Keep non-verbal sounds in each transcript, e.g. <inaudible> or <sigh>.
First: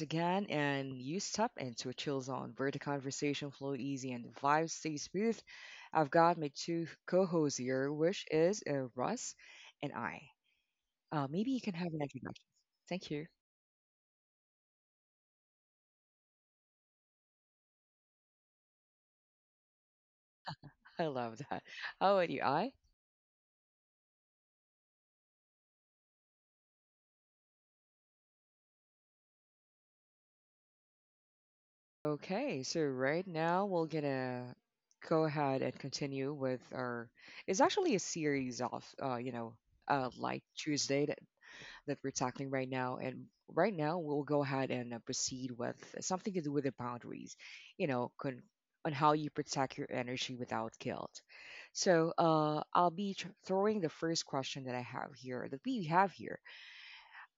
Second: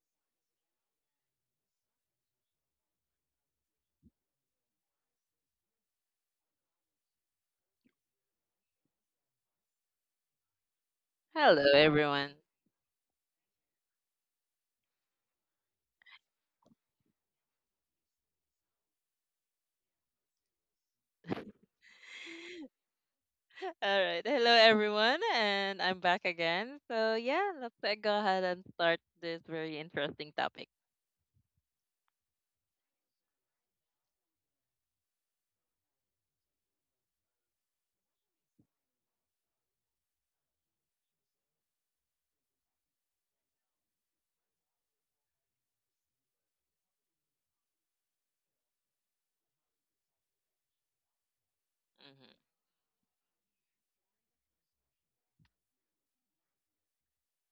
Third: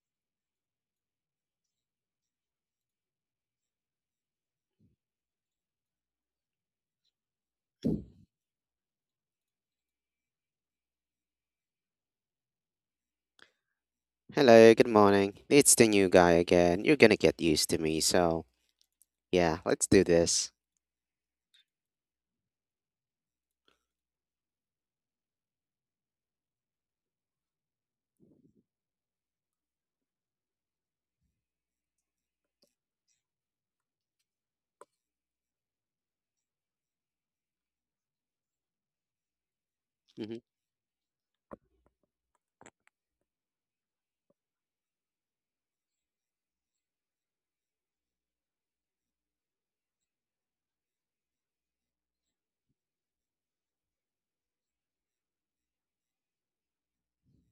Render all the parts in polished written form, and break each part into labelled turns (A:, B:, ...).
A: again, and you step into a chill zone where the conversation flow easy and the vibe stay smooth. I've got my two co-hosts here, which is Russ and I. Maybe you
B: Hello,
A: can have an
B: everyone.
A: introduction. Thank you.
C: Hello, good morning. It's the new guy again. You're gonna get used to me, so yeah, let's do this.
A: <laughs> I love that. How about you, I?
B: All right. Hello, everyone. And I'm back again. So, yeah, let's go ahead and start this very interesting topic.
A: Okay, so right now we're gonna go ahead and continue with our. It's actually a series of,
C: Hmm.
A: like Tuesday that we're tackling right now. And right now, we'll go ahead and proceed with something to do with the boundaries, you know, con- on how you protect your energy without guilt.
B: Mhm.
A: So I'll be throwing the first question that we have here.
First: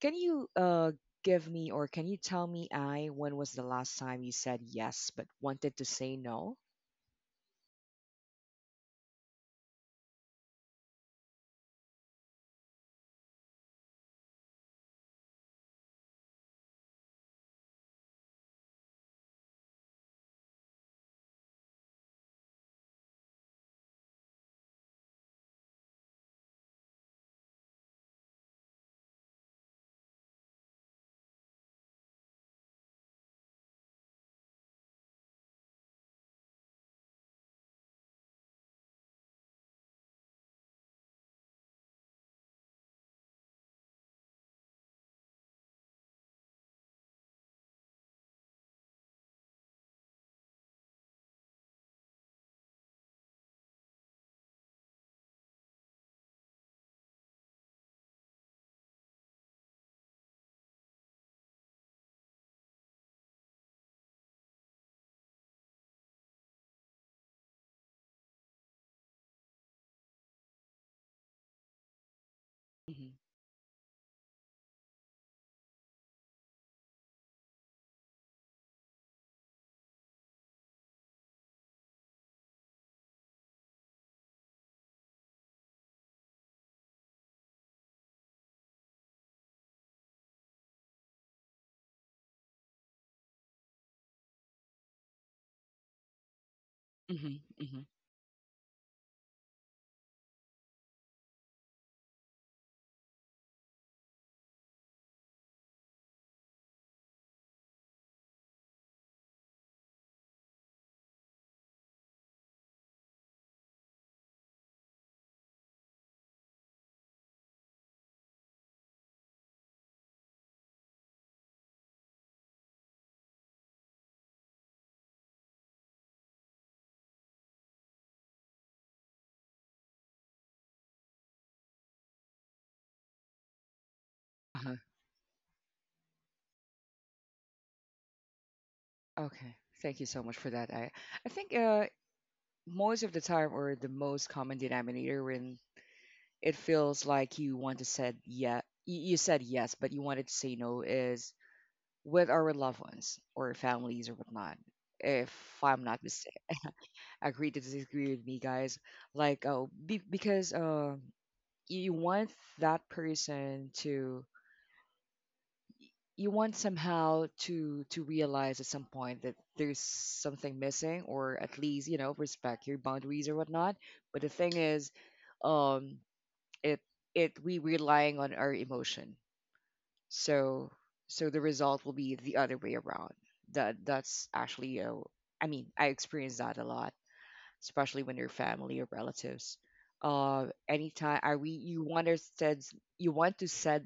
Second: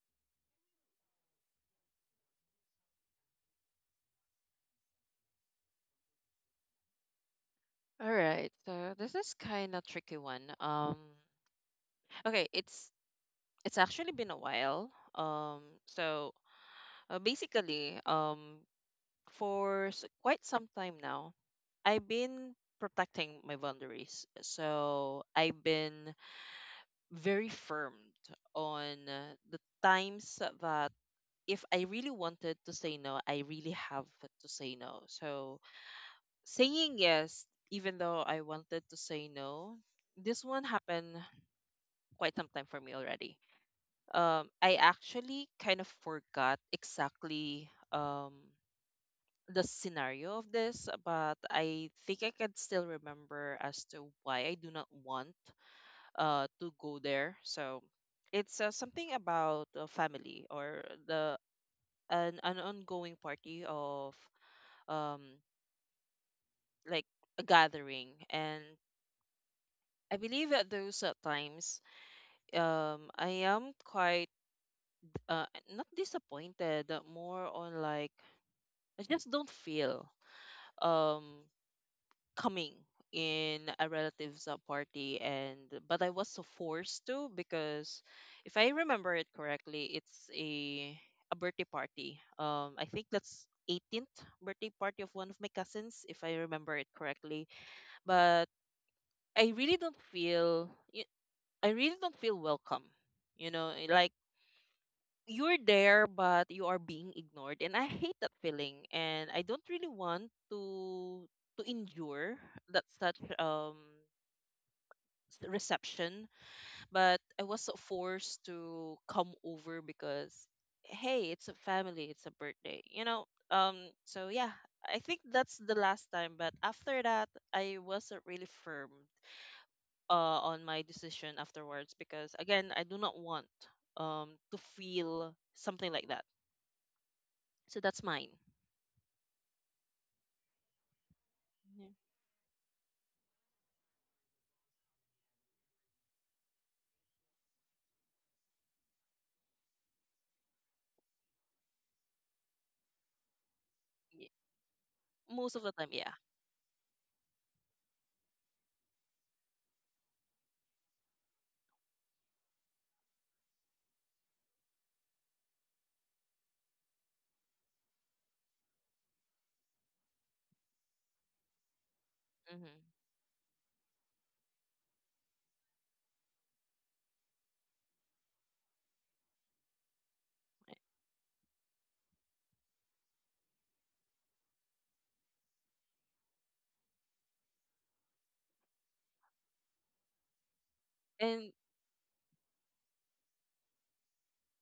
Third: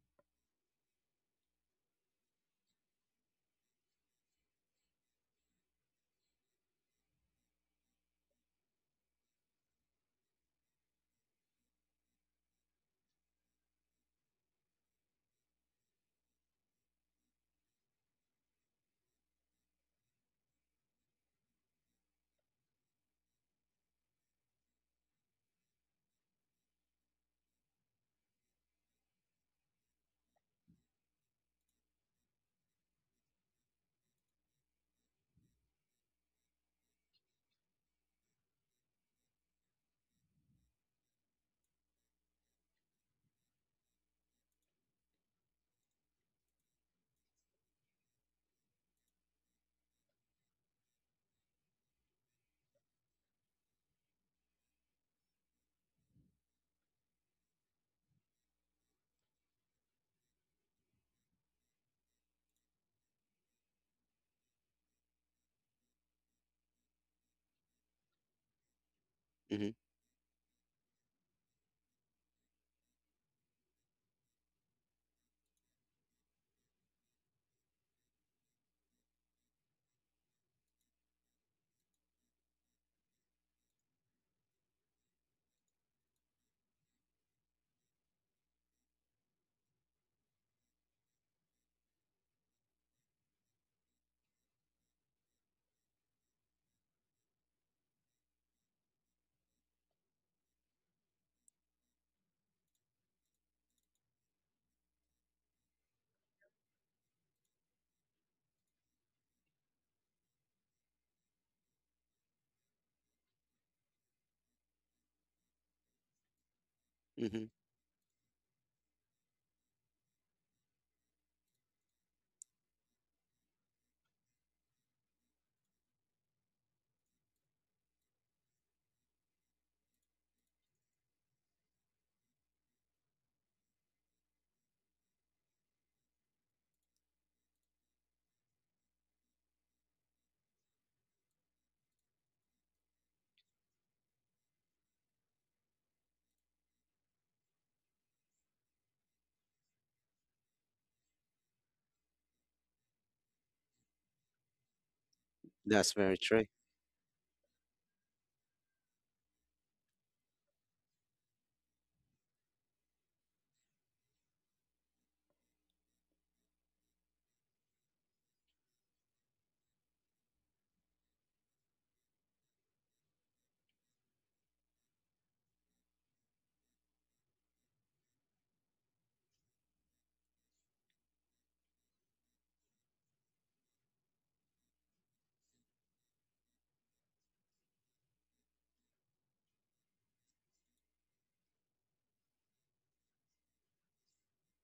A: Can you give me or can you tell me, I, when was the last time you said yes but wanted to say no?
B: All right. So, this is kind of tricky one. Okay, it's actually been a while. So basically, quite some time now, I've been protecting my boundaries. So, I've been very firm on the times that if I really wanted to say no, I really have to say no. So saying yes, even though I wanted to say no, this one happened quite some time for me already. I actually kind of forgot exactly, the scenario of this, but I think I can still remember as to why I do not want to go there. So it's, something about family, or the an ongoing party of, um like a gathering. And
C: Hmm.
B: I believe at those times,
A: hmm
B: I am quite, uh not disappointed, more on like I just don't feel, um coming in a relative's party. And but I was so forced to, because if I remember it correctly, it's a birthday party, I think that's 18th birthday party of one of my cousins, if I remember it
A: hmm
B: correctly.
A: hmm
B: But I really don't feel y- I really don't feel welcome. Like you're there, but you are being ignored, and I hate that feeling, and I don't really want to endure that such, reception. But
C: Hmm.
B: I was so forced to come over, because hey, it's a family, it's a birthday. So yeah, I think that's the last time, but after that I wasn't really firm on my decision afterwards, because again I do not want, to
A: Uh-huh.
B: feel something like that. So that's mine.
A: Okay. Thank you so much for that. I think
B: Yeah.
A: most of the time or the most common denominator when it feels like you want to said yeah you said yes but you wanted to say no is with our loved ones or families or
B: Y-
A: whatnot if
B: Most of the
A: I'm
B: time,
C: That's
A: not
B: yeah.
C: very
A: mistaken,
C: true.
A: agree to disagree with me guys, like oh because you want that person to you want somehow to realize at some point that there's something missing, or at least, you know,
B: Hmm.
A: respect your boundaries or whatnot. But the thing is, um it it we relying on our emotion. So so the result will be the other way around. That's actually a, I mean, I experience that a lot, especially when you're family or relatives.
B: And
A: Anytime I, we you want to said, you want to said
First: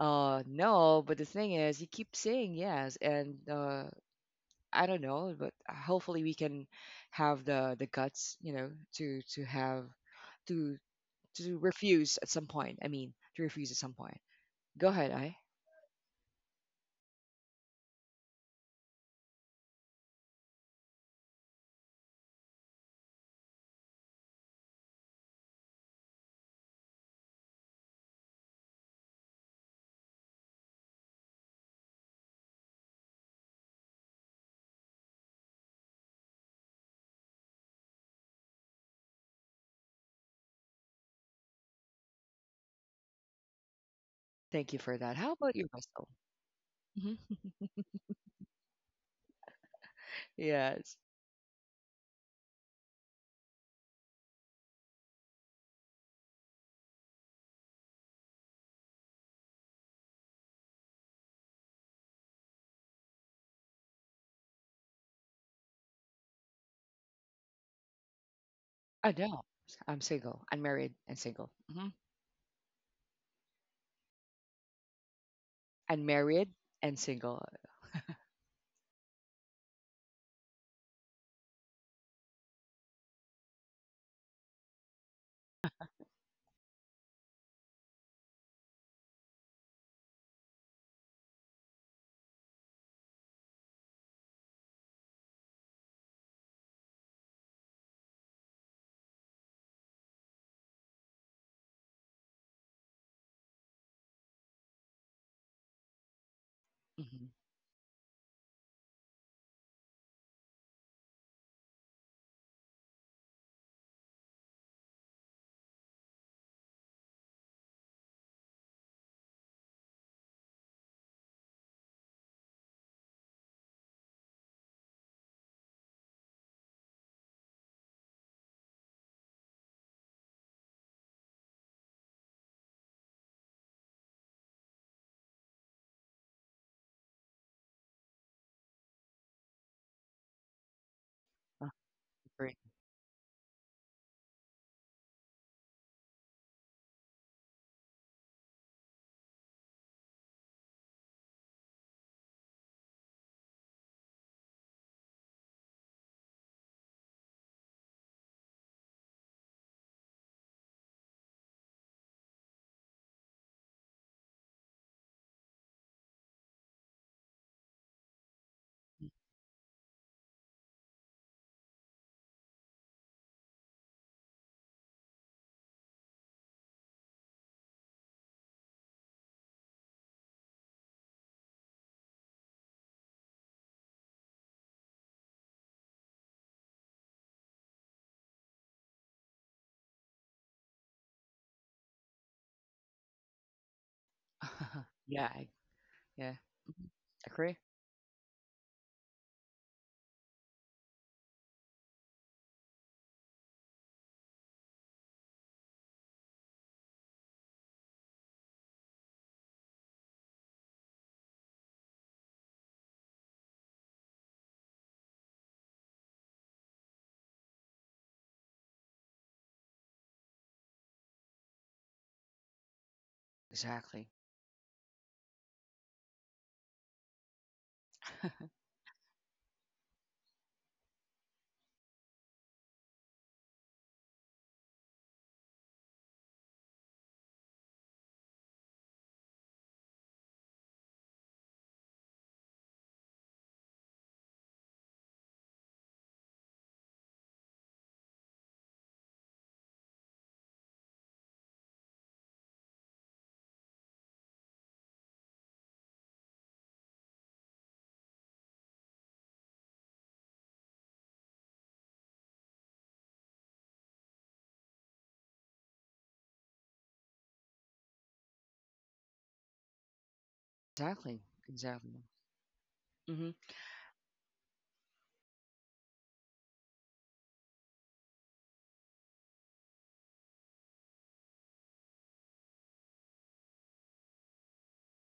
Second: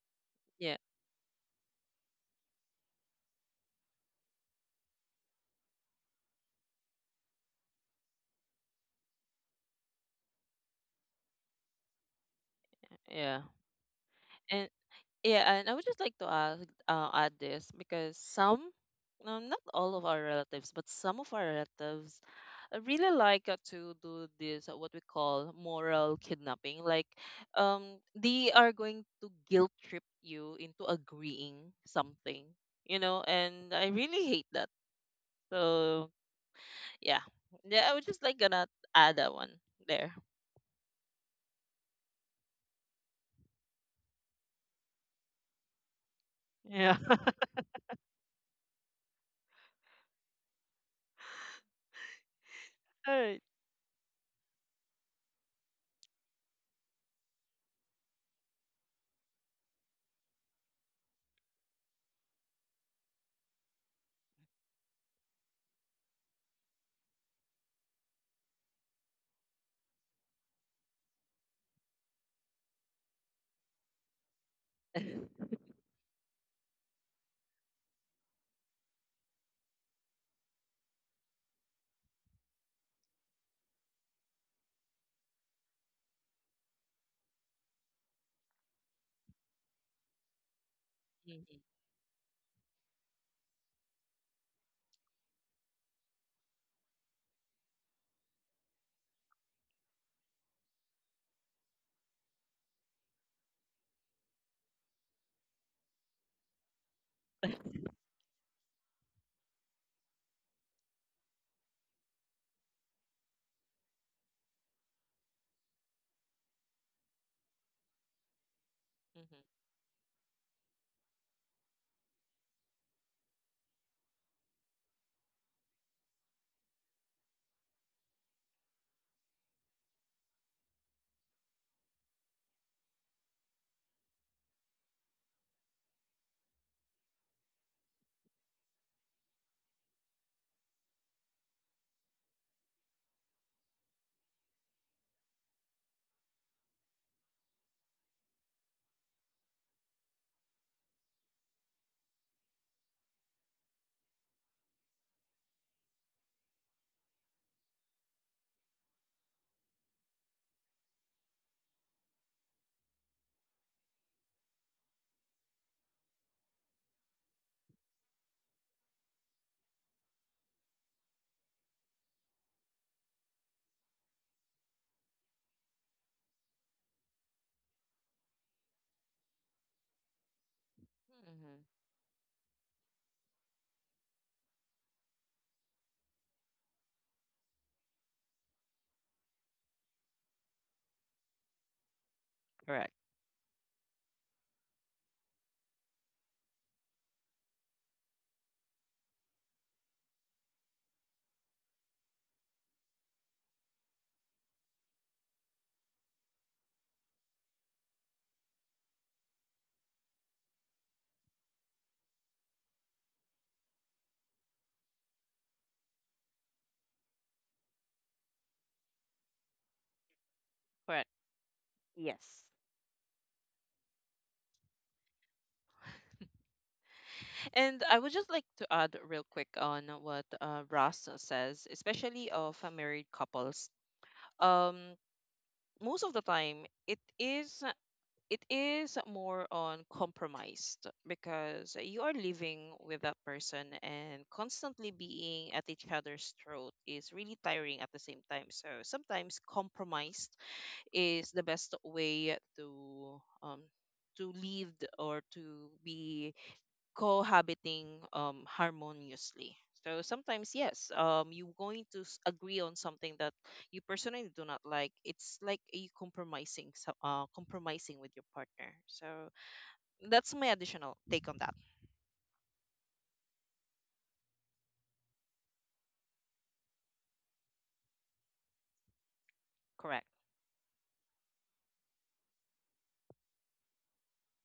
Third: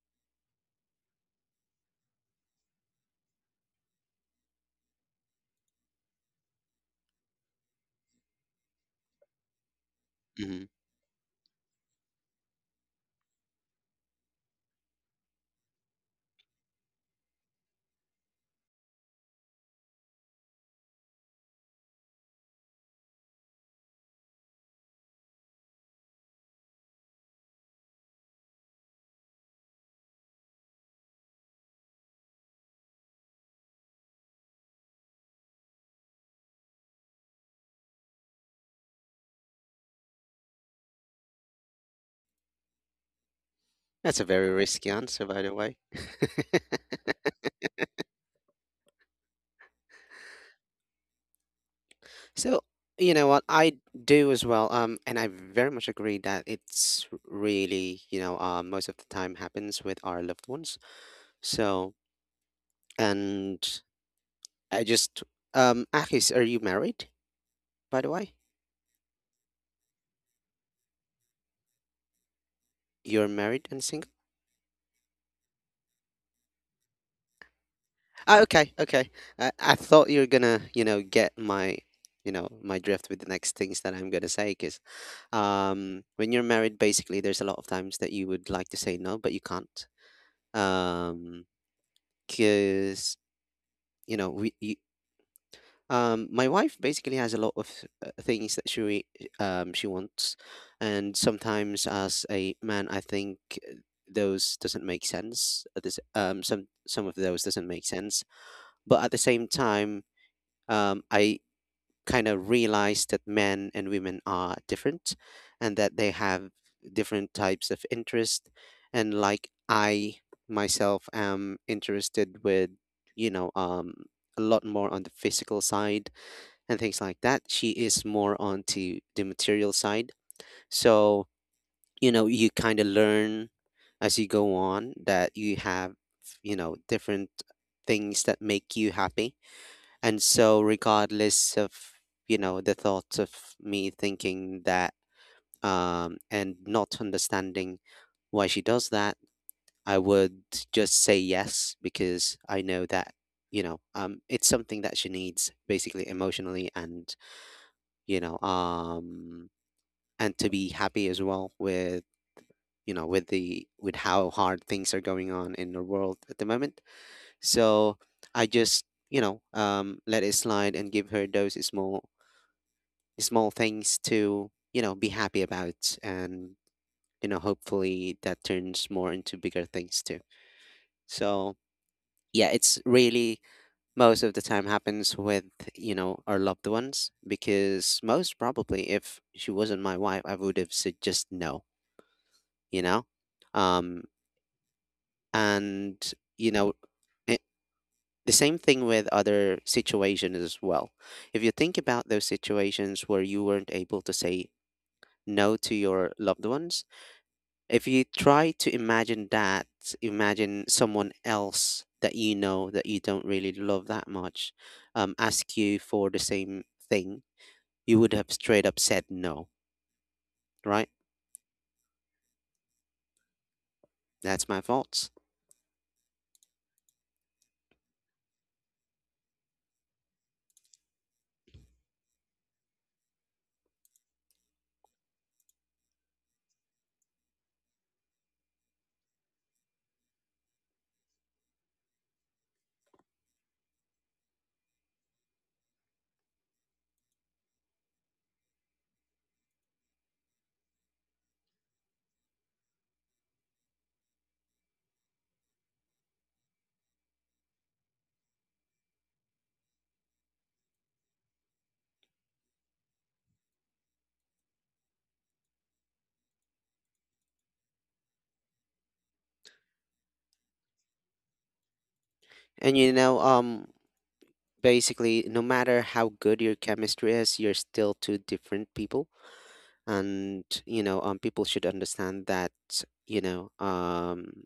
B: yeah.
A: no, but the thing is you keep saying yes, and I don't know, but hopefully we can have the guts, to have
C: Hmm.
A: to to refuse at some point. I mean, to
B: Yeah,
A: refuse at some point.
B: and
A: Go ahead, I.
B: yeah, and I would just like to ask, add this, because some, no, not all of our relatives, but some of our relatives, I really like, to do this, what we call moral kidnapping. Like, they are going to guilt trip you into agreeing something. And I really hate that. So yeah, yeah, I was just like gonna add that one there.
C: That's a very
A: Thank you for
C: risky
A: that. How
C: answer, by
A: about
C: the
A: you,
C: way.
A: Russell?
C: <laughs>
B: Yeah.
A: Hmm Yes.
C: So,
B: <laughs> All
C: you know
B: right.
C: what? I do as well. And I very much agree that it's really, most of the time happens with our loved ones. So, and I just, Akis, are you married, by the way?
A: I know. I'm single. Unmarried and single. Hmm
C: You're married and single?
B: <laughs>
A: Unmarried and single.
C: Ah, okay, okay. I thought you were gonna, get my drift with the next things that I'm gonna say, because when you're married, basically, there's a lot of times that you would like to say no, but you can't. Um,
B: Mhm.
C: because you know, we, you, my wife basically has a lot of things that she wants, and sometimes as a man, I think uh, those doesn't make sense. This some
A: Hmm
C: of those doesn't make sense, but at the same time I kind of realize that men and women are different and that they have different types of interest, and like
B: Mhm.
C: I myself am interested with, you know um a lot more on the physical side and things like that. She is more onto the material side. So you know, you kind of learn as you go on that you have, you know, different things that make you happy. And so, regardless of,
A: Agree.
C: the thoughts of me thinking that, and not understanding why she does that, I would just say yes because I know that, it's something that she needs basically emotionally, and, you know, um, and to be happy as well with, you know, with with how hard things are going on in the world at the moment. So I just, you know, let it slide and give her those small small things to, you know, be happy about. And, you know, hopefully that turns more into bigger things too. So,
B: Mhm.
C: yeah, it's really most of the time happens with, you know, our loved ones, because most probably if she wasn't my wife, I would have said just no,
B: <laughs>
C: you
B: Correct.
C: know? Um,
A: <laughs> Yeah. Yeah.
C: and,
A: hmm
C: you know,
A: Agree.
C: it, the same thing with other situations as well. If you think about those situations where you weren't able to say no to your loved ones, if you try to imagine that, imagine someone else that you know that you don't really love that much, ask you for the same thing, you would have straight up said no, right?
B: Correct. Yes.
A: Exactly.
C: That's my fault.
B: And I would just like to add real quick on what, Ross says, especially of married couples. Um, most of the time, it is more on compromised, because you are living with that person, and constantly being at each other's throat is really tiring at the same time. So sometimes compromised is the best way to lead, or to be cohabiting, harmoniously. So sometimes, yes, you're going to agree on something that you personally do not like. It's like you compromising, so, compromising with your partner. So that's my
A: Exactly.
B: additional take on
A: Exactly.
B: that.
A: hmm
C: And you know, basically, no matter how good your chemistry is, you're still two different people,
B: Correct.
C: and you know, people should understand that. You know, um,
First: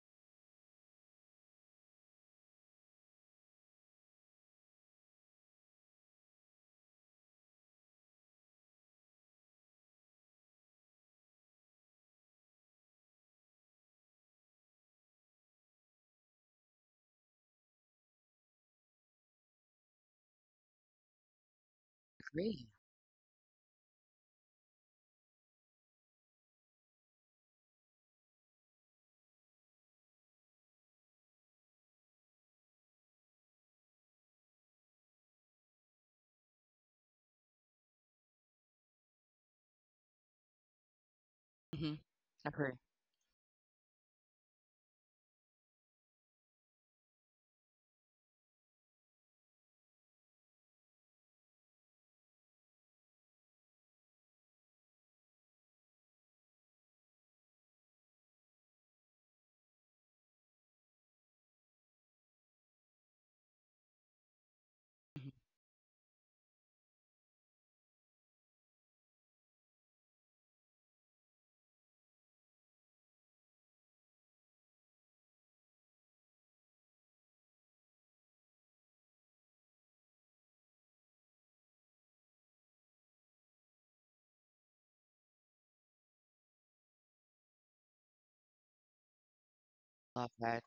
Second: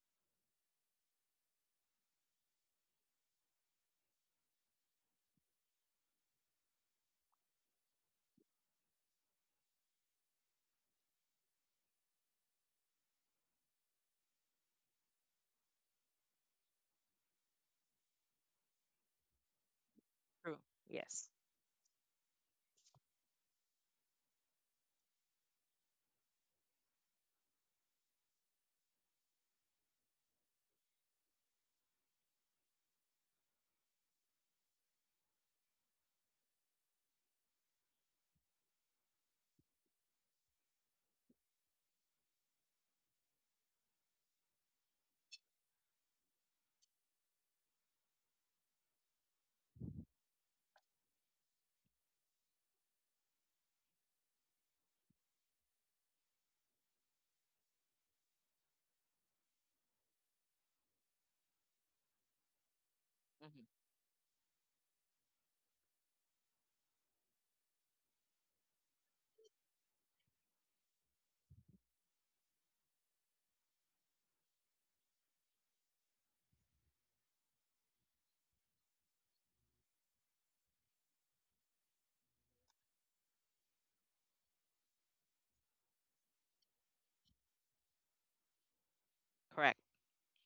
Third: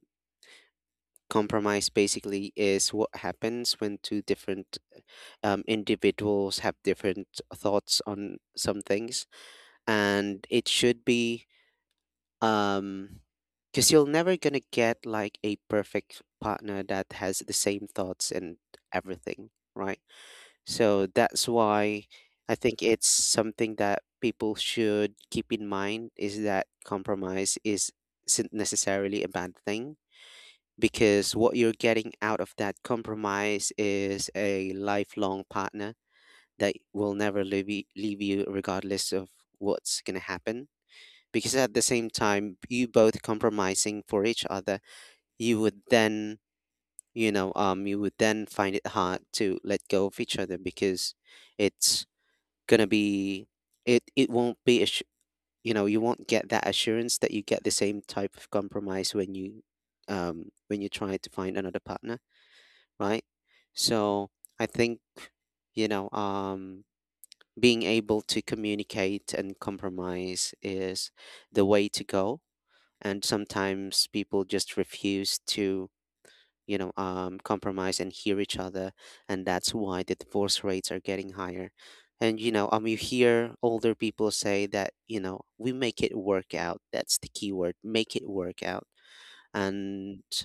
C: Compromise basically is what happens when two different individuals have different thoughts on some things, and it should be um, because you're never gonna get like a perfect partner that has the same thoughts and everything, right?
B: True.
C: So
B: Yes.
C: that's why I
A: Agree.
C: think it's something that people should keep in mind, is that compromise is not necessarily a bad thing, because what you're getting out of that compromise is a lifelong partner that will never leave you regardless of what's going to happen. Because at the
A: Hmm
C: same time
A: Agree.
C: you both compromising for each other, you would then, you would then find it hard to let go of each other, because it's going to be, it won't be assu-, you know, you won't get that assurance that you get the same type of compromise when you, when you try to find another partner, right?
B: Hmm.
C: So I think,
A: Hmm
C: you know, being able to communicate and compromise is the way to go. And sometimes people just refuse to, you know, compromise and hear each other. And that's why the divorce rates are getting higher. And, you know, you hear older people say that, you know, we make it work out. That's the key word, make it work out.
B: Correct.
A: Love
C: And
A: that.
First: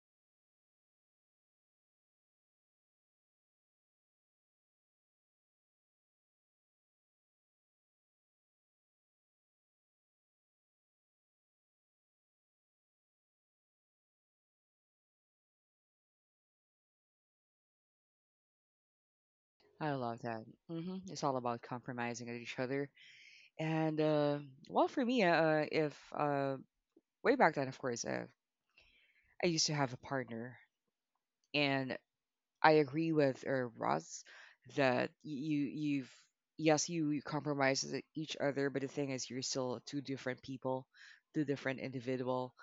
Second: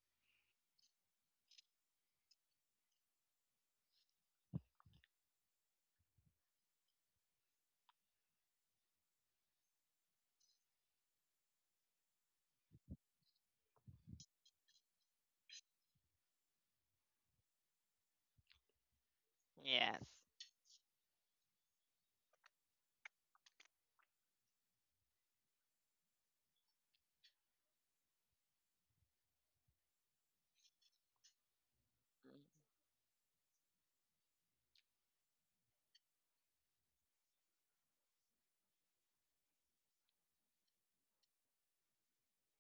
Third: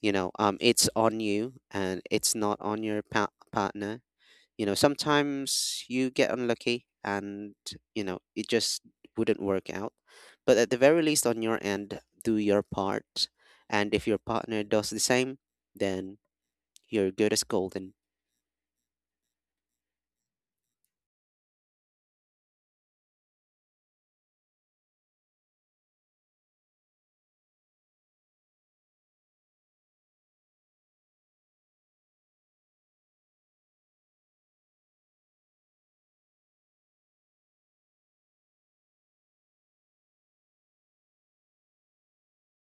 C: you know, it's on you and it's not on your pa- partner. You know, sometimes you get unlucky and, you know, it just wouldn't work out, but at the very least on your end, do your part. And if your partner does the same, then you're good as golden.
A: I
B: Yes.
A: love that. Hmm It's all about compromising with each other. And well, for me, if way back then, of course, I used to have a partner, and
B: Mhm.
A: I agree with Roz that you you've yes you compromise with each other, but the thing is you're still two different people, two different individual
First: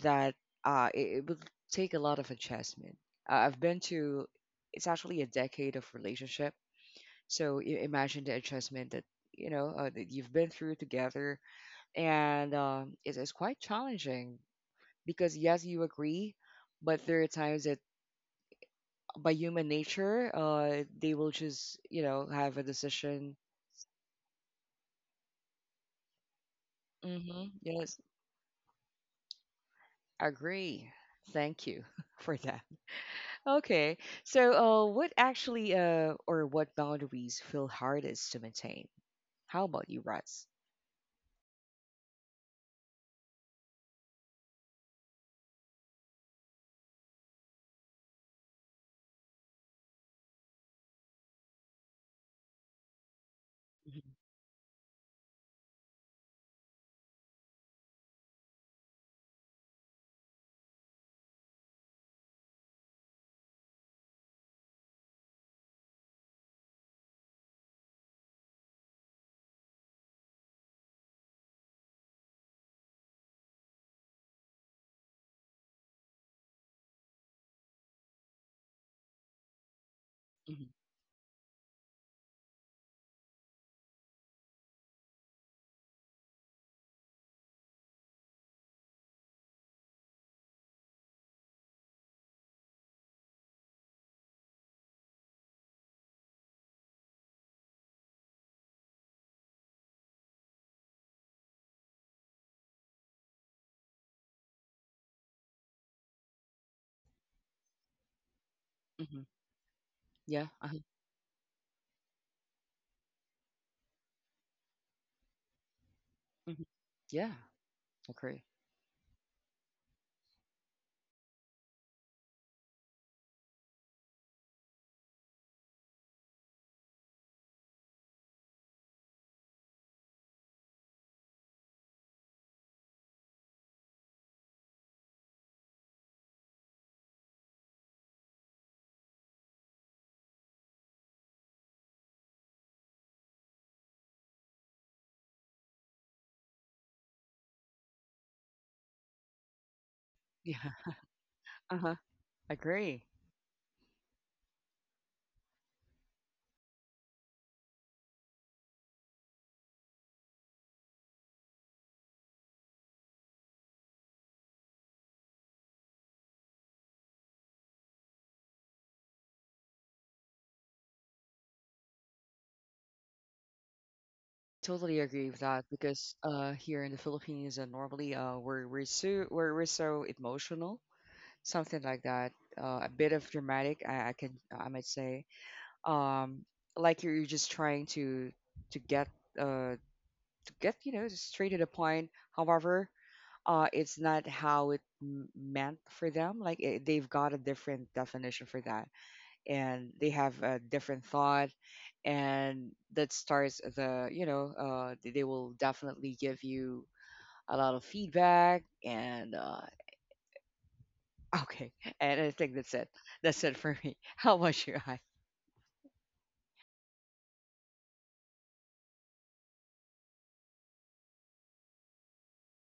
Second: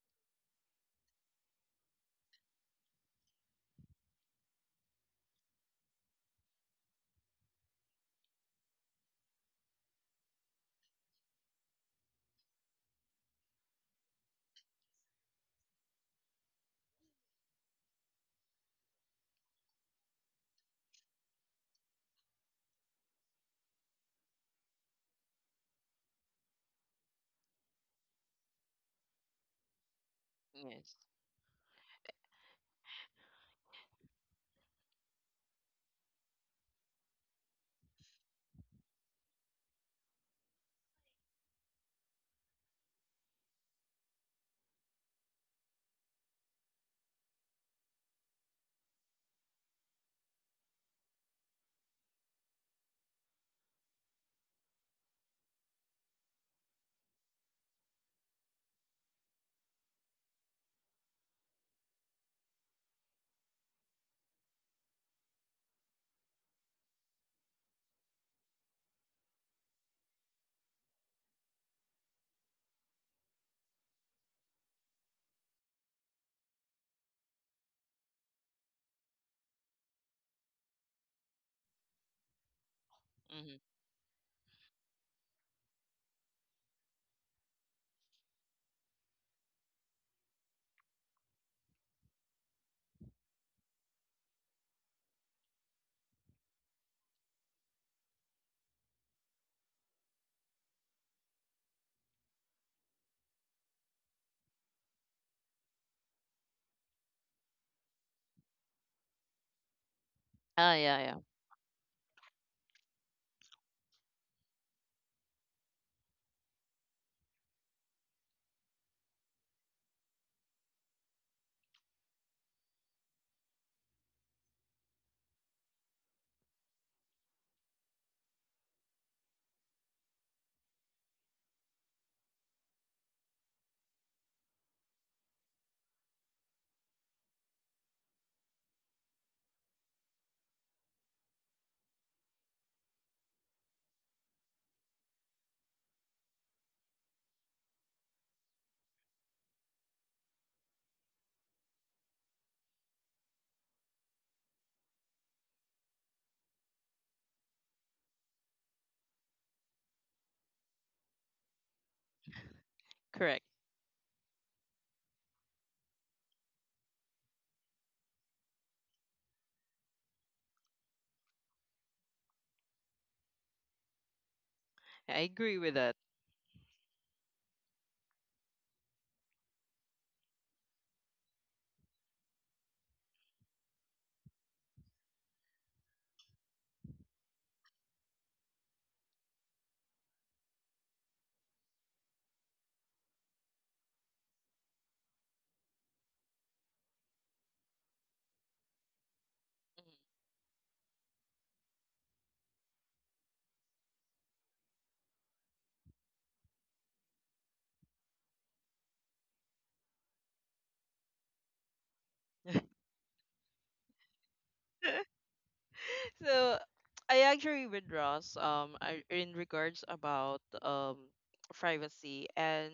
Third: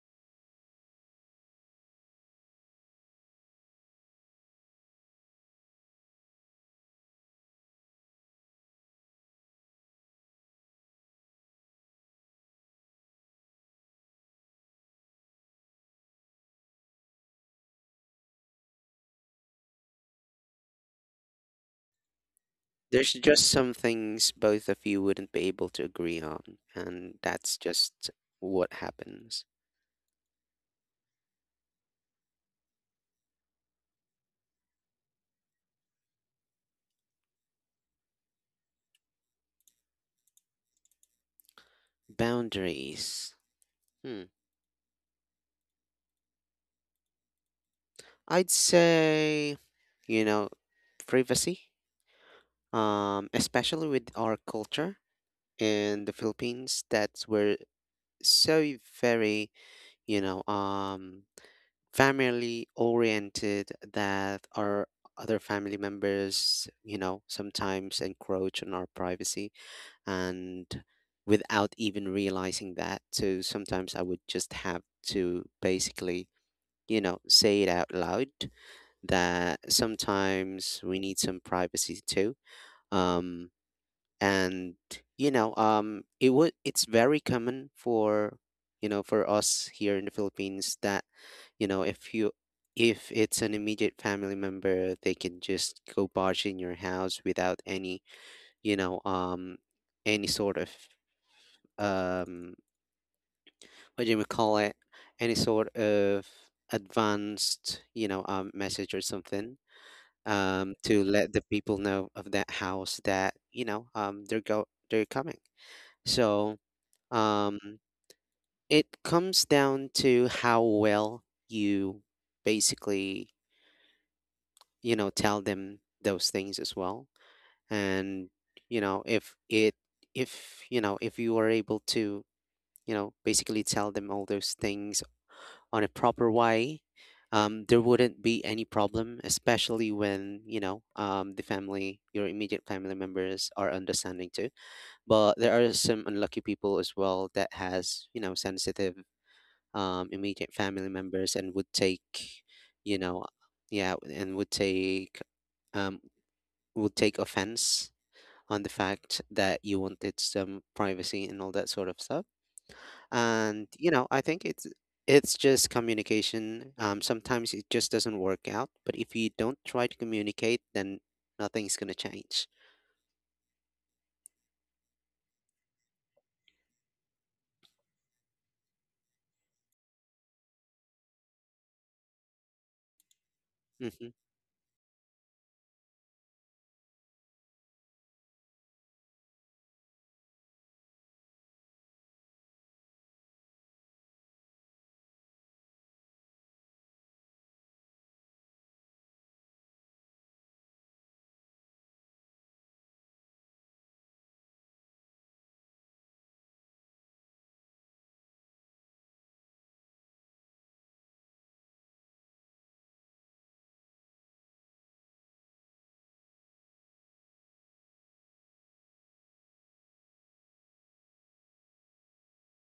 A: that it would take a lot of adjustment. I've been to it's actually a decade of relationship, so imagine the adjustment that, you know, that you've been through together, and it is quite challenging because yes you agree, but there are times by human nature, they will just, have a
C: There's
A: decision.
C: just some things both of you wouldn't be able to agree on, and
A: Mm-hmm.
C: that's
A: Yes,
C: just what happens.
A: agree.
B: Yes.
A: Thank you <laughs> for that. Okay, so what actually, or what boundaries feel hardest to maintain? How about you, Russ?
C: Boundaries. Hmm. I'd say, you know, privacy. Um, especially with
A: Mm-hmm.
C: our culture in the Philippines, that's we so very, you know, family oriented, that our other family members, you know, sometimes encroach on our privacy, and without even realizing that. So sometimes I would just have to basically, you know, say it out loud that sometimes we need some privacy too. Um,
B: Hmm.
C: and you know it would, it's very common for, you know, for us here in the Philippines that, you know, if you, if it's an immediate family member, they can just go barge in your house without any, you know um any sort of, um what do you call it, any sort of advanced, message or
A: hmm hmm
C: something,
A: Yeah.
B: Ah,
A: Uh-huh.
B: yeah,
C: to
B: yeah.
C: let the people know of that house that, they're go-, they're coming. So
A: hmm Yeah.
C: Um,
A: Agree.
C: it comes down to how well you basically, you know, tell them those things as well. And, you know, if, you know, if you are able to, you know, basically tell them all those things on a proper way, there wouldn't be any problem, especially when, you know, the family, your immediate family members are understanding too. But there are some unlucky people as well that has, you know, sensitive immediate
A: Yeah.
C: family members and
A: <laughs>
C: would
A: Uh huh.
C: take, you
A: Agree.
C: know, yeah, and um, would take offense on the fact that you wanted some privacy and all that sort of stuff.
B: Correct.
C: And you know, I think it's just communication. Sometimes it just doesn't work out, but if you don't try to communicate, then nothing's gonna change.
A: Totally
B: I
A: agree with
B: agree
A: that
B: with that.
A: because here in the Philippines, normally we're so emotional, something like that. A bit of dramatic,
C: Hmm.
A: I might say. Um, like you're just trying to get to get, straight to the point. However, it's not how it meant for them. Like they've got a different definition for that, and they have a different thought, and that starts they will definitely give you a lot of feedback and okay, and I think
B: Mhm.
A: that's it. That's it for me. <laughs> How about you? I
B: <laughs> So I actually with Ross, in regards about, privacy. And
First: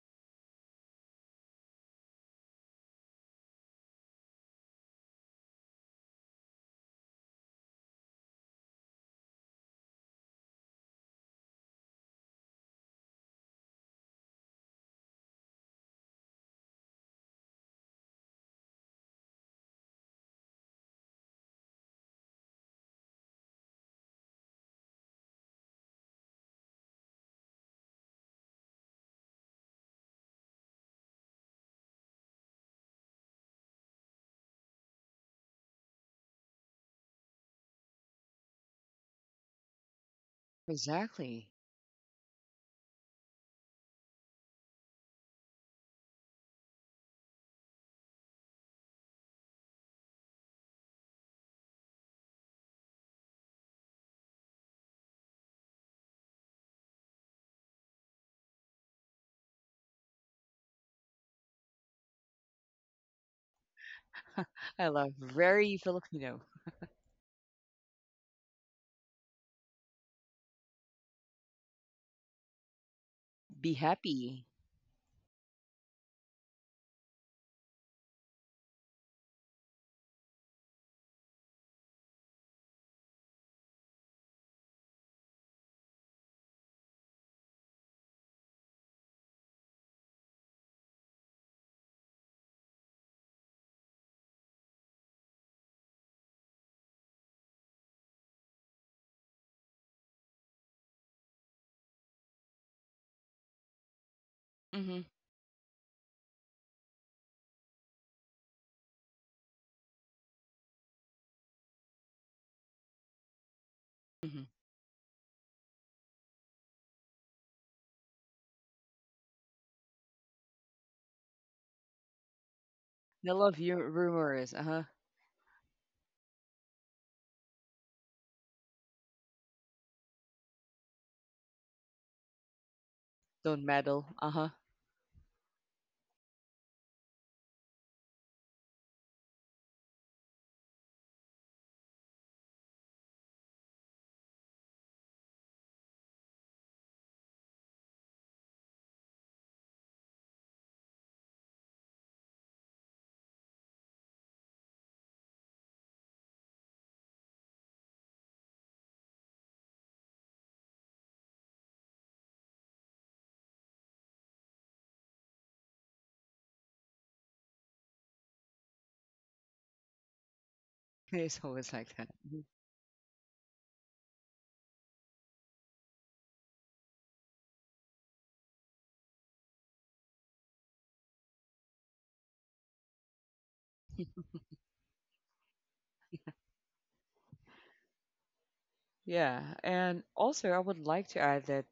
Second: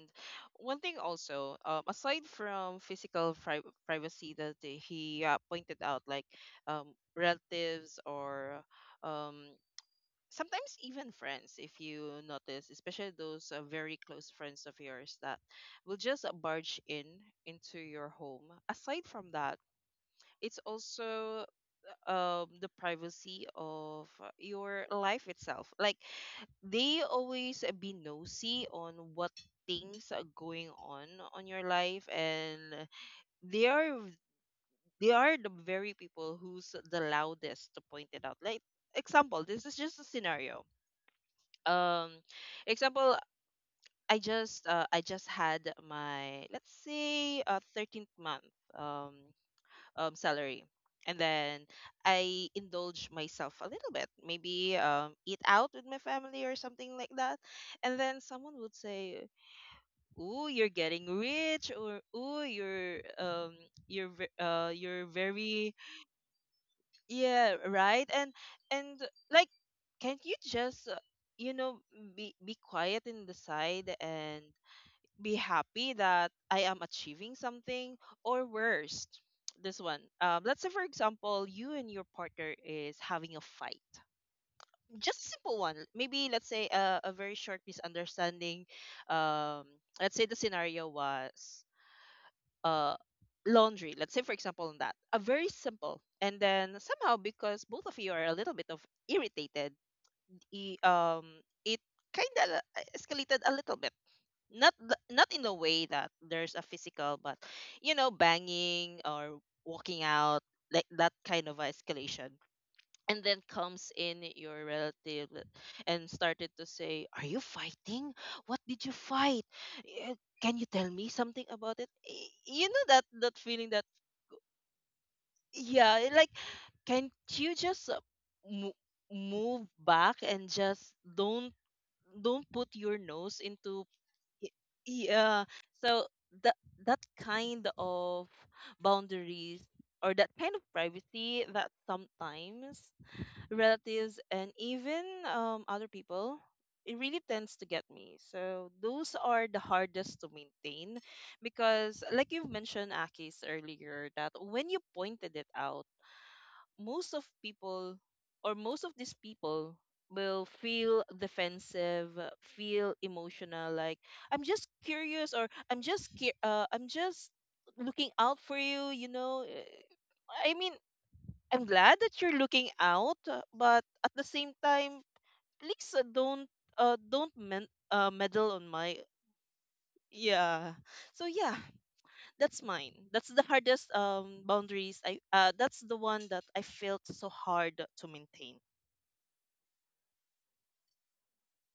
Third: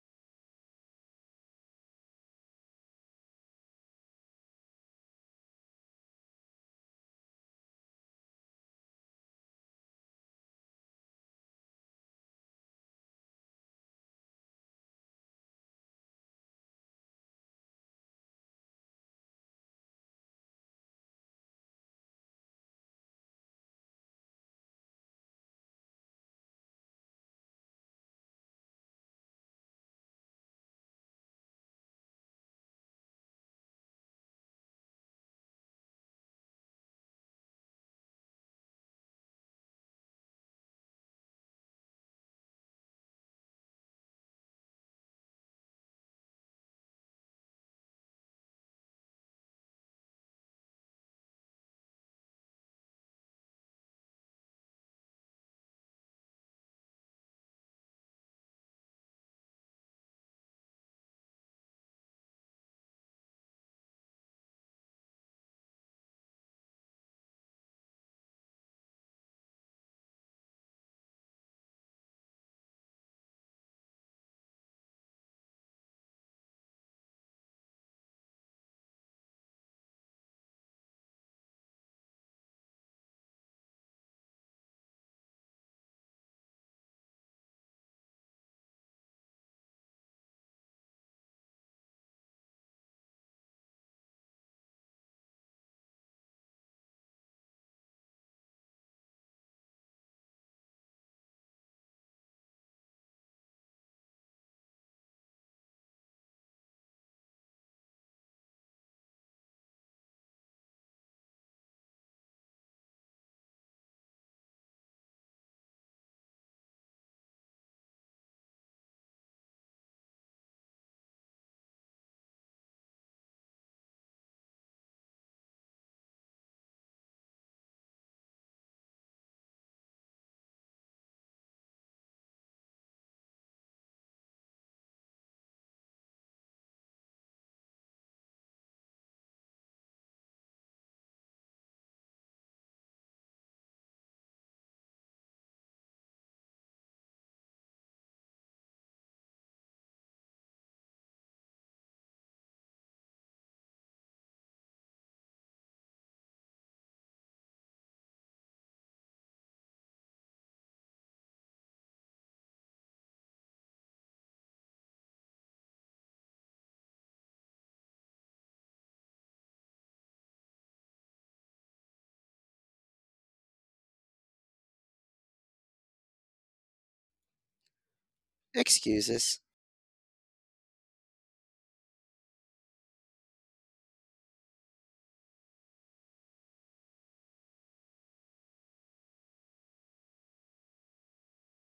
B: one thing also, aside from physical privacy that he pointed out, like relatives, or um sometimes even friends, if you notice, especially those very close friends of yours, that will just barge in into your home. Aside from that, it's also, the privacy of your life itself, like they always be nosy on what things are going on your life. And they are they are the very people who's the loudest to point it out, like, example, this is just a scenario.
A: exactly.
B: um example, I just had my, let's say, 13th month, um salary. And then I indulge myself a little bit, maybe, eat out with my family or something like that. And then someone would say, "Ooh, you're getting rich," or "Ooh, you're um, you're ve- uh,
A: I
B: you're
A: love very
B: very,
A: Filipino.
B: yeah, right." and like, can't you just, you know be quiet in the
A: Be
B: side and
A: happy.
B: be happy that I am achieving something. Or worse, this one. Let's say, for example, you and your partner is having a fight. Just a simple one. Maybe let's say a very short misunderstanding. Um, let's say the scenario was, uh, laundry. Let's say, for example, on that. A very simple. And then somehow, because both of you are a little bit of irritated, i- um, it kind of escalated a little bit,
A: Mm-hmm.
B: not in the way that there's a physical, but you know, banging or walking out, like that kind of escalation. And then comes in
A: Mm-hmm.
B: your relative and started to say, "Are you fighting? What did you fight? Eh, can you tell me something about it?" You know that
A: I
B: that
A: love
B: feeling that,
A: your rumors. Uh huh.
B: yeah, like, can't you just, mo- move back and just don't put your nose
A: Don't
B: into.
A: meddle. Uh huh.
B: Y- Yeah. So that, kind of boundaries, or that kind of privacy that sometimes relatives, and even, other people, it really tends to get me. So those are the hardest to maintain, because like you've mentioned, Akis, earlier, that when you pointed it out, most of people, or most of these people, will feel defensive, feel emotional, like, "I'm just curious," or "I'm just looking out for you, you know, I mean,
A: <laughs> It's
B: I'm
A: always
B: glad
A: like that.
B: that you're
A: Mhm.
B: looking out, but at the same time please, don't meddle on my..."
C: Excuses.
B: Yeah, so yeah, that's mine. That's the hardest, boundaries, I that's the one that I felt so hard to maintain.
A: Yeah, and also I would like to add that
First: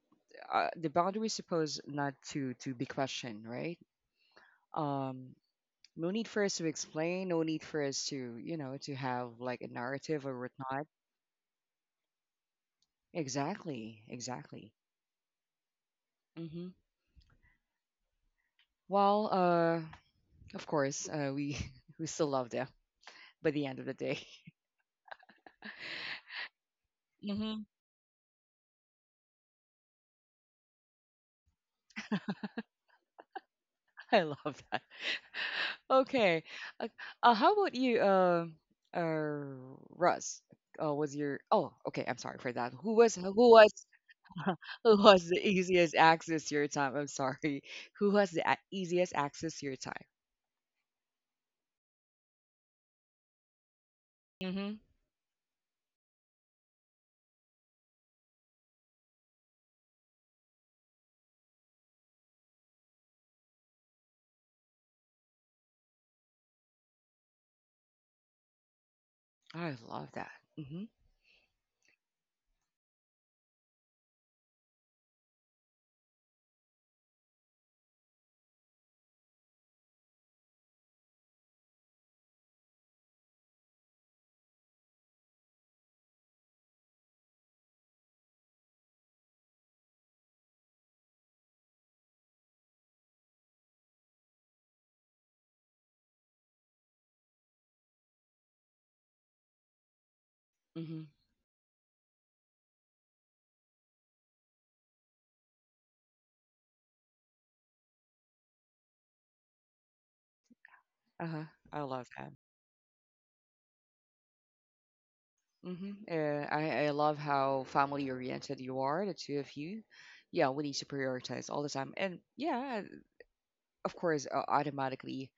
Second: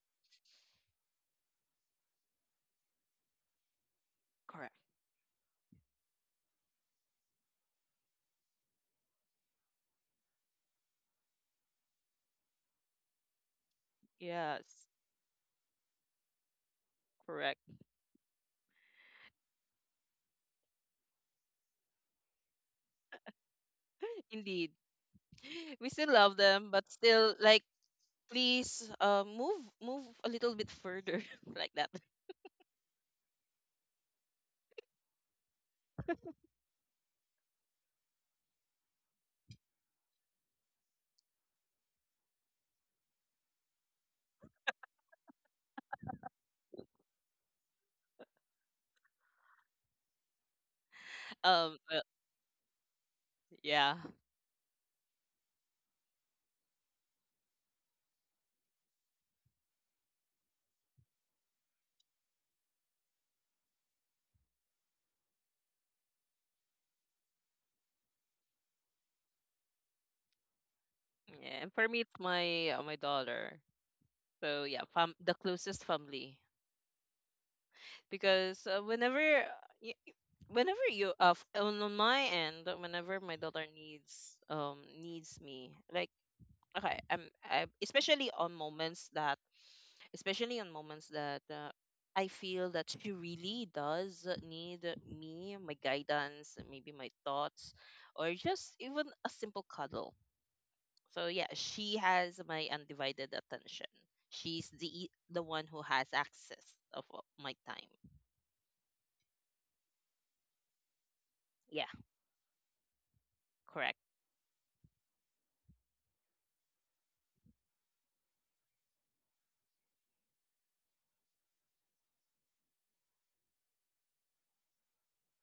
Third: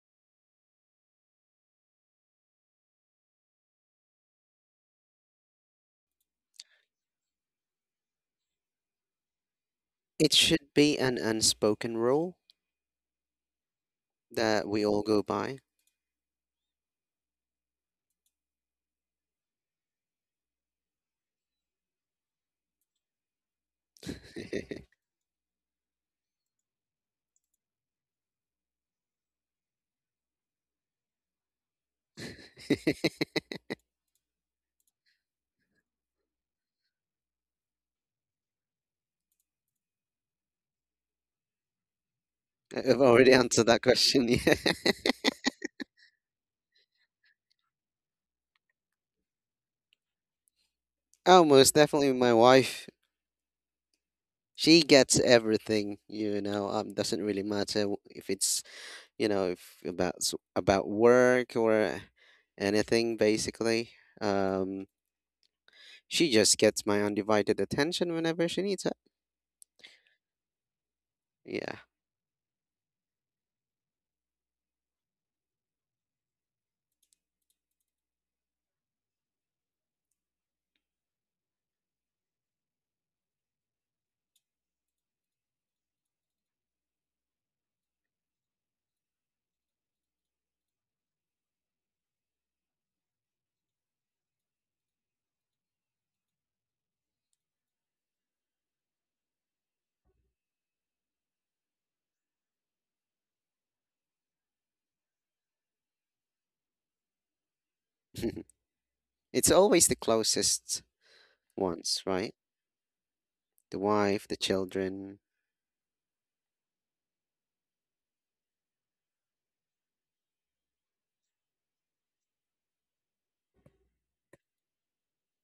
A: the boundary is supposed not to be questioned, right?
B: Correct.
A: Um, no need for us to explain. No need for us to, to have like a narrative
C: It
A: or
C: should
A: whatnot.
C: be an unspoken rule
A: Exactly.
C: that
A: Exactly.
C: we
B: Yes.
C: all go by.
A: hmm
B: Correct.
A: Well, of course, we <laughs> we still love them by the end of the day.
B: <laughs> Indeed. <laughs> We still love them, but
A: <laughs>
B: still like,
A: hmm
B: please, move a little bit further, <laughs> like that.
C: <laughs>
A: I love that. Okay. Uh, how about you, uh, Russ? Was your, oh okay? I'm sorry for that.
C: I've already <laughs> answered that question. <laughs> Yeah.
A: Who was the easiest access to your time? I'm sorry. Who has the easiest access to your time?
C: Oh, most
B: Um uh,
C: definitely my wife.
B: yeah.
A: Mm-hmm.
C: She gets everything, you know. Doesn't really matter w- if it's, you know, if about s- about work or anything. Basically, um, she just gets my undivided attention whenever she needs it.
A: I love that. Mm-hmm.
B: Yeah. And
C: Yeah,
B: for me it's my daughter. So yeah, fam the closest family. Because, y- whenever you, on my end, whenever my daughter needs me, like, okay, especially on moments that, especially on moments that uh, I feel that she really does need me, my guidance, maybe my thoughts, or just even a simple cuddle.
A: Mm-hmm.
B: So yeah, she has my undivided attention. She's the one who has access of my time.
C: <laughs> it's always the closest
A: Uh-huh.
B: Yeah,
A: I
C: ones,
A: love
C: right?
A: that.
C: The
B: correct.
C: wife, the children.
A: Hmm I love how family oriented you are, the two of you. Yeah, we need to prioritize all the time. And yeah, of course, automatically,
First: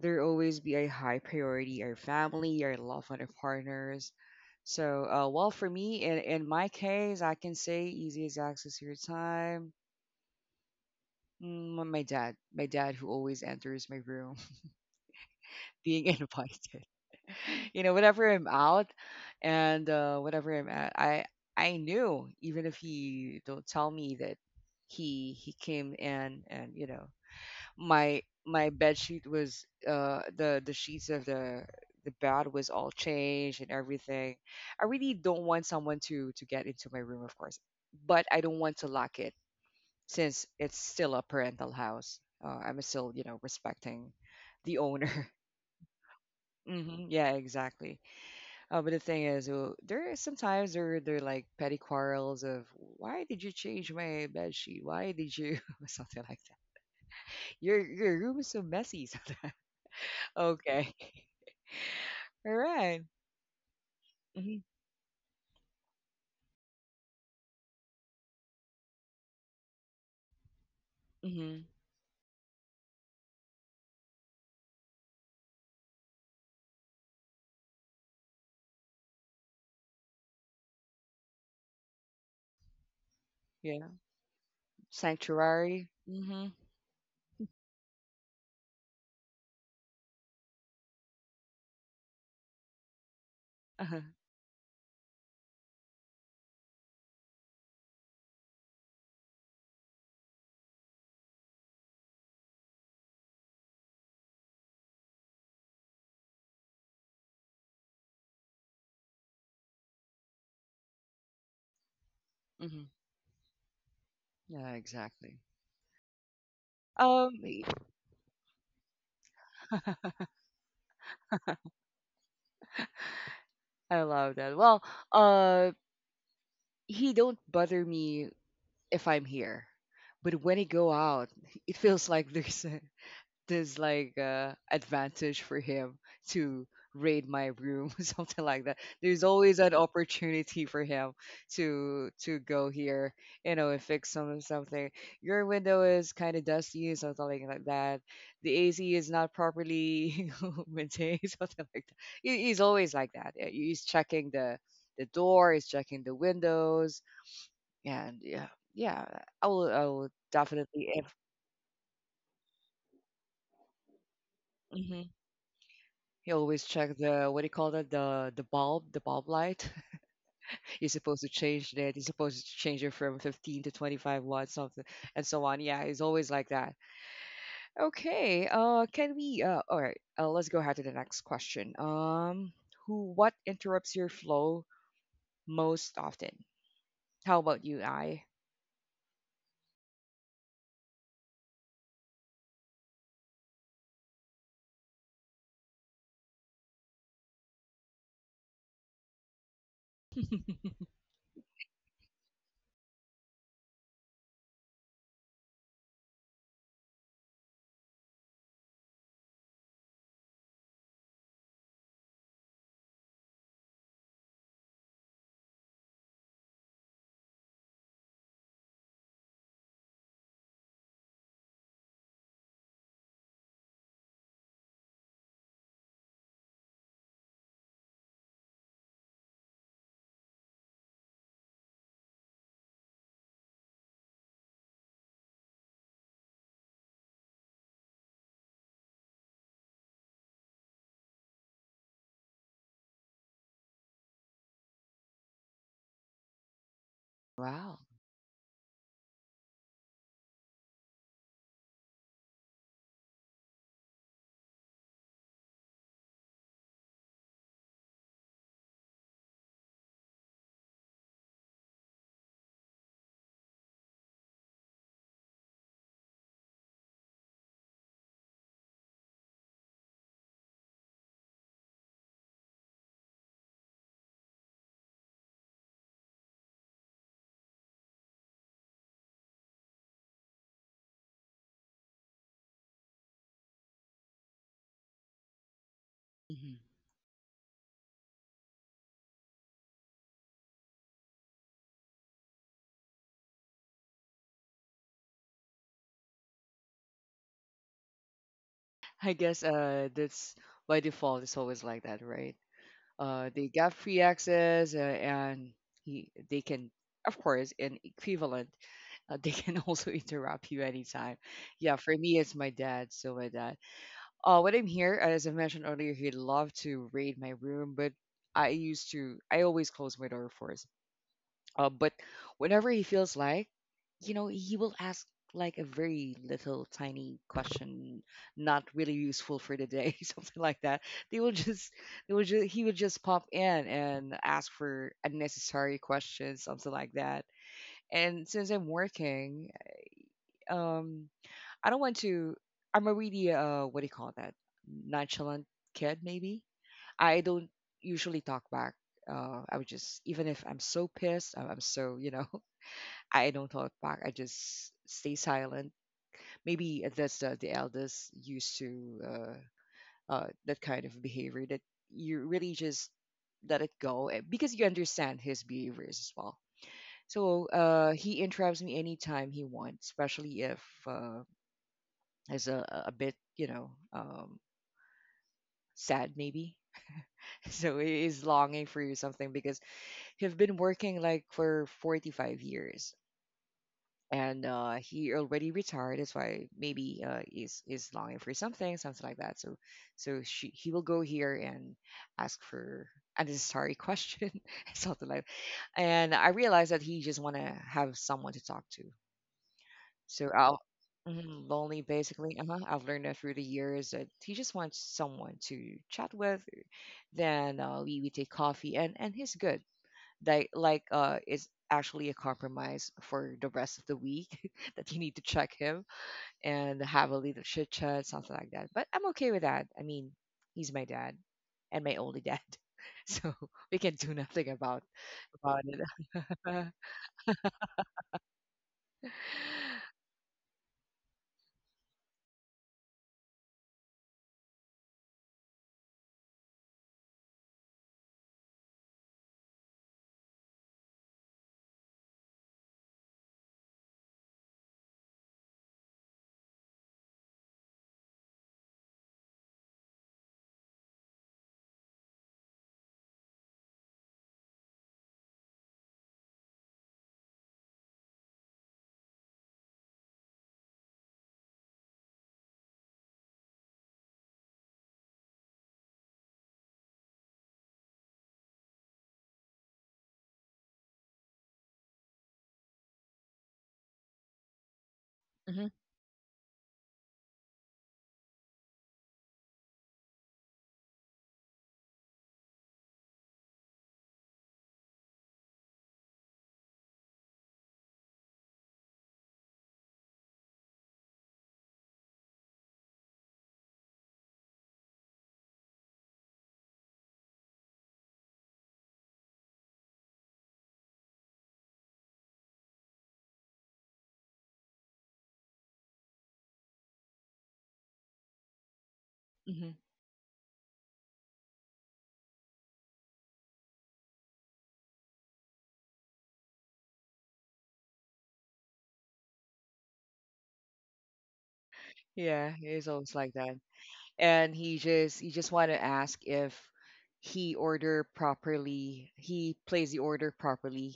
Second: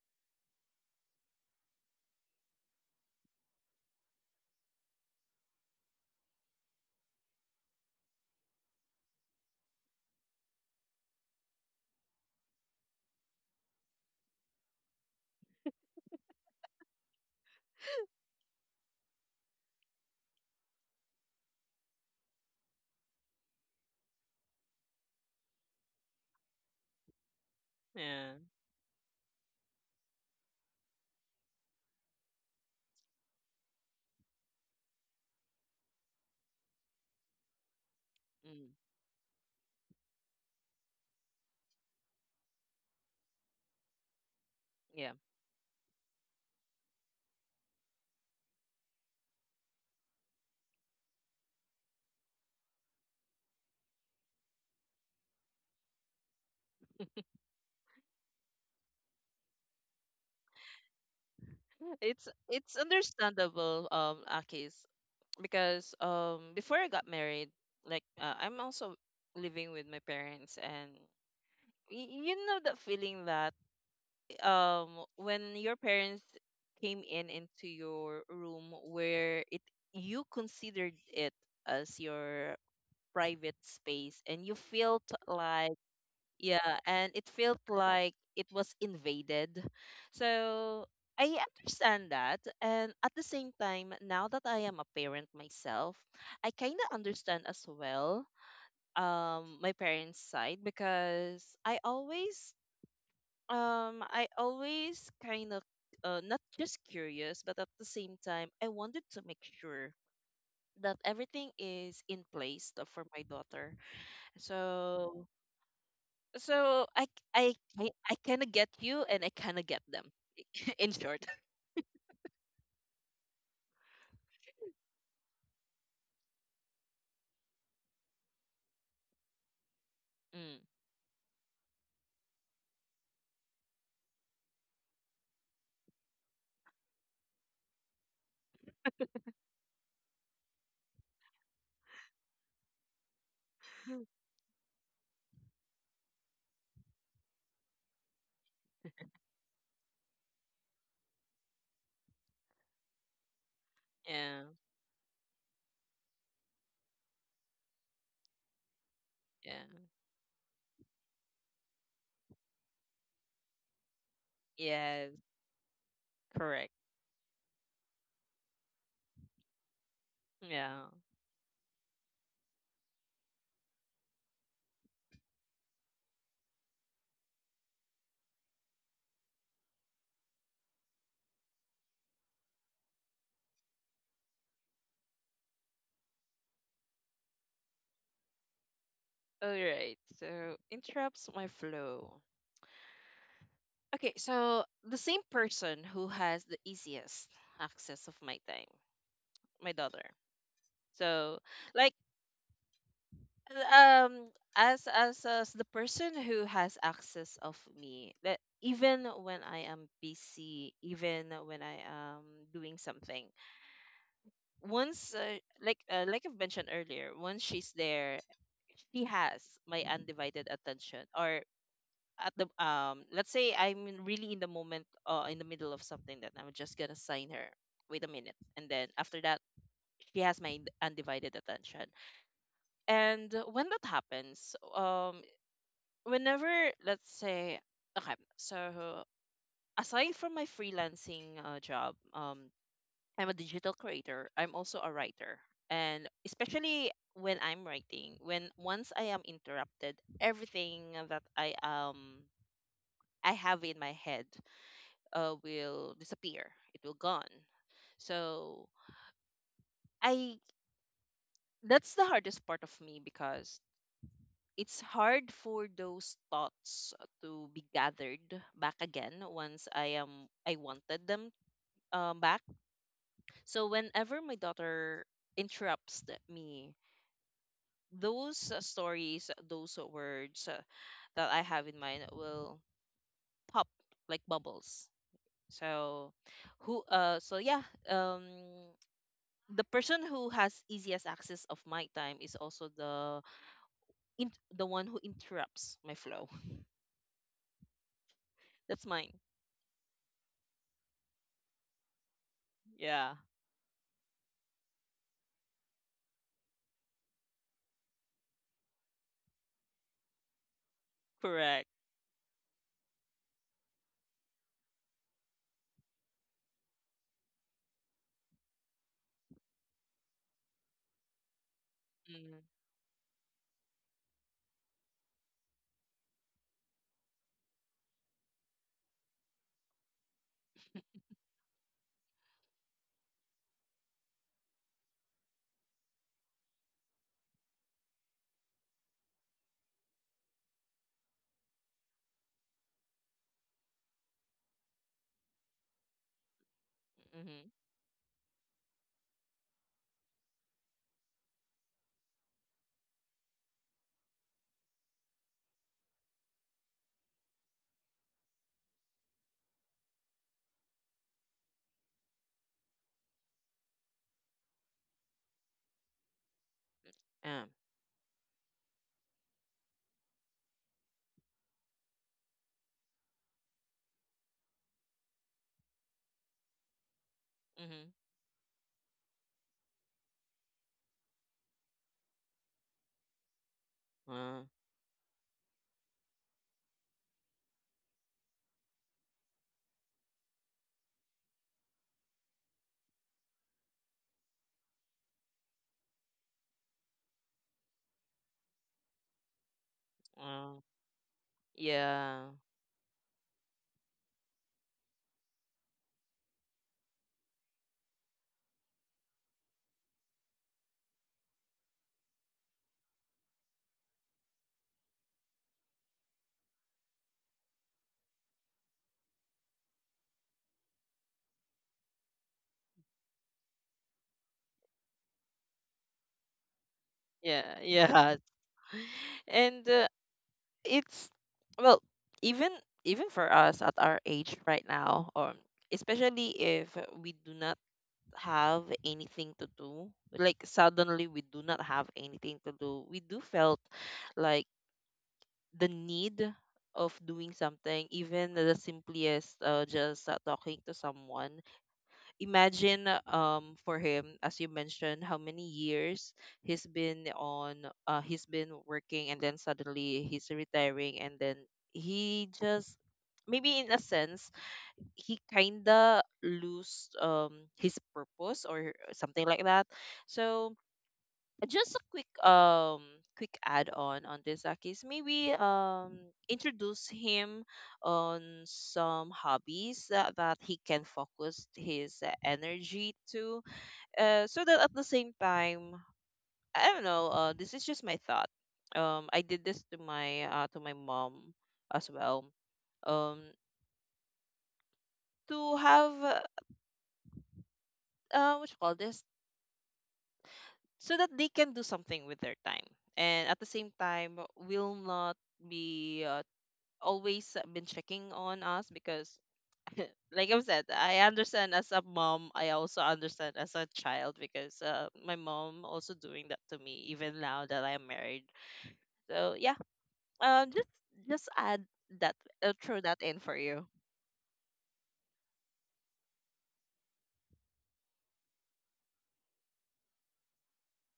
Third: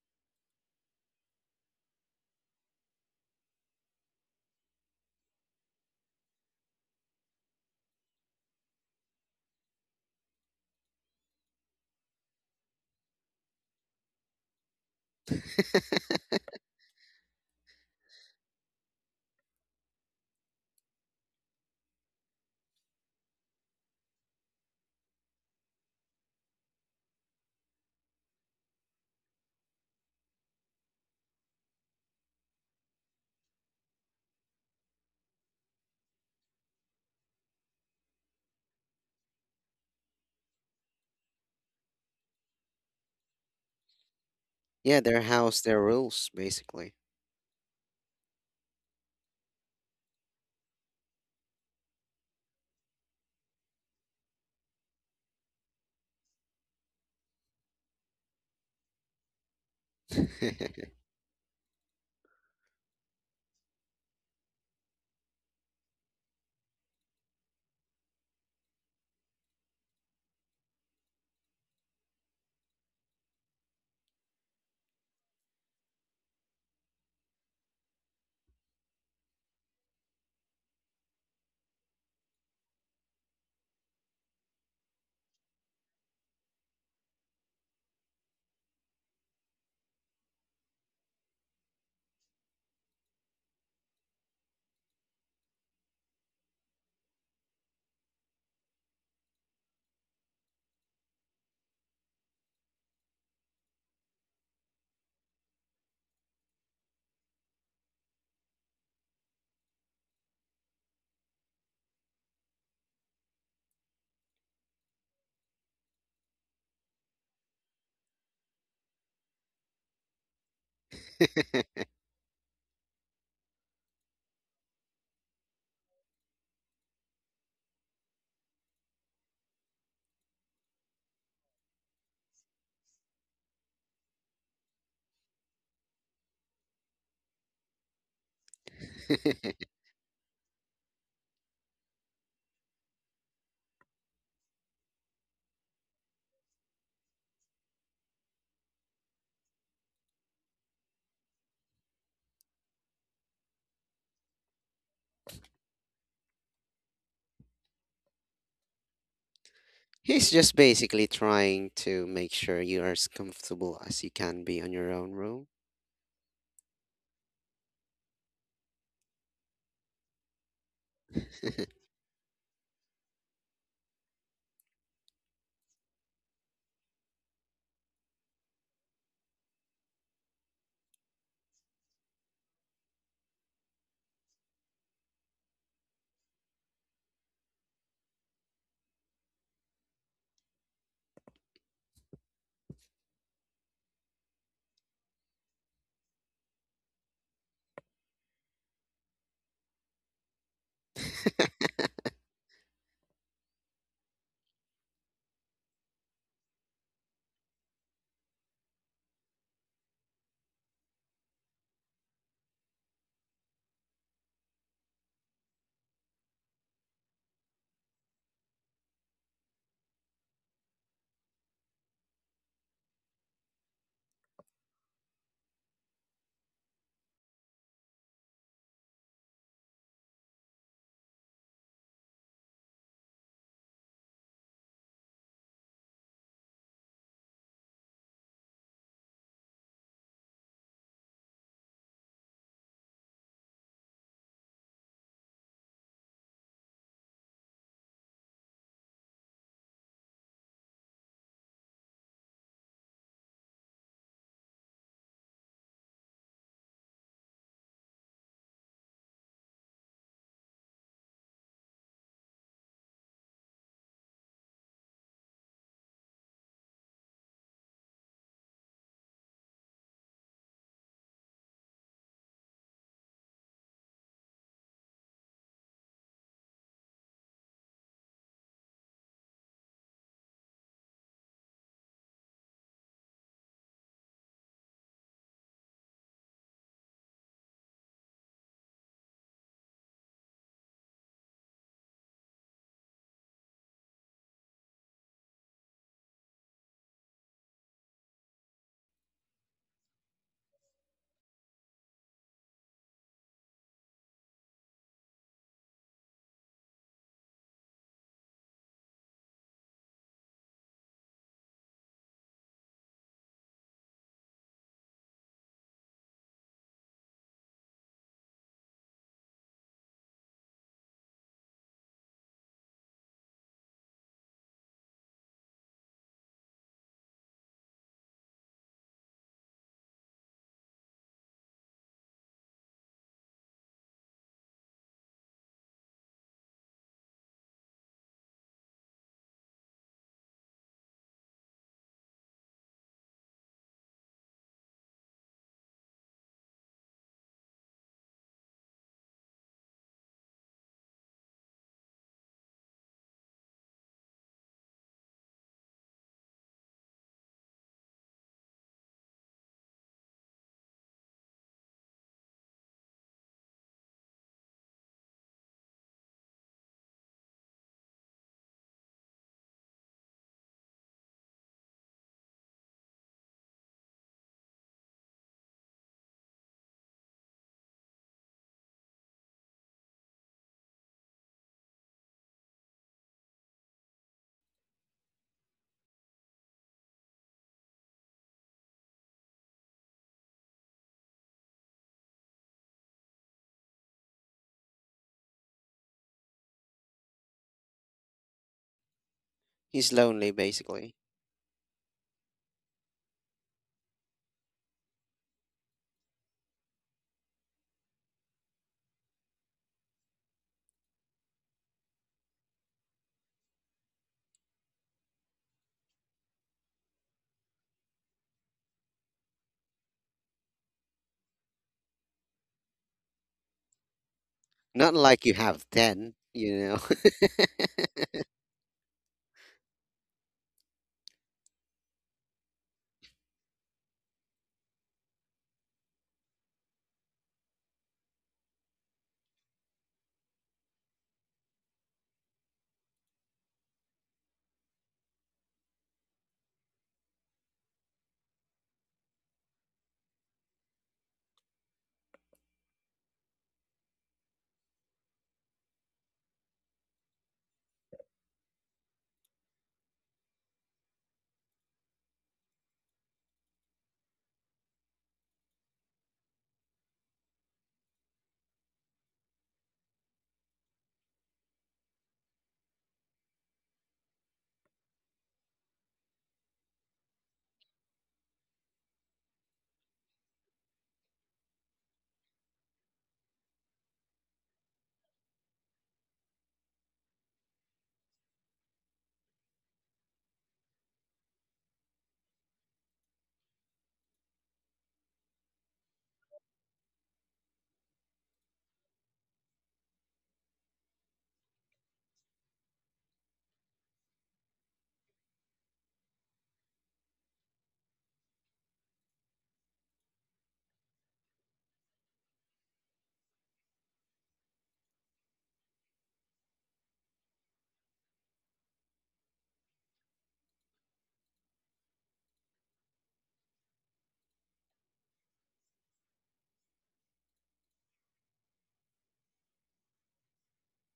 A: there always be a high priority, our family, our loved one, our partners. So, well, for me, in my case, I can say easiest access to your time. My dad, who always enters my room <laughs>
C: <laughs>
A: being invited. <laughs> You know, whenever I'm out and whenever I'm at, I knew. Even if he don't tell me that he came in, and you know my
B: Yeah.
A: my bed sheet was the sheets of the bed was all changed and everything. I really don't want someone to get into my room, of course, but I don't
B: Mm,
A: want to lock it since it's still a parental house. I'm still, respecting the
C: Yeah,
B: yeah.
A: owner.
C: their house, their rules,
A: <laughs>
C: basically.
A: hmm Yeah, exactly. Oh, but the thing is, there is sometimes there there are, like, petty quarrels of why did you change my bed sheet? Why did you <laughs> something like that? Your room is so messy. <laughs> Something. Okay.
B: It's
A: All
B: it's
A: right.
B: understandable,
A: Mm-hmm.
B: Akis, because, before I got married, like, I'm also living with my parents, and
A: Mm-hmm.
B: you know that feeling that, when your parents came in into your room, where it, you considered it as your private
A: Yeah.
B: space, and you felt like,
A: Sanctuary. Mm-hmm.
B: yeah, and it felt like it was invaded. So I understand that, and at the same
A: Uh-huh.
B: time, now that I am a parent myself, I kind of understand as well, my parents side, because I always kind of, not just curious, but at the same time, I wanted to make sure that everything is in place
A: Mm-hmm.
B: for my daughter.
A: Yeah.
B: So
A: Exactly.
B: so I
A: Um.
B: I kind of get you, and I kind of get
A: <laughs>
B: them, <laughs> in short.
A: I love that. Well, uh, he don't bother me if I'm here, but when he
B: Mm,
A: go out, <laughs> it feels like there's like a advantage for him to raid my room, <laughs> something like that. There's always an
C: <laughs>
A: opportunity for him to go here, and fix something. Your window is kind of dusty, something like that. The AC is not properly <laughs> maintained, <laughs> something like that. He's always like that. Yeah, he's checking
B: yeah.
A: the door, he's checking the windows, and yeah, yeah, i will i
B: Yeah.
A: will
C: He's just
A: definitely,
C: basically trying to make sure you are as comfortable as you can be on your own
A: if
B: Yes,
C: room.
A: he always
B: correct.
A: check the, what do you call that? The bulb light. <laughs> You're
B: Yeah.
A: supposed to change that. You're supposed to change it from 15 to 25 watts, something, and so on. Yeah, it's always like that. Okay. Can we? All right. Let's go ahead to the next question. Who? What interrupts your flow most often? How about you, I?
B: All right. So interrupts my flow. Okay, so the same person who has the easiest access of my time, my daughter.
A: <laughs>
B: So, like, um as the person who has access of me, that even when I am busy, even when I am doing something, once like I've mentioned earlier, once she's there, she has my undivided attention. Or at the, let's say I'm really in the moment, in the middle of something, that I'm just gonna sign her. Wait a minute. And then after that, she has my undivided attention. And when that happens, whenever, let's say, okay, so aside from my freelancing job, I'm a digital creator. I'm also a writer. And especially when I'm
A: Wow.
B: writing, when once I am interrupted, everything that I have in my head, will disappear. It will gone. So I That's the hardest part of me, because it's hard for those thoughts to be gathered back again, once I wanted them, back. So whenever my daughter interrupts me, those, stories, those words, that I have in mind will pop like bubbles. So
A: Mhm.
B: so yeah, um the person who has easiest access of my time is also in, the one who interrupts my flow. <laughs> That's
A: I
B: mine.
A: guess that's by default. It's always like that, right?
B: Yeah.
A: They got free access, and they can, of course, in equivalent, <laughs> they can <laughs> also interrupt you anytime.
B: Correct.
A: Yeah, for me it's my dad. So my dad, when I'm here, as I mentioned earlier, he loved to raid my room. But I used to I always close my door first, but
B: Mhm.
A: whenever he feels like, he will ask like a very little tiny question, not really useful for the day, <laughs> something like that. They will just, he would just pop in and ask for unnecessary questions, something like that. And since I'm working, um, I don't want to. I'm a really what do you call that? Nonchalant kid, maybe. I don't
B: Mhm.
A: usually talk back. I would just, even if I'm so pissed, I'm so. I don't talk back. I just stay silent. Maybe that's the eldest used to that kind of behavior that you really just let it go, because you understand his behaviors as well. So
B: Yeah.
A: he interrupts me anytime he wants, especially if uh, is a bit, sad maybe. <laughs>
B: Mhm.
A: So he is longing for you something because he've been working like for 45 years.
B: Uh,
A: And he already retired. That's why maybe he's is longing for something, something like that. So, he will go here and ask for a necessary question, <laughs> something like. And I realized that he just want to have someone to talk to.
C: He's lonely,
A: So
B: uh,
A: I'll
C: basically.
A: mhm, Lonely
B: yeah.
A: basically. Uh-huh. I've learned that through the years that he just wants someone to chat with. Then we take coffee, and he's good. They like is actually a compromise for the rest of the week <laughs> that you need to check him and have a little chit chat, something like that. But I'm okay with that. I mean, he's my dad and my only dad. <laughs> So we can do nothing
C: Not
A: about
C: like you have
A: about
C: 10, you know.
A: it. <laughs>
B: Yeah, yeah. <laughs> And it's, well, even for us at our age right now, or especially if we do not have anything to do, like suddenly we do not have anything to do, we do felt like the need of doing something, even the simplest, just talking to someone. Imagine for him, as you mentioned, how many years he's been on, he's been working, and then suddenly he's retiring, and then he just, maybe in a sense, he kinda lose his purpose or something like that. So just a quick quick add on this, Akis. Maybe
A: Hmm.
B: introduce him on some hobbies that, he can focus his energy to. So that at the same time, I don't know. This is just my thought. I did this to my mom as well. Um, to have what you call this, so that they can do something with their time, and at the same time, will not be always been checking on us because
A: Hmm.
B: <laughs> like I've said, I understand as a mom, I also understand as a child because my mom also doing that to me even now that I'm married. So yeah, uh, just just add that,
A: Yeah,
B: throw
A: he's
B: that in
A: always
B: for
A: like that.
B: you.
A: And he just you just want to ask if he plays the order properly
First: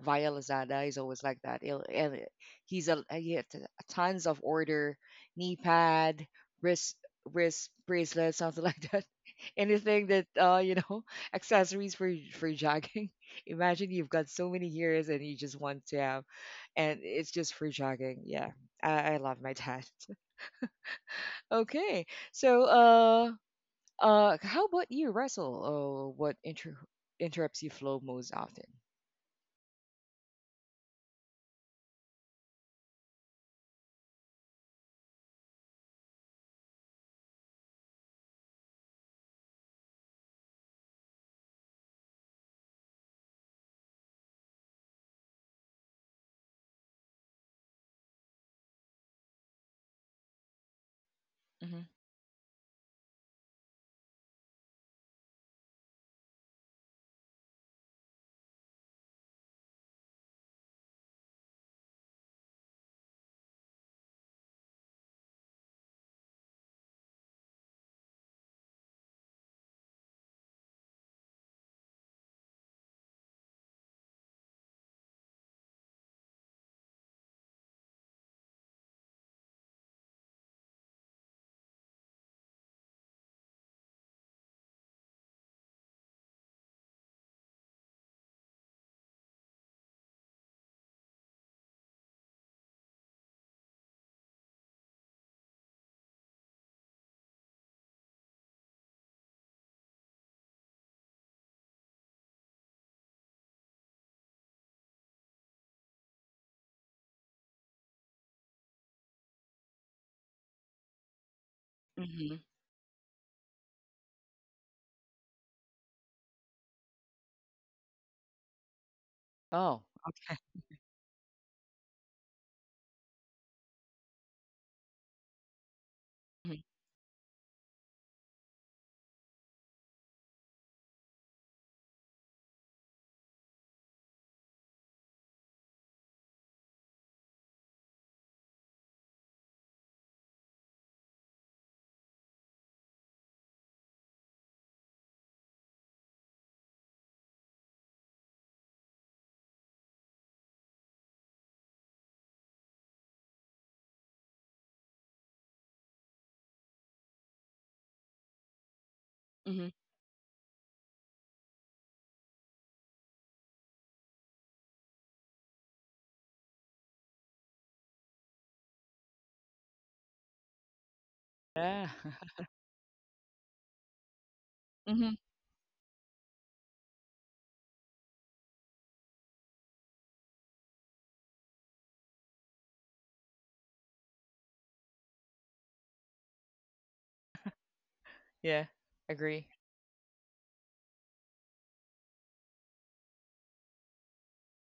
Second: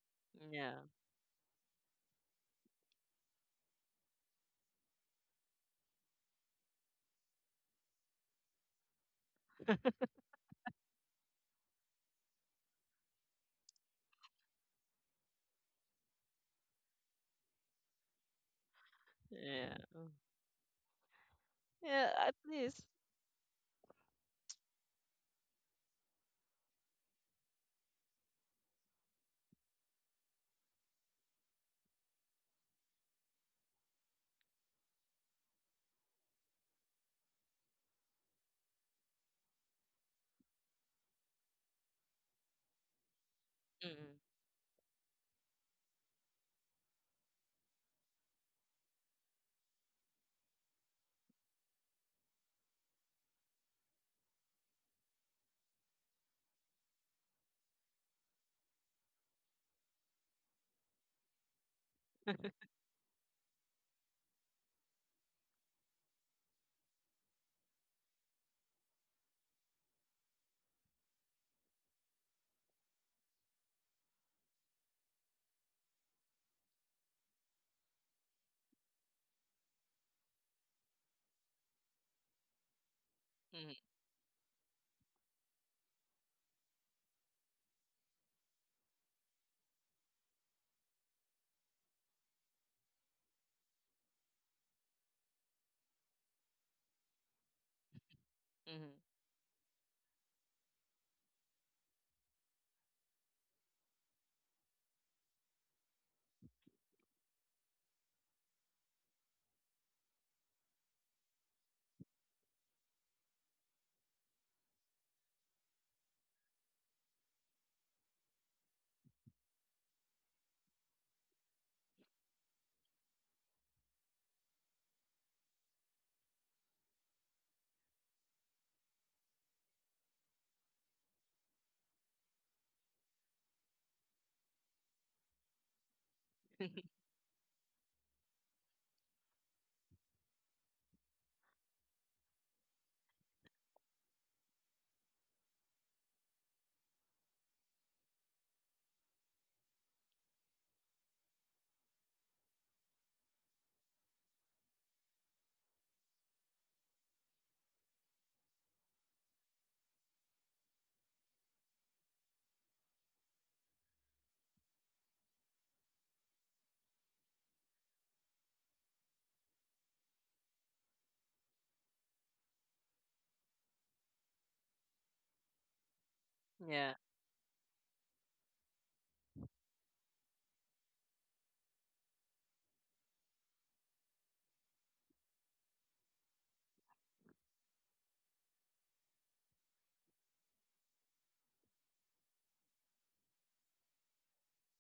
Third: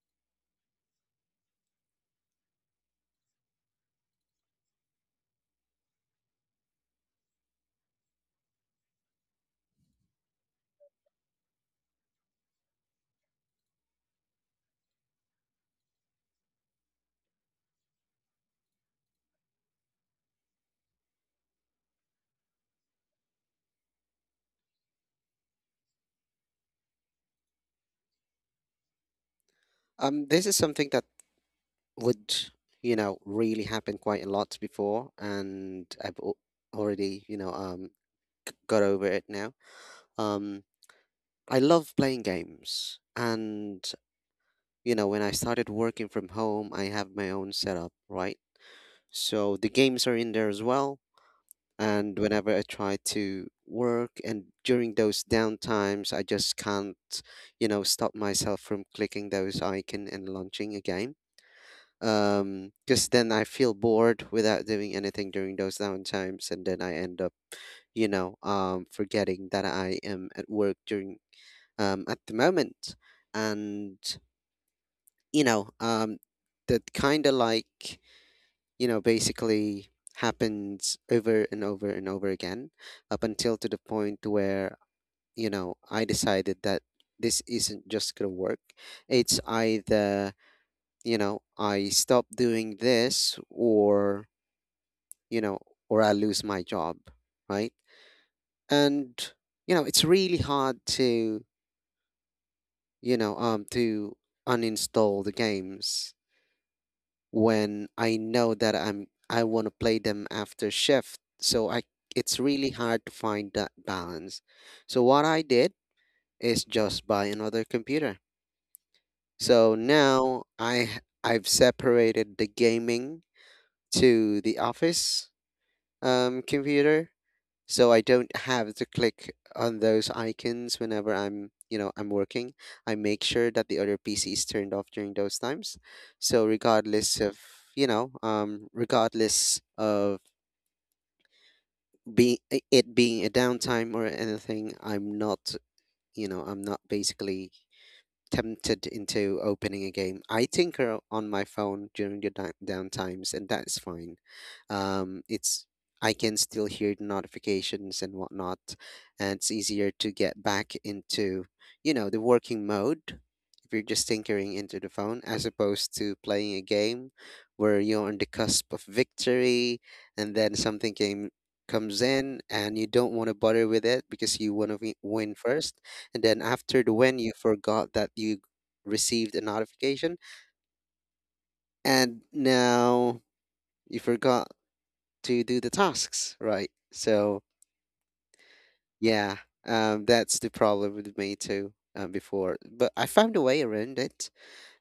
A: via
B: Yeah,
A: Lazada. He's always like that. And he had tons of order, knee pad, wrist wrist bracelet, something like that. <laughs> Anything that <laughs> accessories for jogging. <laughs> Imagine you've got so many years and you just want to have, and it's just for jogging. Yeah. I love my
B: yeah,
A: dad. <laughs> Okay,
B: yeah. At
A: so
B: least,
A: how about you, Russell? Oh, what interrupts you flow most often?
C: <laughs> Um, this is something that would, you know, really happen quite a lot before, and I've already, you know, got over it now. Um, I love playing games, and,
B: mm-hmm,
C: you know, when I started working from home, I have my own setup, right? So the games are in there as well, and whenever I try to work and during those downtimes, I just can't, you know, stop myself from clicking those icon and launching a game. Because then I feel bored without doing anything during those downtimes, and then I end up, you know, forgetting that I am at work during at the moment, and you know, that kind of like, you know, basically happens over and over and over again, up until to the point where, you know, I decided that this isn't just going to work. It's either, you know, I stop doing this, or, you know, or I lose my job, right?
B: mm-hmm,
C: And, you know, it's really hard to, you know, to uninstall the games when I know that I want to play them after shift. So I
A: Hmm.
C: it's
A: Hmm.
C: really hard to find that balance. So what I did is just buy another computer. So
A: Oh, okay.
C: now I've separated the gaming to the office computer, so I don't have to click on those icons whenever I'm, you know, I'm working. I make sure that the other PC is turned off during those times. So regardless of, you know, regardless of being it being a downtime or anything, I'm not, you know, I'm not basically tempted into opening a game. I tinker on my phone during the down times, and that's fine. It's I can still hear the notifications and whatnot, and it's
A: Mm-hmm.
C: easier to get back into the working mode if you're just tinkering into the phone as opposed to playing a game where you're on the cusp of victory and then something came
A: Yeah.
C: comes in
A: <laughs>
C: and you don't want to bother with it because you want to
A: Hmm.
C: win first, and then after the
B: <laughs> yeah,
C: when you forgot that you received a notification, and now you forgot to do the tasks, right?
A: Yeah,
C: Yeah
A: agree.
C: that's the problem with me too before, but I found a way around it,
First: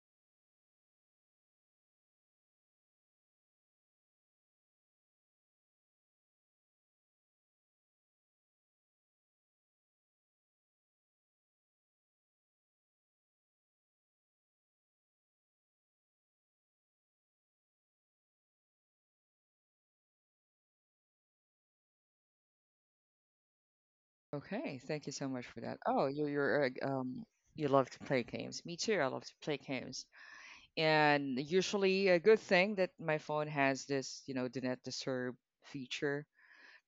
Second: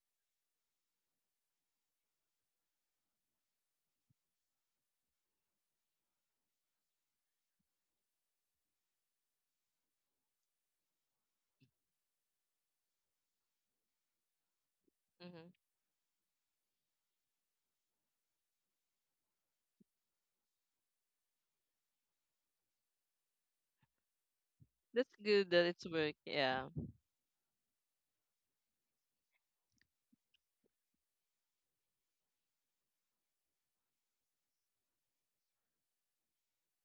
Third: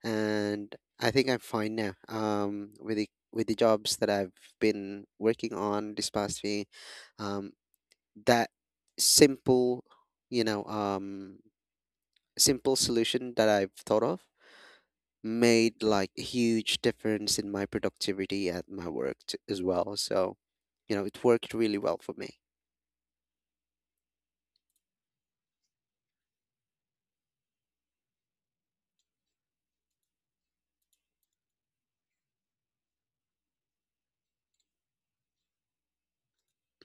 C: and I think I'm fine now with the jobs that I've been working on this past few. Um, that Simple, you know um, simple solution that I've thought of
B: mm-hmm.
C: made like a huge difference in my productivity at my work as well. So, it worked really well for me.
A: Okay, thank you
B: That's
A: so much
B: good
A: for
B: that
A: that.
B: it's
A: Oh,
B: work.
A: you're you're
B: Yeah,
A: uh, um you love to play games. Me too. I love to play games. And usually a good thing that my phone has this do not disturb feature,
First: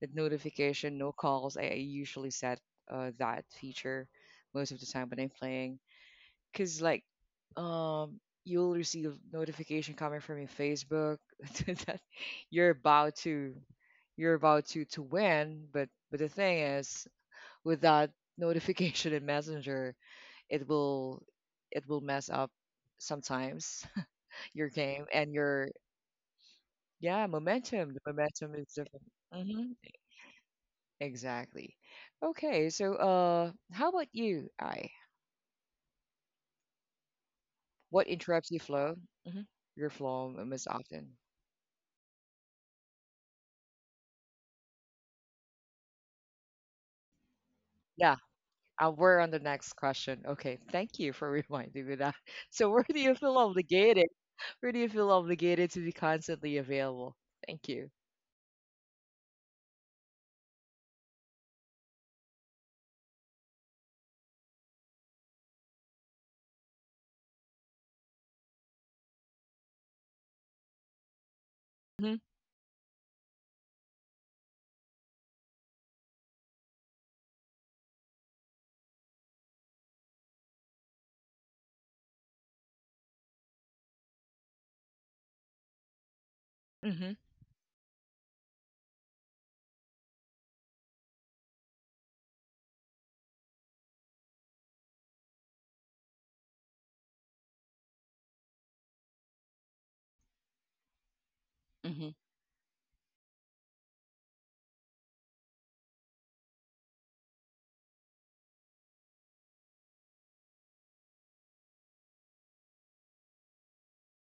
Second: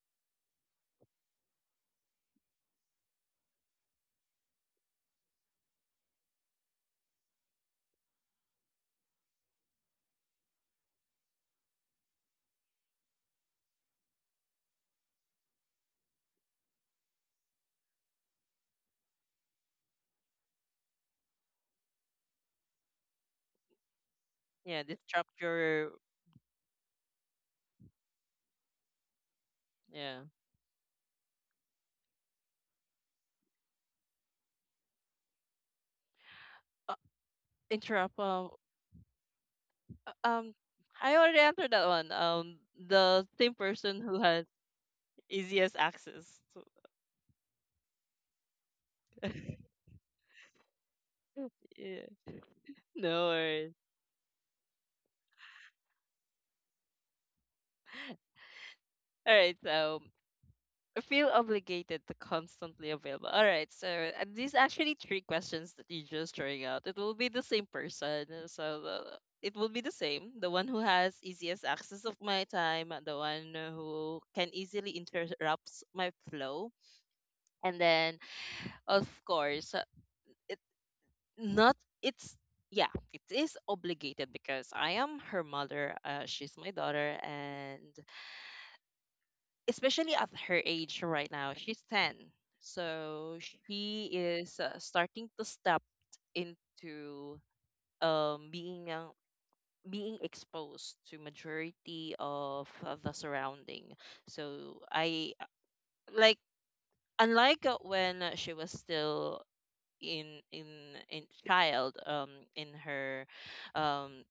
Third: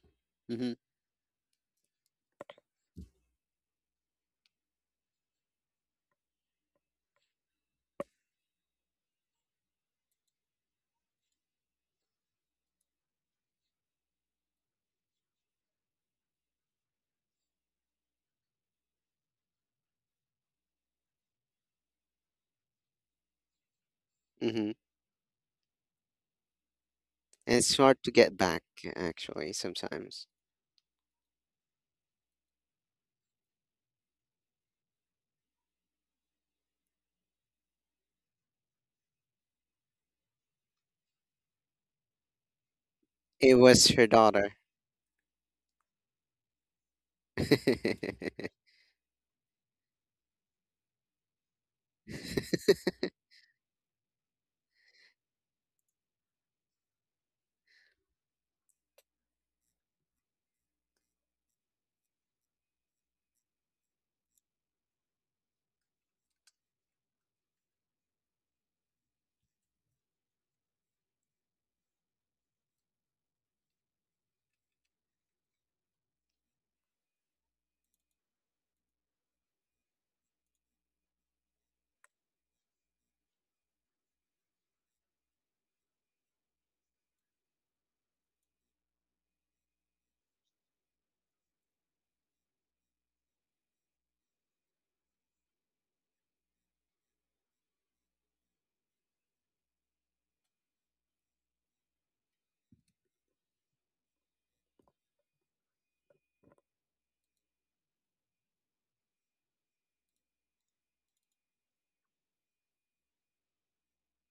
A: that
C: Mm-hmm.
A: notification, no calls. I usually set that feature most of the time when I'm playing. Because like um you'll receive notification coming from your Facebook. <laughs> That you're about to you're about to win, but the thing is with that notification in Messenger, it will it will mess up sometimes. <laughs>
C: Mm-hmm.
A: Your
B: yeah. This
A: game and your,
B: structure.
A: yeah,
C: And it's
A: momentum.
C: hard
A: The
C: to get
A: momentum
C: back
A: is different.
C: actually
A: Hmm.
B: Yeah.
C: sometimes.
A: Exactly. Okay, so how about you, I?
B: Uh,
A: What
B: interrupt.
A: interrupts hmm your flow
B: Um,
A: most
B: I
A: often?
B: already answered that one. The same
C: It was
B: person
C: her
B: who has
C: daughter.
B: easiest access. So-
C: <laughs>
A: Yeah. We're on the
B: <laughs>
A: next question. Okay, thank you for <laughs> reminding me
B: yeah,
A: that. So, where do you
B: no
A: feel
B: worries.
A: obligated? Where do you feel obligated to be constantly available? Thank you.
B: All right, so feel obligated to constantly available. All right, so these actually three questions that you just throwing out. It will be the same person. So the, it will be the same. The one who has easiest access of
A: Hmm.
B: my time, the one who can easily interrupt my flow, and then, of course. It. Not it's Yeah, it is obligated because I am her mother. She's my daughter,
A: Hmm.
B: and especially at her age right now, she's 10, so she is starting to step into being being exposed to
A: Hmm.
B: majority of the surrounding. So I, like unlike when she was still in in in child, in her um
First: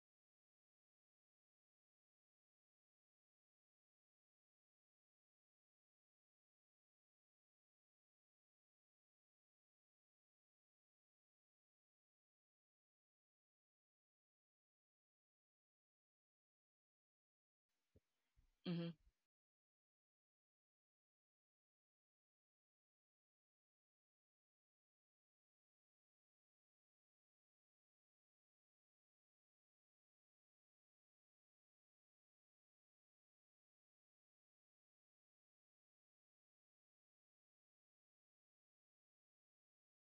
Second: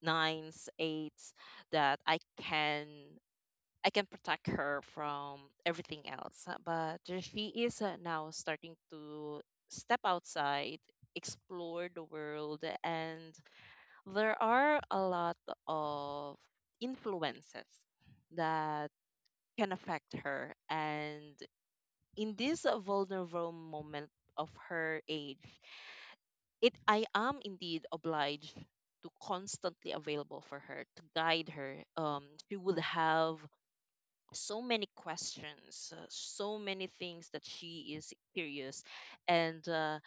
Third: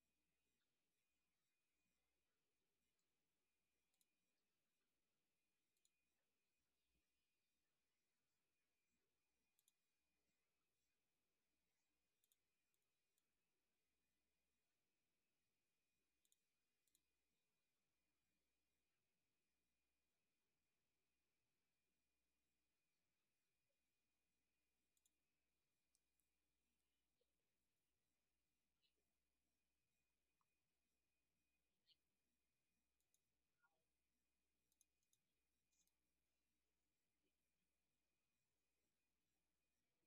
B: nines, eights, that I can, I can protect her from everything else. But she is now starting to step outside, explore the world, and there are a lot of influences
A: Hmm.
B: that can affect her. And in this vulnerable moment of her age, it I am indeed obliged to constantly available for her to guide her. She would have so many questions, so many things that she is curious, and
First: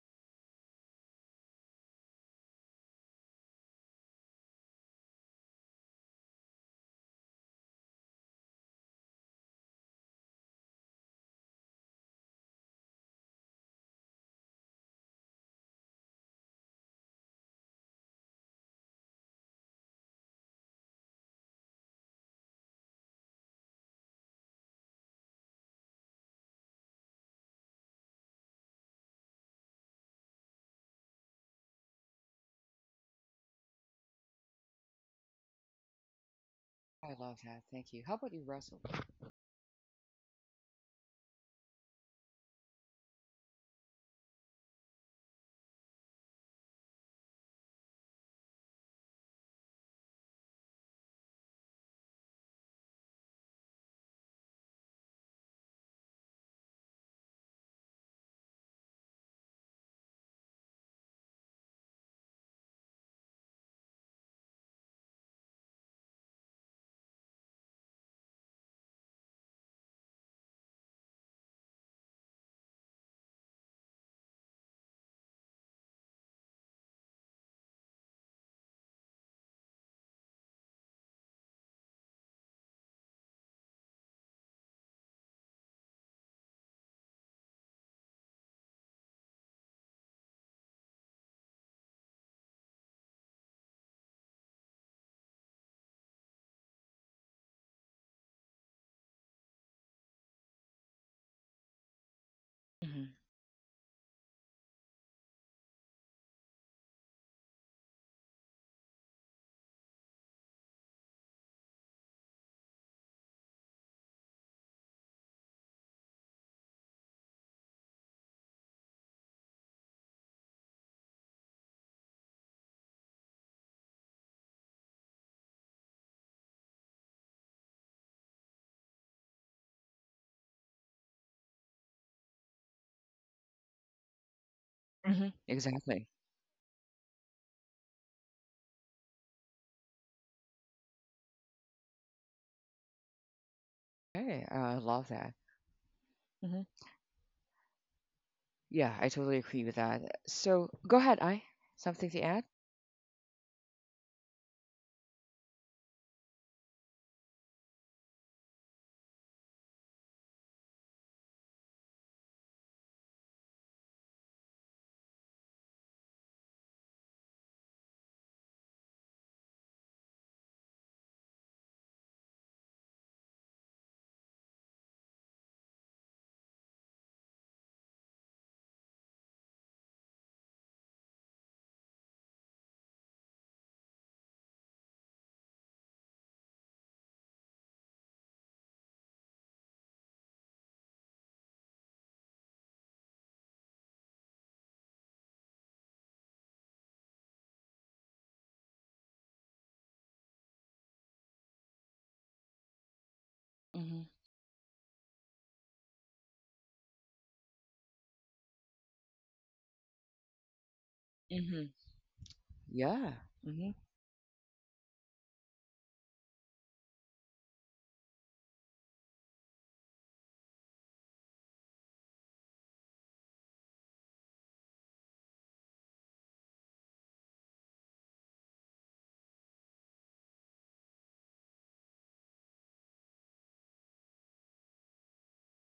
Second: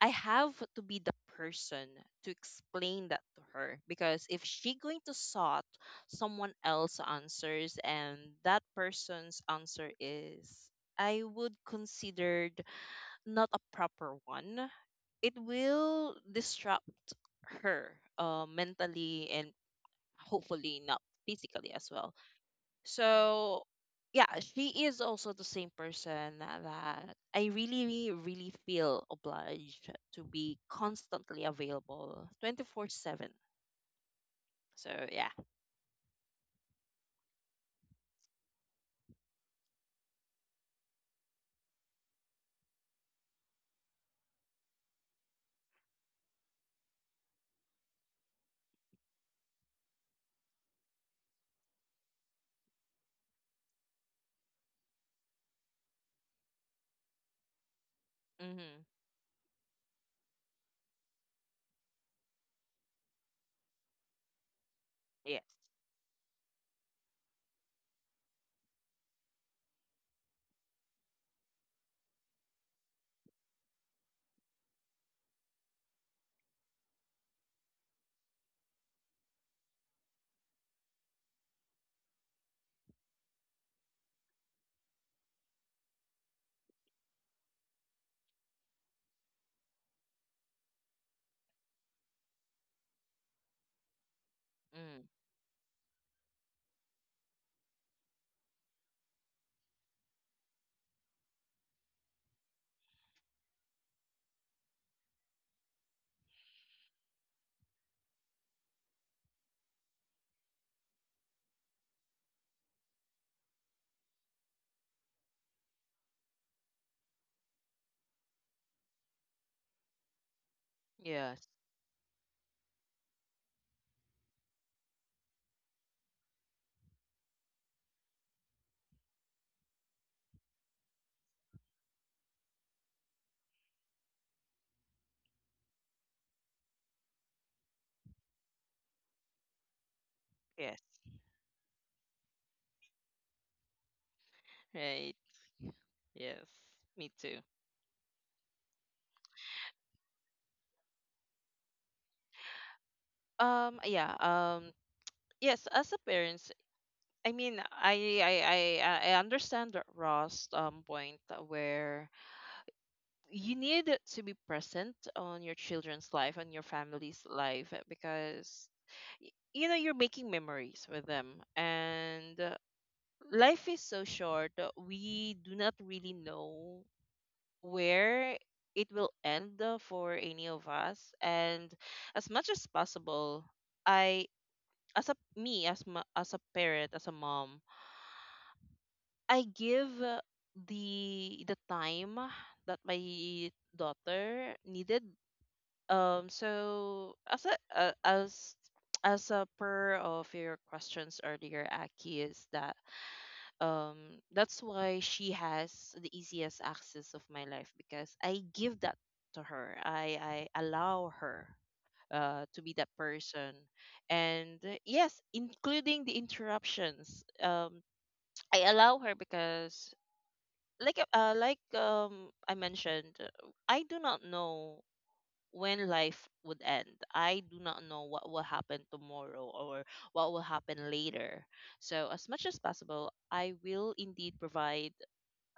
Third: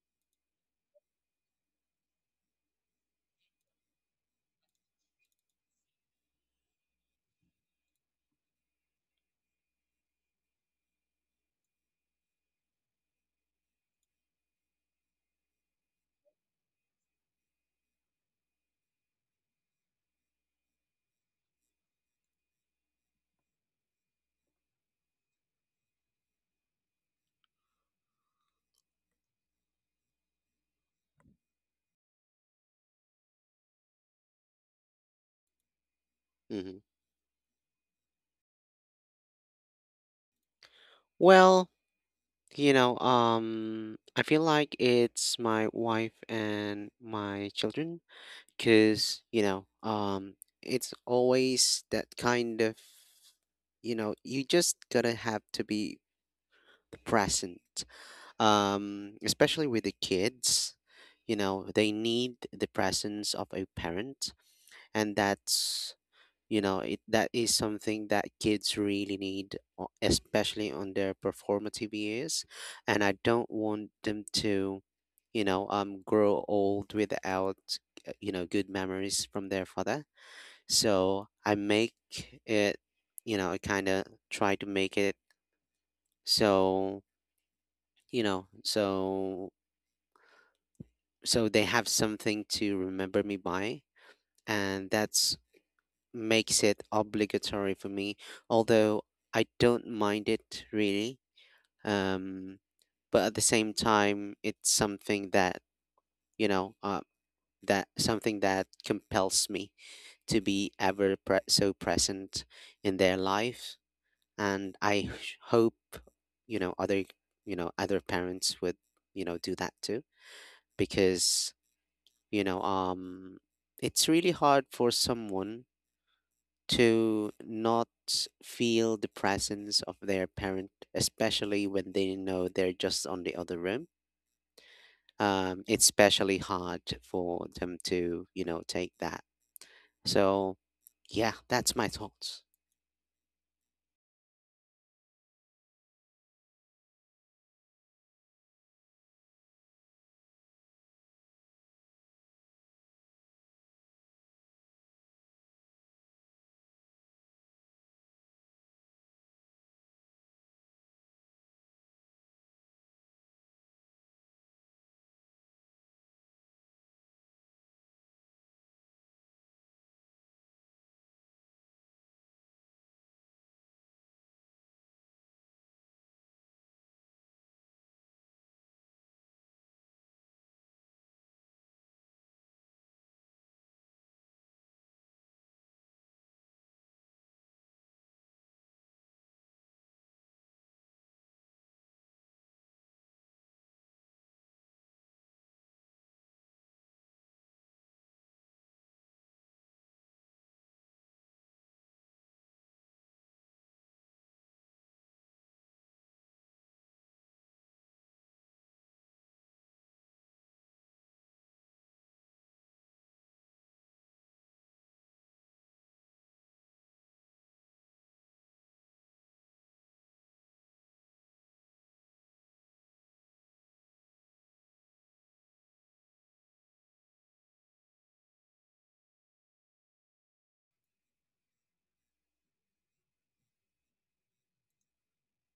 B: I have to be the person to explain that to her because if she going to sought someone else answers, and that person's answer is, I would consider, not a proper one, it will disrupt her mentally and hopefully not physically as well. So, yeah, she is also the same person that I really, really feel obliged to be constantly available 24/7. So, yeah.
C: Hmm.
A: I love that. Thank you. How about you, Russell?
C: Well, I feel like it's my wife and my children because, it's always that kind of, you just gotta have to be the present,
B: Mm-hmm.
C: especially with the kids. They need the presence of a parent, and
B: Yes.
C: that's you know it, that is something that kids really need, especially on their performative years. And I don't want them to grow old without good memories from their father, so I make it, I kind of try to make it so you know so so they have something to remember me by, and
B: Mm.
C: that's makes it obligatory for me, although I don't mind it really. um
A: Hmm.
C: but at the same time, it's something that, you know uh, that something that compels me to be so present in their life. And hope, you know other you know, other parents would, do that too,
B: Yes.
C: because you know, it's really hard for someone to not feel the presence of their parent, especially when they know they're just on the other room.
A: Hmm.
C: It's
A: Exactly.
C: especially hard for them to, take that. So,
B: Yes.
C: yeah, that's my thoughts.
A: Okay, I love
B: Right.
A: that.
B: Yes.
A: Hmm.
B: Me too.
A: Yeah, I totally agree with that. So, go ahead, I. Something to add?
B: Yeah. Yes, as a parent, I mean, I understand that Ross point where you need to be present on your children's life and your family's life because you know you're making memories with them, and life is so short. We do not really know where it will end for any of us, and as much as possible, I, as a me as ma, as a parent, as a mom, I give the time that my daughter needed. So as a as a per of your questions earlier, Aki, is that
A: Hmm.
B: that's why she has the easiest access of my life, because I give that to her. I allow her
A: Hmm.
B: to be that
A: Yeah.
B: person,
A: Hmm.
B: and yes, including the interruptions. I allow her because like I mentioned, I do not know when life would end. I do not know what will happen tomorrow or what will happen later. So as much as possible, I will indeed provide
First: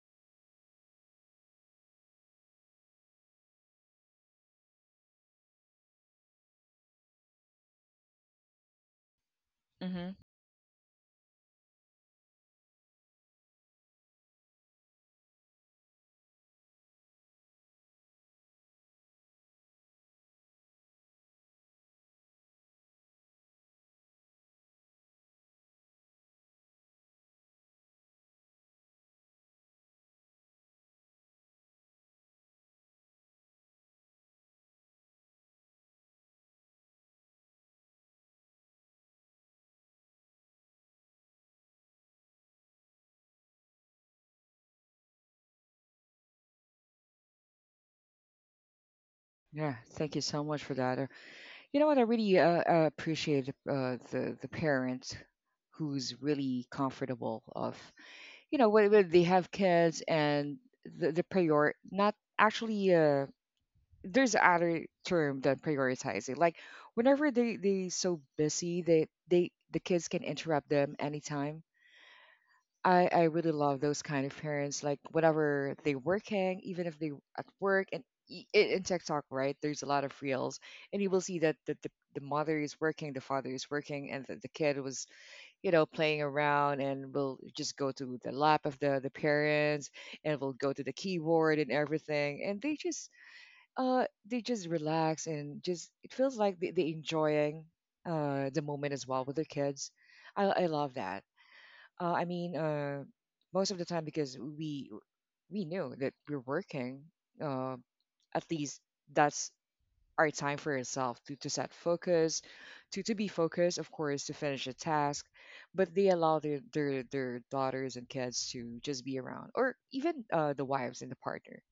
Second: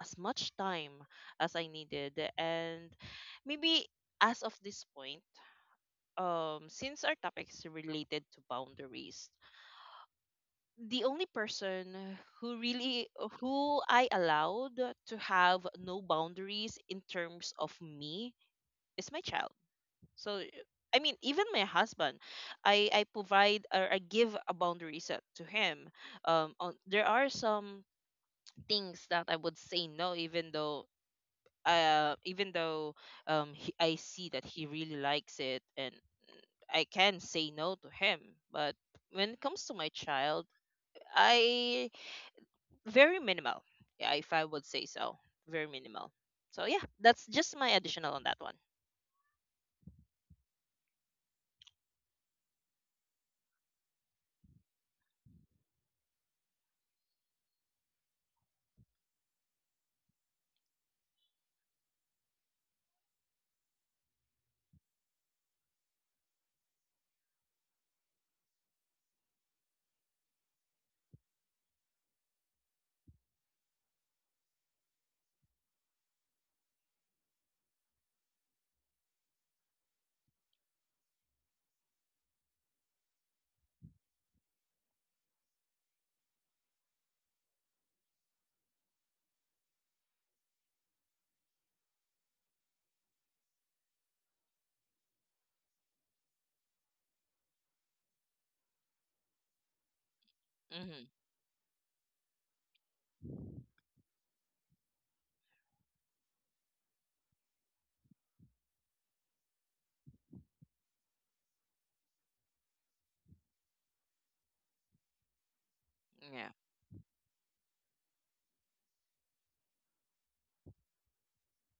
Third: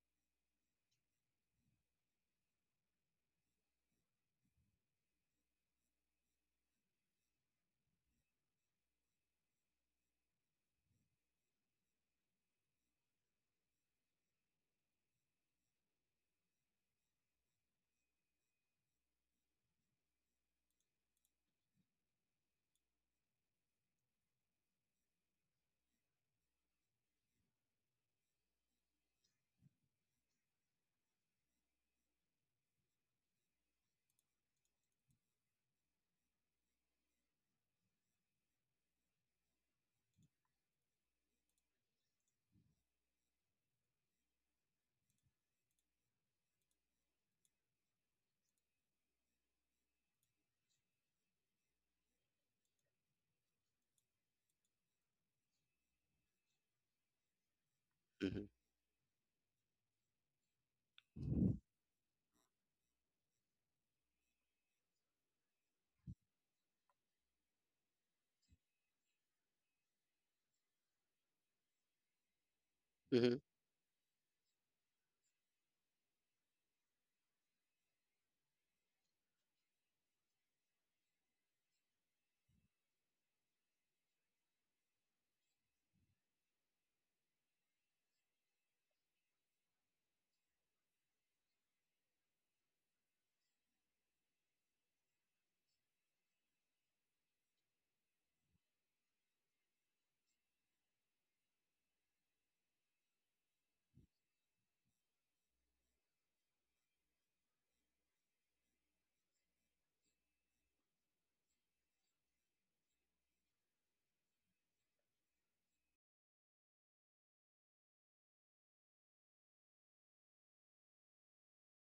B: as much time as I needed, and maybe, as of this point, since our topic is related to boundaries,
A: Hmm.
B: the only person who really, who I allowed to have no boundaries in terms of me, is my child. So I mean, even my husband, I provide, or I give a boundary set to him. On, there are some things that I would say no, even though uh even though he, I see that he really likes it, and I can say no to him. But when it comes to my child, I, very minimal. Yeah, if I would say so, very minimal. So yeah, that's just my additional on that one.
A: Yeah, thank you so much for that. You know what? I really appreciate the parents who's really comfortable of,
C: Hmm.
A: you know, when they have kids, and the prior not actually there's other term than prioritizing, like whenever they so busy, they the kids can interrupt them anytime. I
C: Hmm.
A: really love those kind of parents. Like whatever they working, even if they at work and in TikTok, right? There's a lot of reels, and you will see that the mother is working, the father is working, and the kid was playing around and will just go to the lap of the parents and will go to the keyboard and everything, and they just relax and just it feels like they enjoying the moment as well with their kids. I love
B: Mm-hmm.
A: that. I mean, most of the time because we knew that we're working. Uh, at least that's our time for itself to set focus, to be focused, of course, to finish a task. But they allow
B: Yeah.
A: their daughters and kids to just be around, or even the wives and the partner.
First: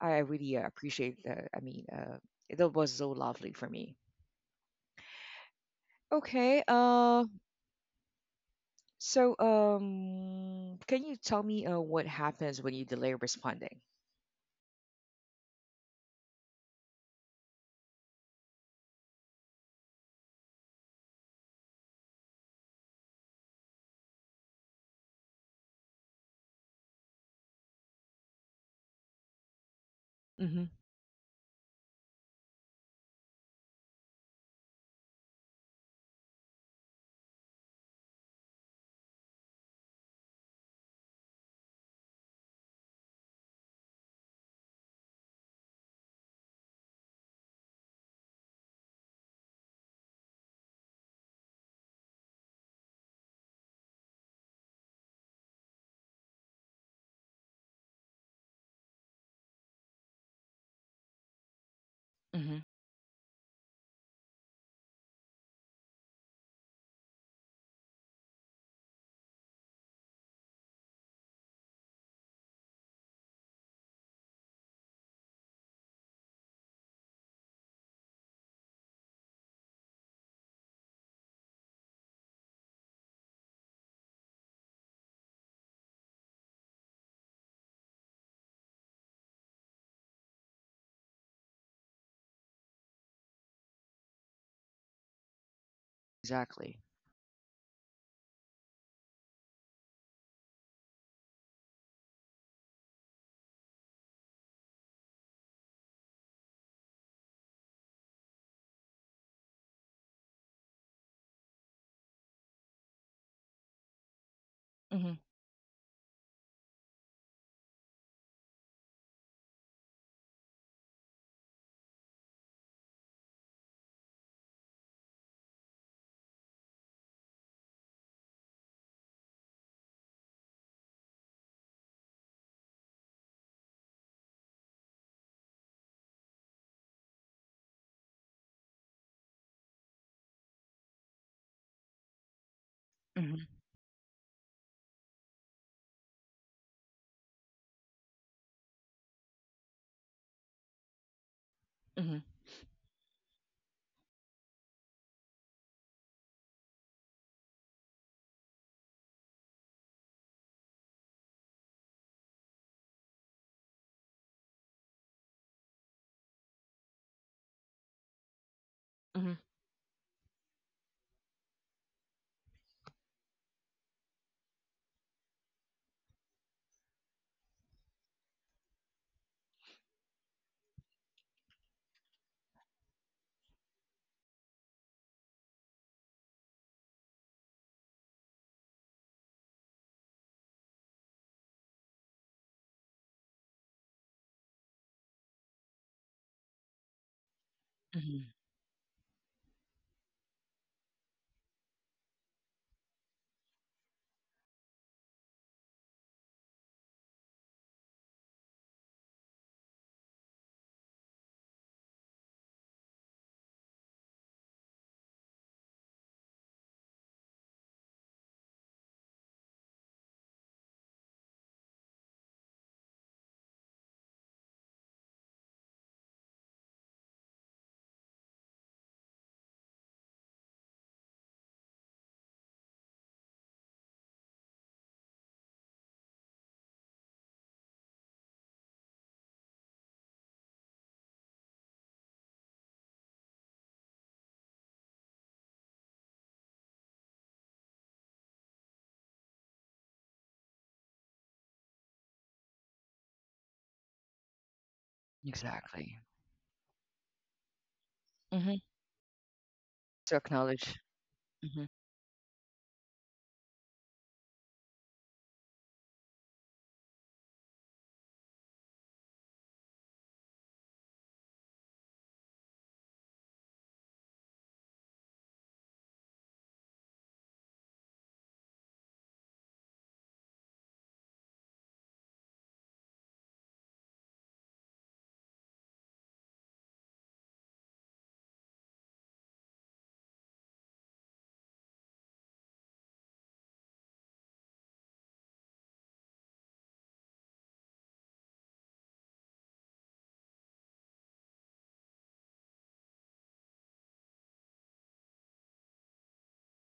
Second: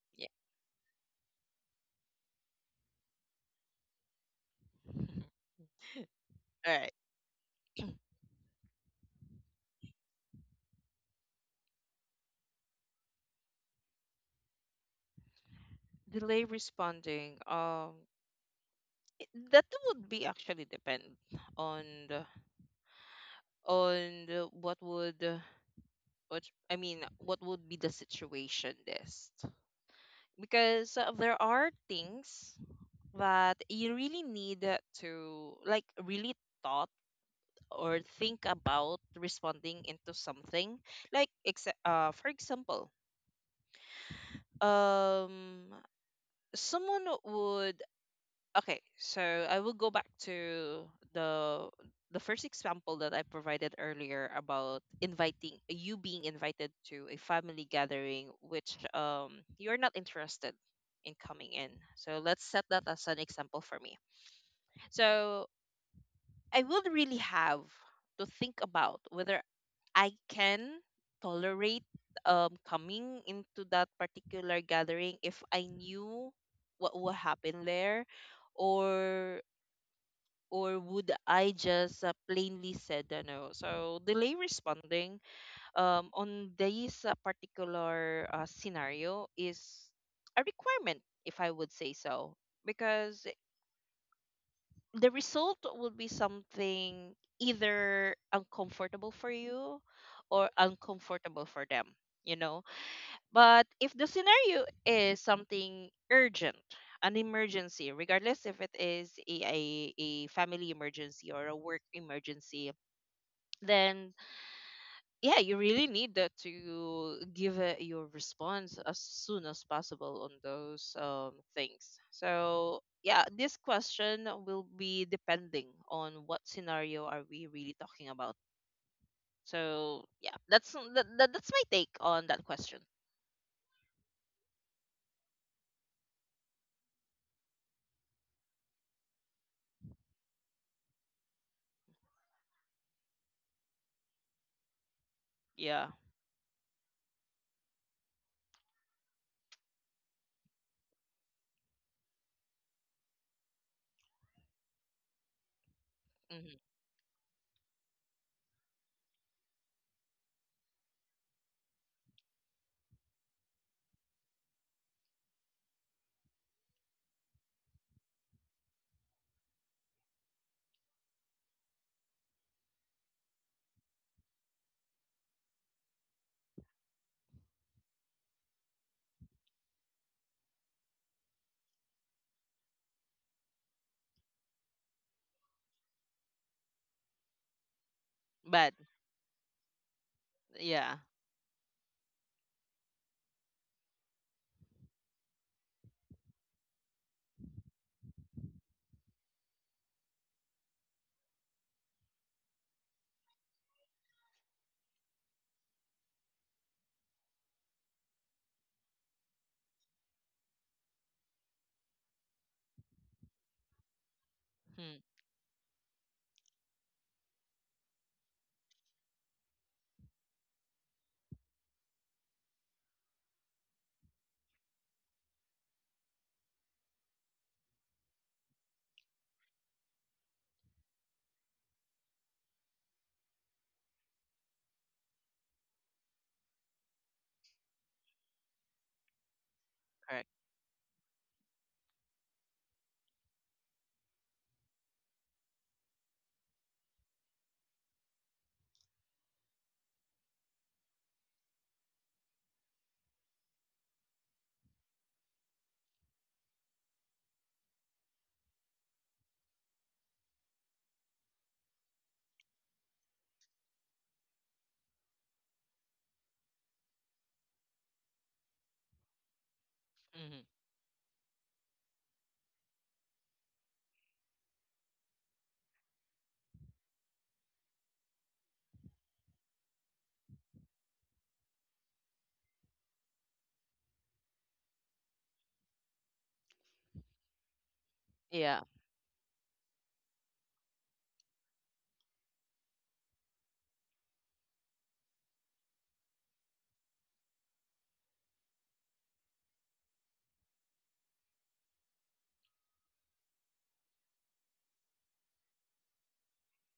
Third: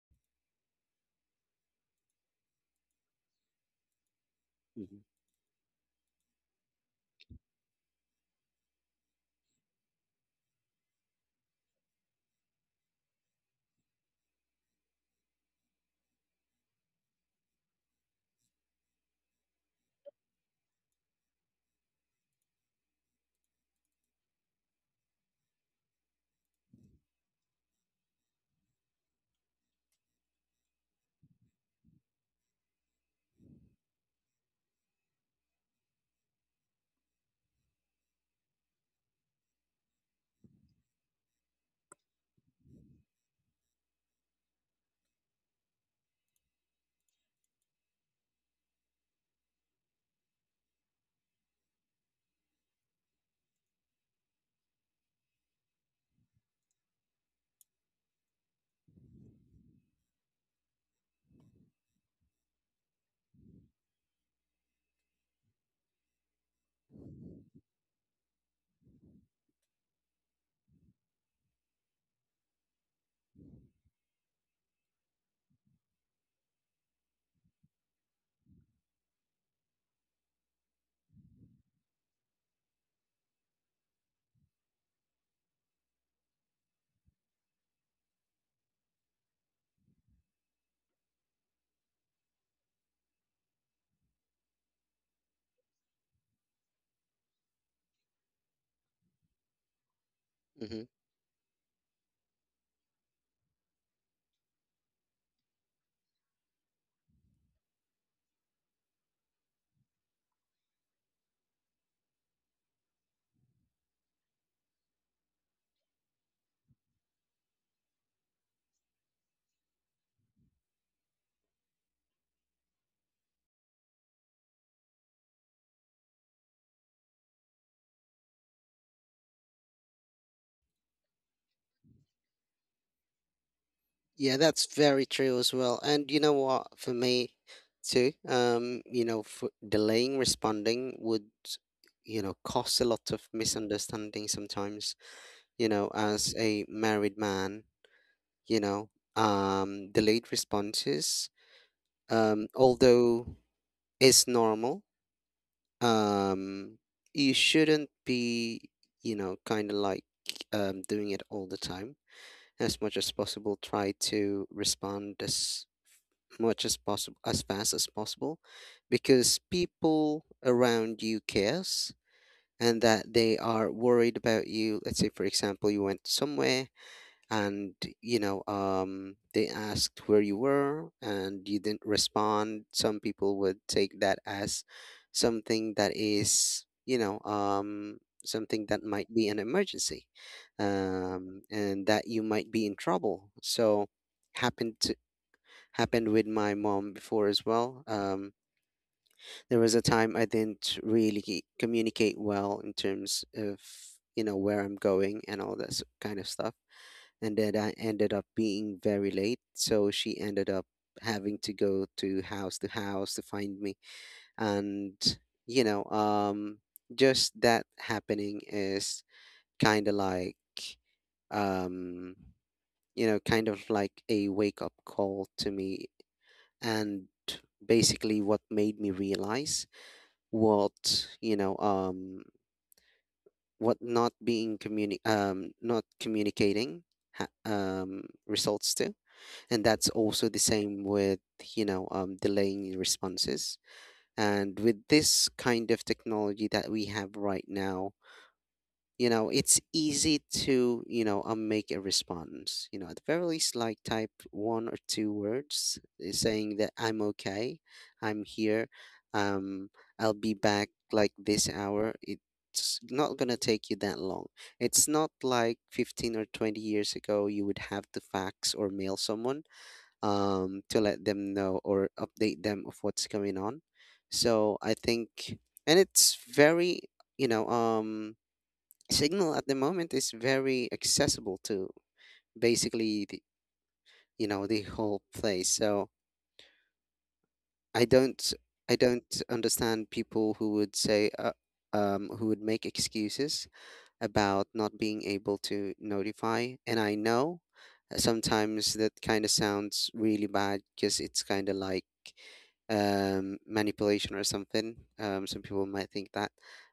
A: I
B: Yeah.
A: really appreciate that. I mean, that was so lovely for me.
C: Hmm.
B: <laughs>
A: Okay.
B: All right.
A: So, can you tell me what happens when you delay responding?
B: Delay responding. It- that would be actually depend on the, on the, what would what I mean, what would be the situation list?
A: Mm-hmm.
B: Because there are things that you really need to, like, really thought, or think about responding into something, like ex- for example, um someone would, okay, so I will go back to the the first example that I provided earlier about inviting you, being invited to a family gathering, which you're not interested in coming in. So let's
A: Mm-hmm.
B: set that as an example for me. So I would really have to think about whether I can tolerate coming into that particular gathering if I knew what would happen there, or would I just plainly said no? So delay responding on this particular scenario is a requirement, if I would say so, because the result will be
A: Exactly.
B: something either uncomfortable for you or
C: Hmm.
B: uncomfortable for them, you know. But if the scenario is something urgent, an emergency, regardless if it is a family emergency or a work emergency, then
A: Mm-hmm.
B: yeah, you really need that to give your response as soon as possible on those things. So yeah, this question will be depending on what scenario are we really talking about. So yeah, that's that, that, that's my take on that question.
C: Yeah, that's very true as well. And you know what, for me too, for delaying responding would, cause a lot of
A: Mm-hmm.
C: misunderstanding sometimes. You
B: Yeah.
C: know, as a married man, you know, delayed responses,
A: Mm-hmm.
C: although is normal,
B: Hmm.
C: um, you shouldn't be, kind of like doing it all the time. As much as possible, try to respond as much as possible, as fast as possible,
A: Mm-hmm.
C: because people around you cares and that they are worried about you. Let's say, for example, you went somewhere and they asked where you were and you didn't respond. Some people would take that as something that is, something
B: But
C: that might be an emergency,
B: yeah.
C: and that you might be in trouble. So happened to happened with my mom before as well.
A: Hmm.
C: There was a time I didn't really communicate well in terms of where I'm going and all that kind of stuff, and then I ended up being very late. So she ended up having to go to house to house to find me, and,
B: Hmm,
C: you know, um, just that happening is kind of like, um, kind of like a wake up call to me, and basically what made me realize what, what not communicating results to. And that's
B: correct.
C: also the same with, delaying responses. And with this kind of technology that we have right now, it's easy to, make a response, at the very least, like type one or two words
A: Exactly.
C: saying that I'm okay, I'm
A: Mm-hmm.
C: here, um
A: So
C: I'll be back
A: acknowledge.
C: like this
A: Mm-hmm.
C: hour. It's not gonna take you that long. It's not like 15 or 20 years ago you would have to fax or mail someone,
B: Hmm.
C: to let them know or update them of what's going on. So I think, and it's very, you know, um, Signal at the moment is very accessible to basically the, the whole place. So I don't
B: Yeah.
C: I don't understand people who would say, who would make excuses about not being able to notify. And I know sometimes that kind of sounds really bad because it's kind of like, manipulation or something. Some people might think that,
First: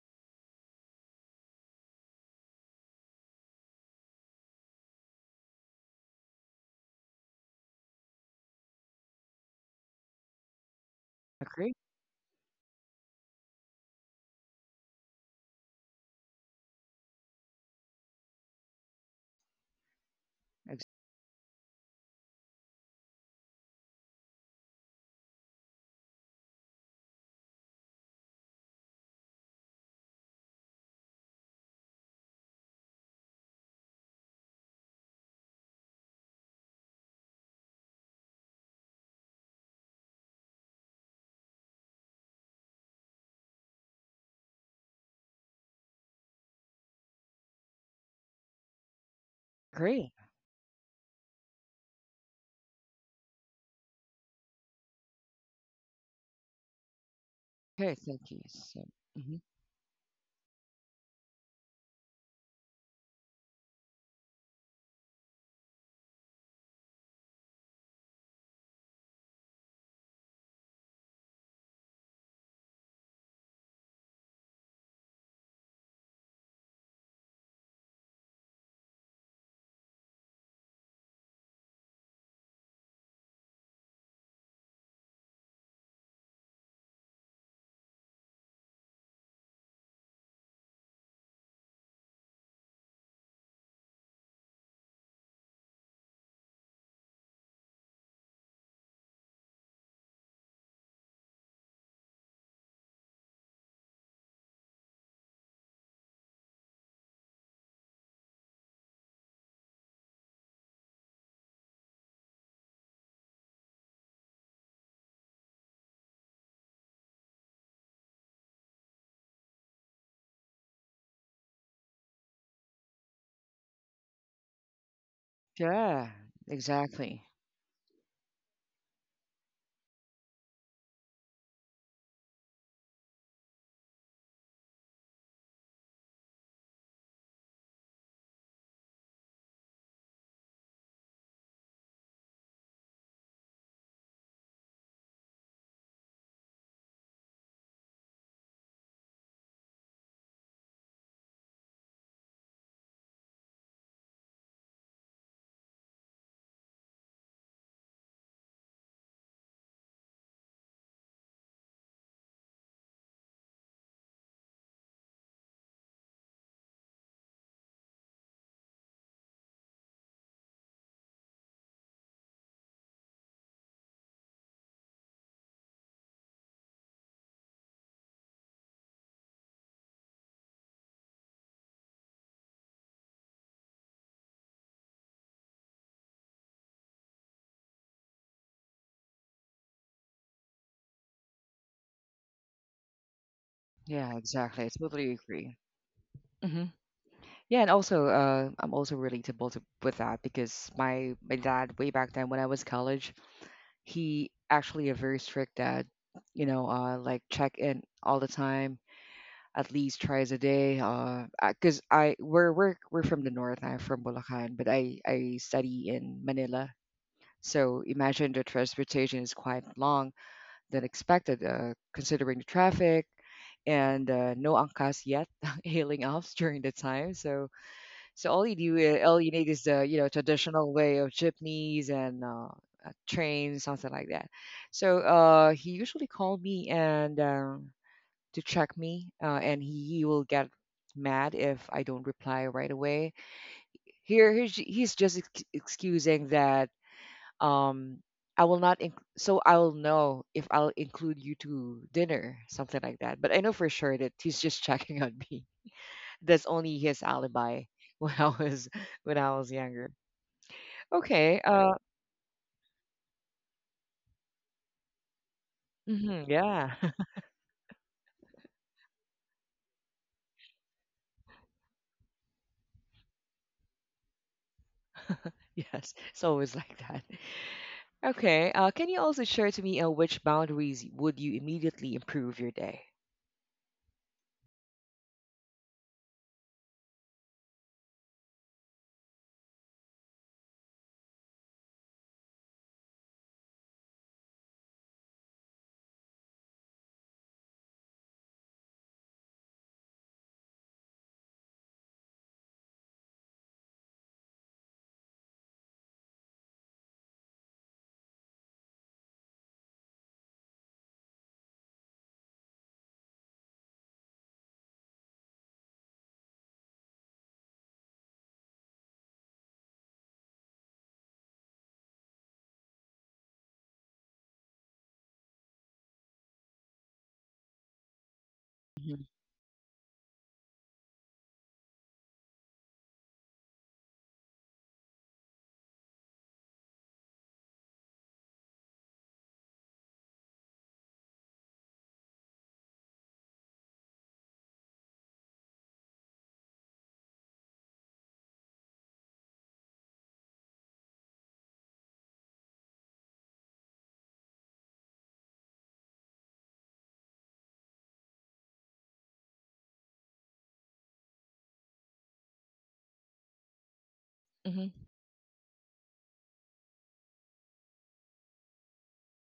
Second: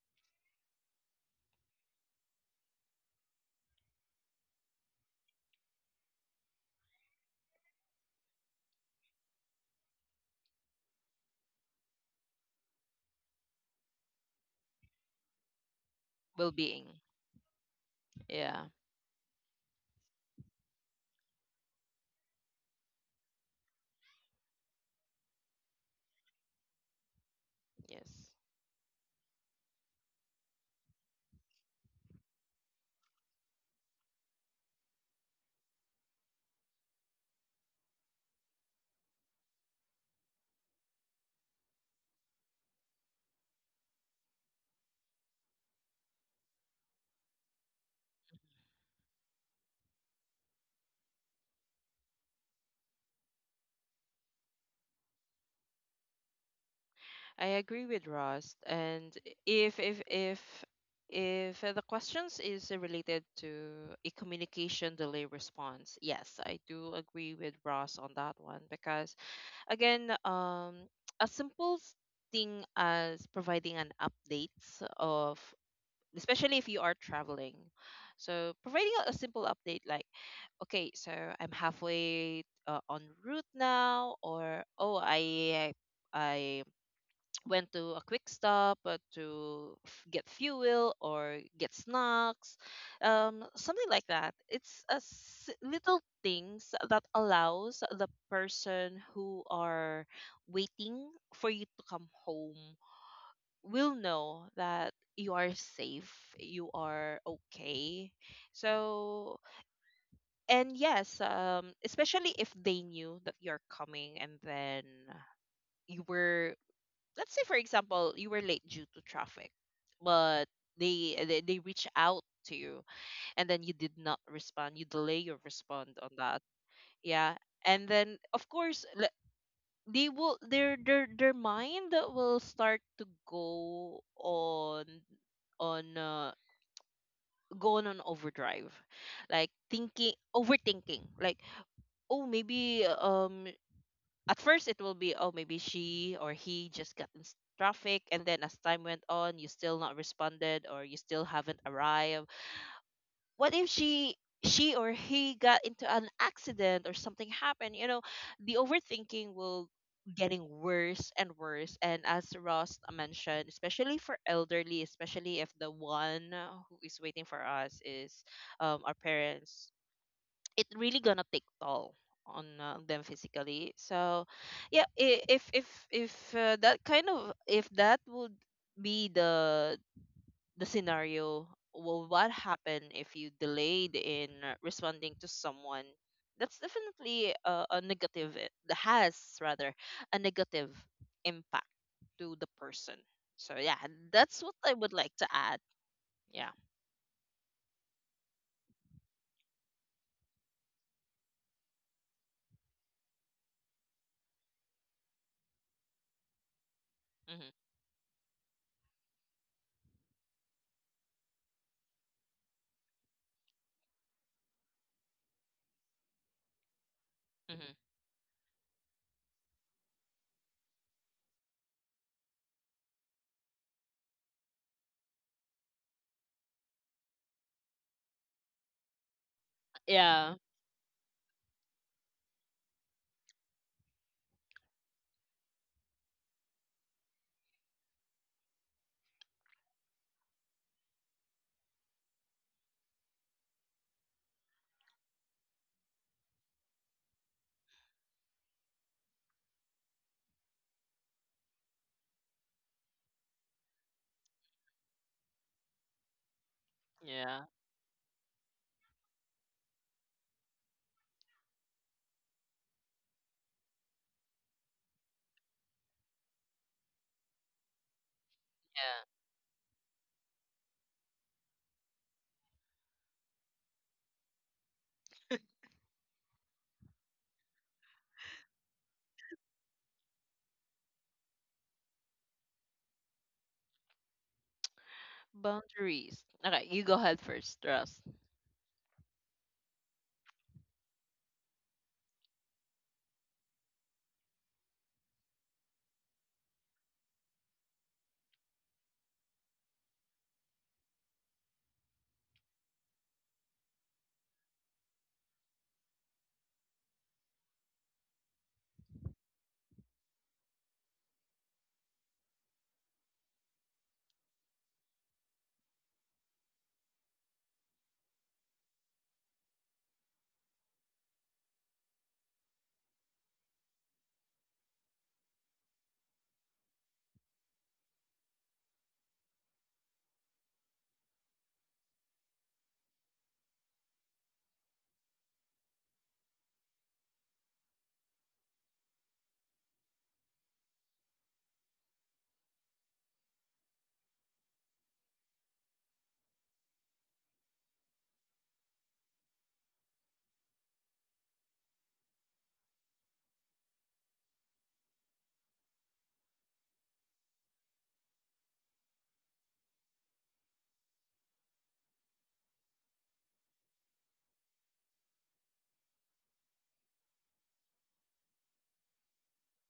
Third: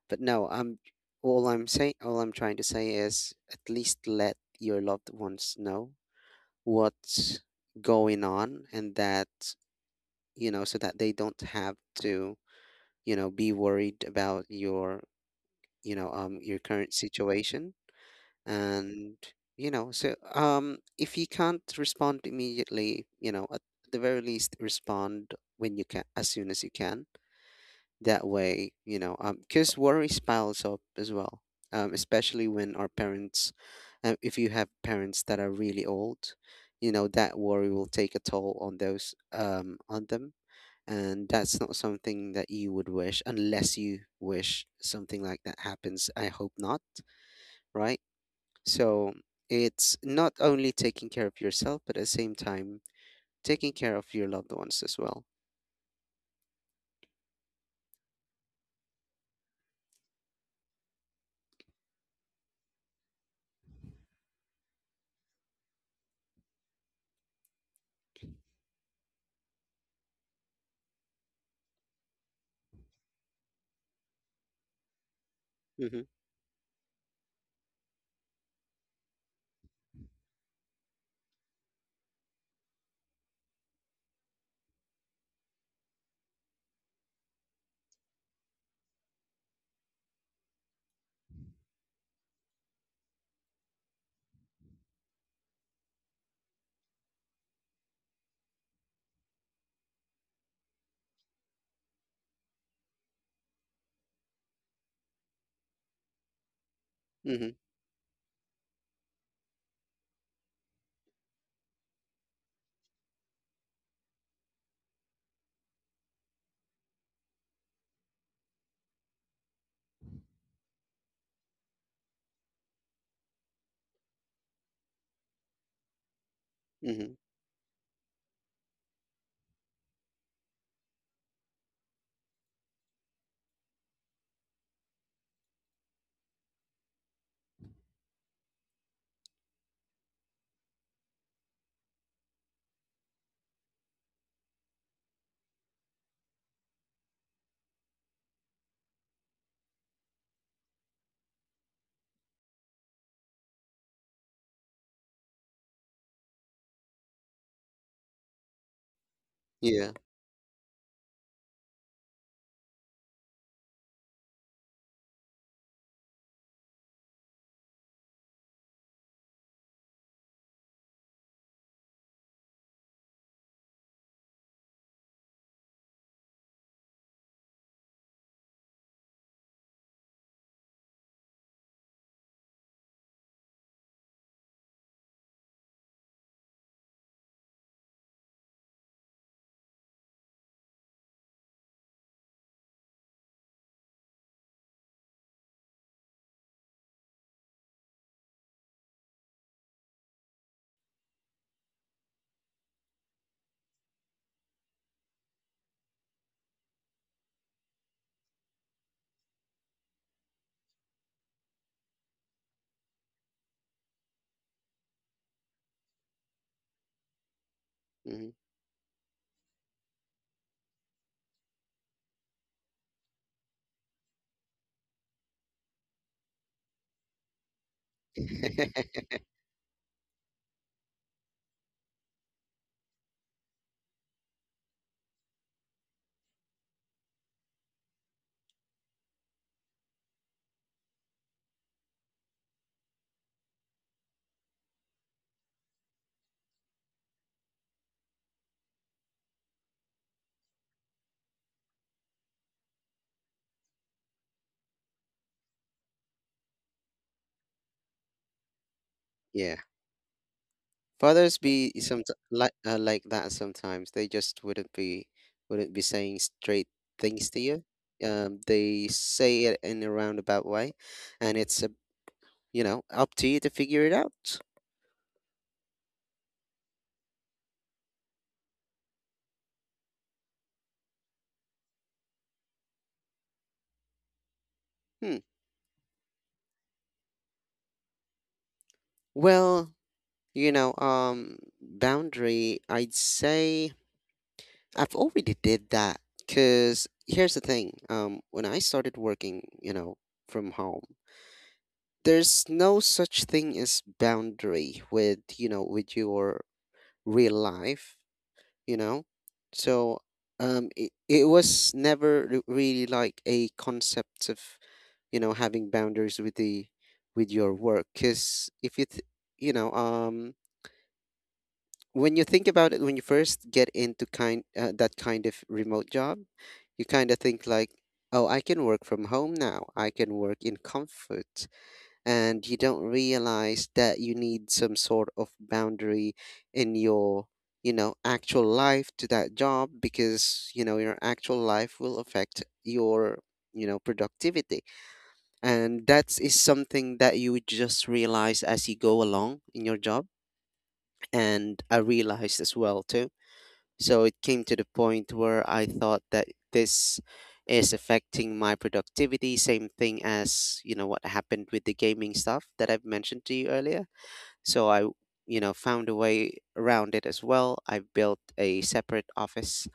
C: but no. I'm All I'm saying, all I'm trying to say is at least let your loved ones know what's going on, and that, so that they don't
A: Agree.
C: have to, be worried about your, your current
B: Well-being.
C: situation.
B: Yeah.
C: And so
A: Ex-
C: if you can't respond immediately, at the very least respond when you can, as soon as you can.
B: Yes,
C: That way, because worry piles up as well, especially when our parents, if you have parents that are really old, that worry will take a toll on those, on them. And that's not something that you would wish, unless you wish something like that happens. I hope not, right? So it's
A: Agree.
C: not only taking care of yourself, but at the same time, taking care of your loved ones as well.
B: I agree
A: Okay.
B: with
A: Thank you.
B: Ross.
A: So,
B: And
A: mhm.
B: if if if if the questions is related to a communication delay response, yes, I do agree with Ross on that one, because again, a simple s- thing as providing an updates of,
C: Mm-hmm.
B: especially if you are traveling. So providing a simple update like, okay, so I'm halfway on route now, or oh, I went to a quick stop to f- get fuel or get snacks, something like that. It's a s- little things that allows the person who are waiting for you to come home will know that you are safe, you are
C: Mm-hmm.
B: okay. So and yes, especially if they knew that you're coming and then you were, let's say for example, you were late due to traffic, but they reach out to you, and then you did not respond, you delay your respond on
A: Yeah.
B: that.
C: Mm-hmm.
A: Exactly.
B: Yeah, and then of course, le- they will, their mind will start to go on go on an overdrive, like thinking, overthinking, like, oh maybe at first it will be, oh maybe she or he just got in s- traffic, and then as time went on, you still not responded, or you still haven't arrived, what if she, she or he got into an accident or something happened, you know, the overthinking will
C: Yeah.
B: getting worse and worse. And as Ross mentioned, especially for elderly, especially if the one who is waiting for us is our parents, it really gonna take toll on them physically. So yeah, I- if that kind of, if that would be the scenario, well what happen if you delayed in responding to someone, that's definitely a negative, I- that has rather a negative impact to the person. So yeah,
A: Yeah.
B: that's what
A: Exactly. I
B: I would
A: totally
B: like to
A: agree.
B: add. Yeah.
A: Mm-hmm. Yeah, and also, I'm also relatable to with that because my dad way back then when I was college, he actually a very strict dad, like
B: Hmm.
A: check in all the time, at least twice a day. Because I we're from the north, I'm from Bulacan, but I study in Manila.
B: Hmm.
A: So imagine the transportation is quite long than expected, considering the traffic, and no angkas yet <laughs> hailing elves during the time. So
C: Mm-hmm.
A: so
B: Yeah.
A: all you need is the traditional way of jeepneys and trains, something like that. So he usually called me and to check me, and he will get mad if I don't reply right away. Here, he's just excusing that um, I will not, so I will know if I'll include you to dinner, something like that. But I know for sure that he's just <laughs> checking on me. That's only
B: Yeah.
A: his alibi <laughs> when I was
C: <laughs> Yeah.
A: when I was younger.
C: Fathers be
A: Okay.
C: some like, like that sometimes. They just wouldn't be saying
A: Mhm,
C: straight
A: yeah.
C: things to
A: <laughs>
C: you. They
B: Yeah.
C: say it in a roundabout way, and it's a, up to you to figure it out.
A: Yes. It's always like that. Okay. Can you also share to me which boundaries would you immediately improve your day?
C: Hmm.
B: Boundaries. Okay, you go ahead first, Ross.
C: Well, boundary. I'd say I've already did that. Cause here's the thing. When I started working, from home, there's no such thing as boundary with, with your real life. you know so it, it was never re- really like a concept of, you know having boundaries with the with your work. Because if you th- you know um when you think about it, when you first get into kind that kind of remote job, you kind of think like, oh, I can work from home
A: Mhm.
C: now, I can work in comfort. And you don't realize that you need some sort of boundary in your, actual life to that job, because, your actual life will affect your, productivity. And that is something that you would just realize as you go along in your job, and I realized as well too. So it came to the point where I thought that this is affecting my productivity, same thing as, what happened with the gaming stuff that I've mentioned to you earlier. So I,
A: Mhm.
C: found a way around it as well. I built a separate office,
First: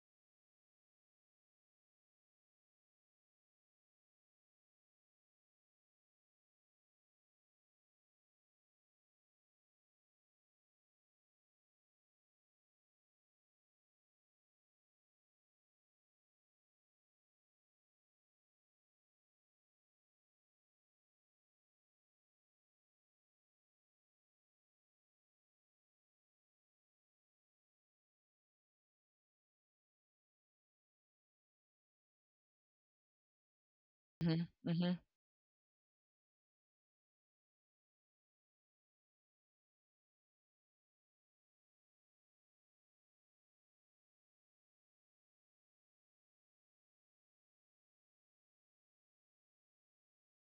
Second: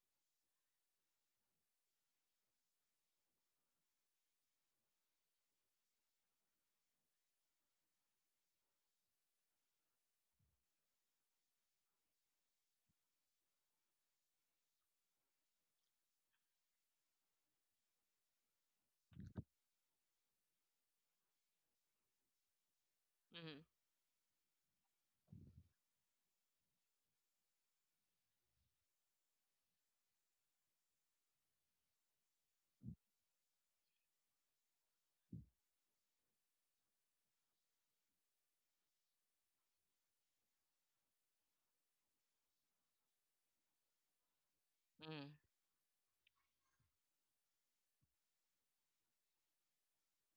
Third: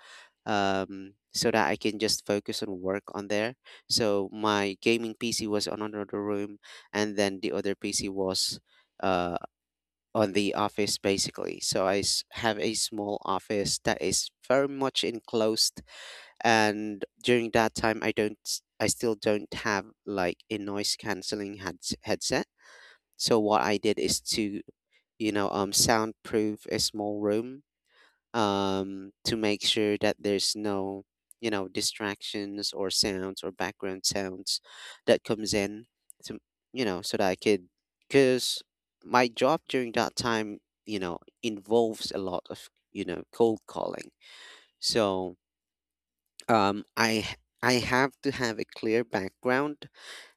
C: so that I can just focus on work on there. So my gaming PC was on another room, and then the other PC was Uh, on the office basically. So I have a small office that is very much enclosed, and during that time, I don't, s- I still don't have like a noise canceling headset. So
B: Mm-hmm.
C: what I did is to, soundproof a small room, to make sure that there's no, distractions or sounds or background
A: Mhm.
C: sounds
A: Mhm.
C: that comes in to, so that I could, because my job during that time, involves a lot of, cold calling. So, I have to have a clear background,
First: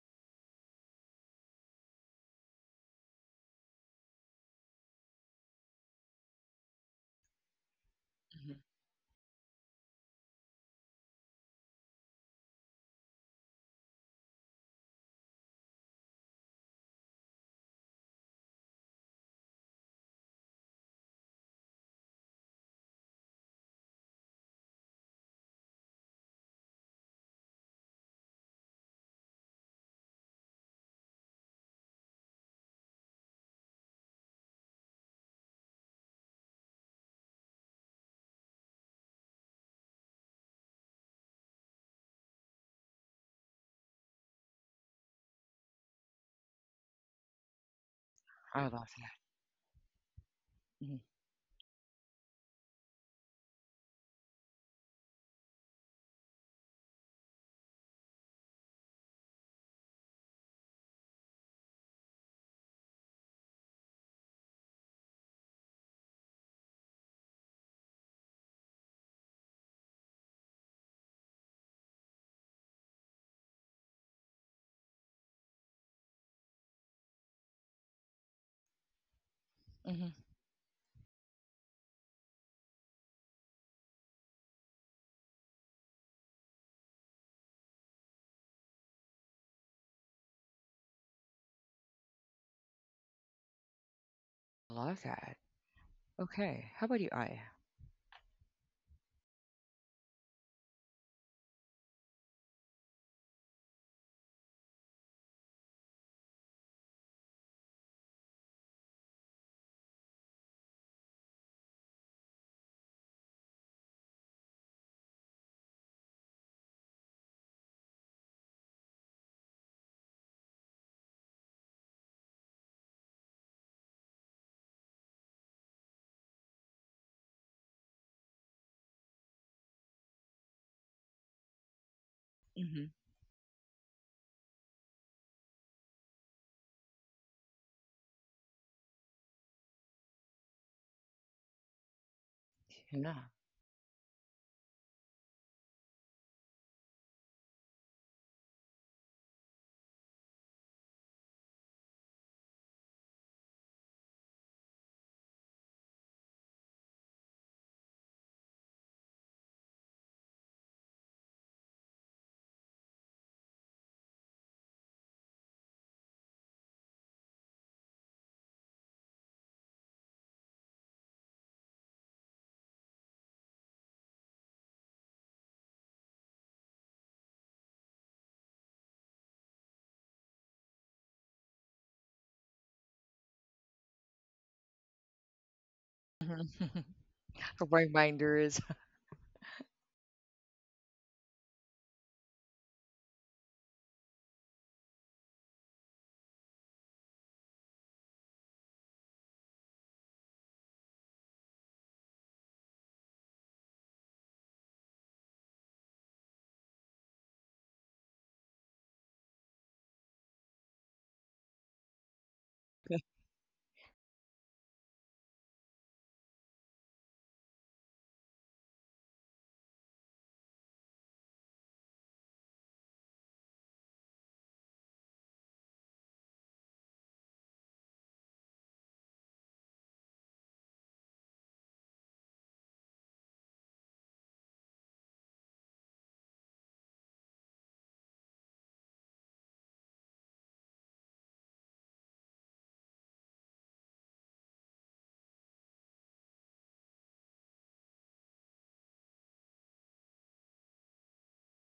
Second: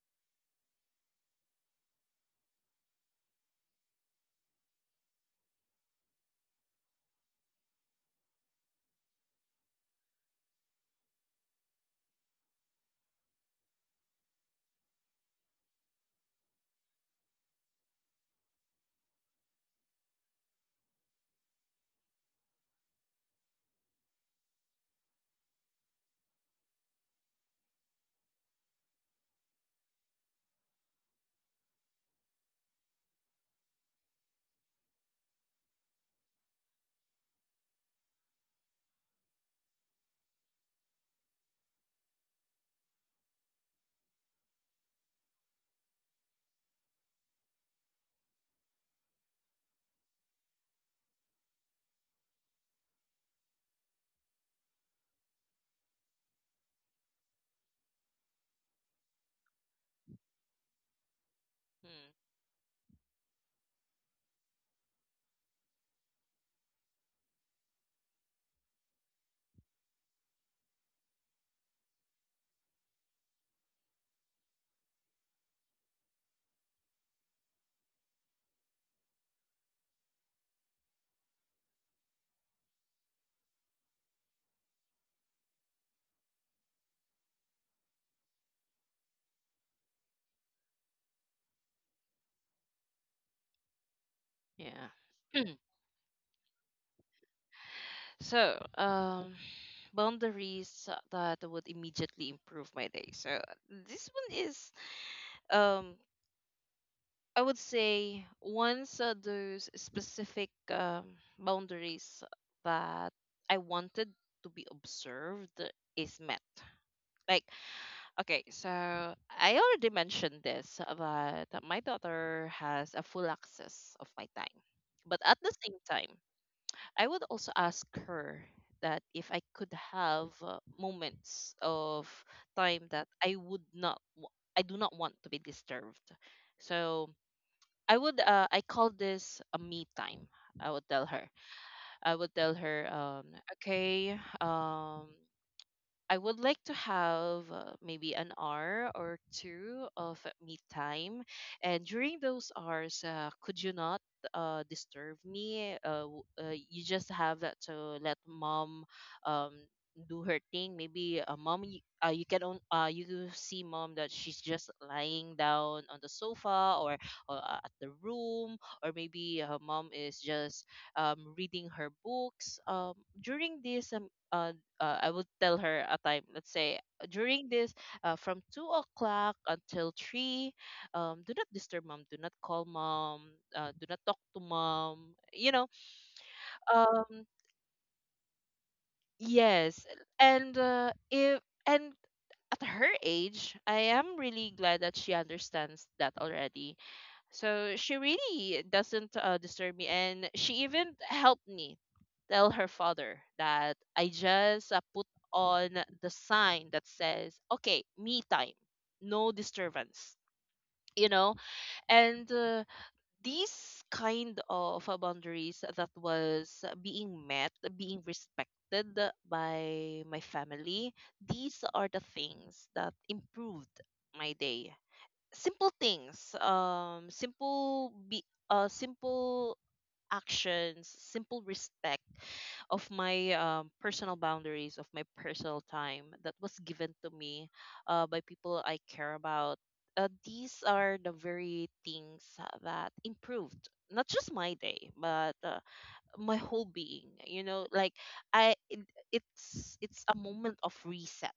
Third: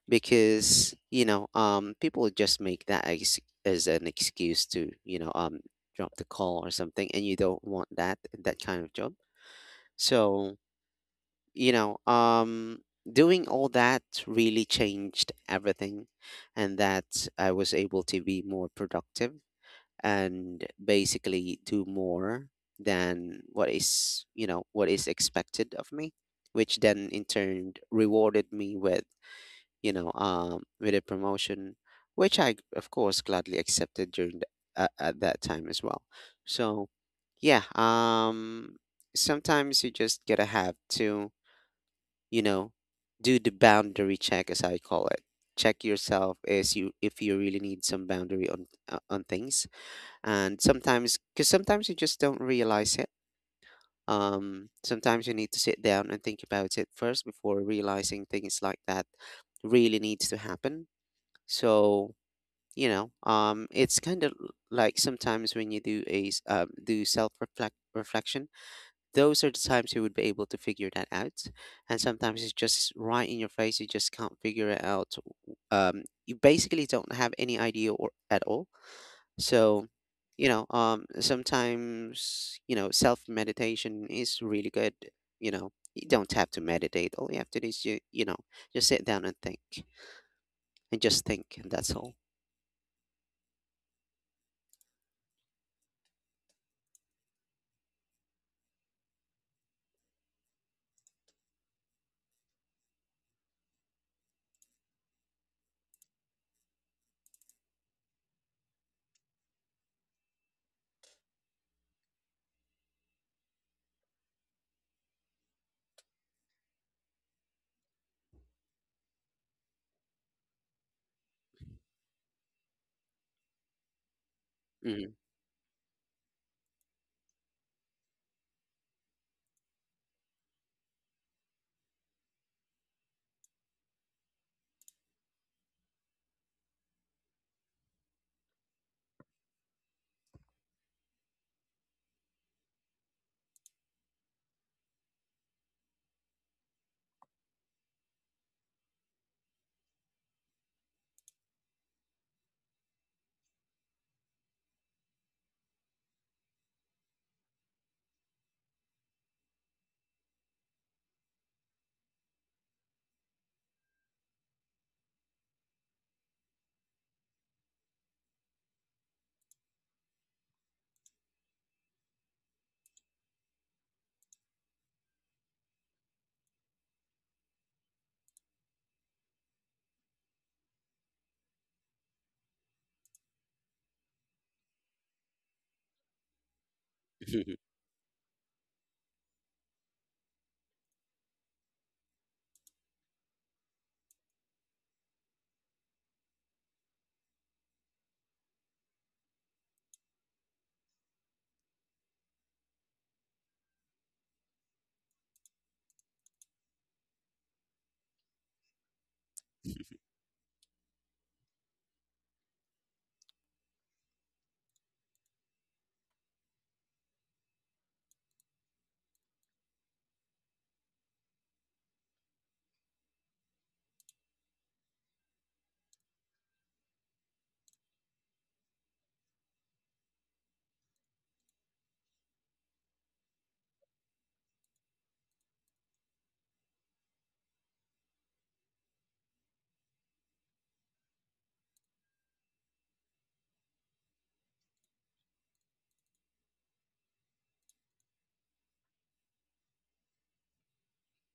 C: because, people just make that as an excuse to, drop the call or something, and you don't want that,
A: Mhm.
C: that kind of job. So, you know, um, doing all that really changed everything, and that I was able to be more productive and basically do more than what is, what is expected of me, which then in turn rewarded me with, with a promotion, which I, of course, gladly accepted during the, at that time as well. So, yeah, sometimes you just gotta have to, you know do the boundary check, as I call it. Check yourself as you if you really need some boundary
A: I
C: on,
A: love that.
C: on things. And
A: Mhm.
C: sometimes, because sometimes you just don't realize it, sometimes you need to sit down and think about it first before realizing things like that really needs to happen.
B: Mm-hmm.
C: So, it's kind of like sometimes when you do a do self reflection, those are the times you would be able to figure that out. And sometimes it's just right in your face. You just can't figure it out. You basically don't have any idea or at all. So,
A: Mhm.
C: sometimes, self meditation is really good. You know, you don't have to meditate. All you have to do is, you, just sit down and think, and just think, and that's all.
A: I love that.
B: Yeah. <clears throat>
A: Okay. How about you, I?
B: So, boundaries that would immediately improve my day. So this one is, um, I would say, once those specific boundaries that I wanted to be observed is met. Like, okay, so I already mentioned this, but my daughter has a full access of my time. But at the same time, I would also ask her that if I could have moments of
A: Hmm.
B: time that I would not, wa- I do not want to be disturbed. So I would, I call this a me time. I would tell her. I would tell her,
A: Yeah.
B: okay, I would like to have maybe an hour or 2 of me time. And during those hours, could you not disturb me? You just have that to let mom um, do her thing. Maybe mom, y- you can on, you do see mom that she's just lying down on the sofa, or at the room, or maybe her mom is just reading her books. During this I would tell her a time. Let's say during this, from 2 o'clock until three, do not disturb mom. Do not call mom. Do not talk to mom. You know.
A: Mhm.
B: Um.
C: Mm-hmm.
A: <laughs> Reminders.
B: Yes. And if and at her age, I am really glad that she understands that already. So she really doesn't disturb me, and she even helped me tell her father that I just put on the sign that says, "Okay, me time, no disturbance." You know, and
A: <laughs>
B: these kind of boundaries that was being met, being respected by my family, these are the things that improved my day. Simple things, simple be simple actions, simple respect of my personal boundaries, of my personal time that was given to me by people I care about, these are the very things that improved not just my day but my whole being, you know. Like I it, it's a moment of reset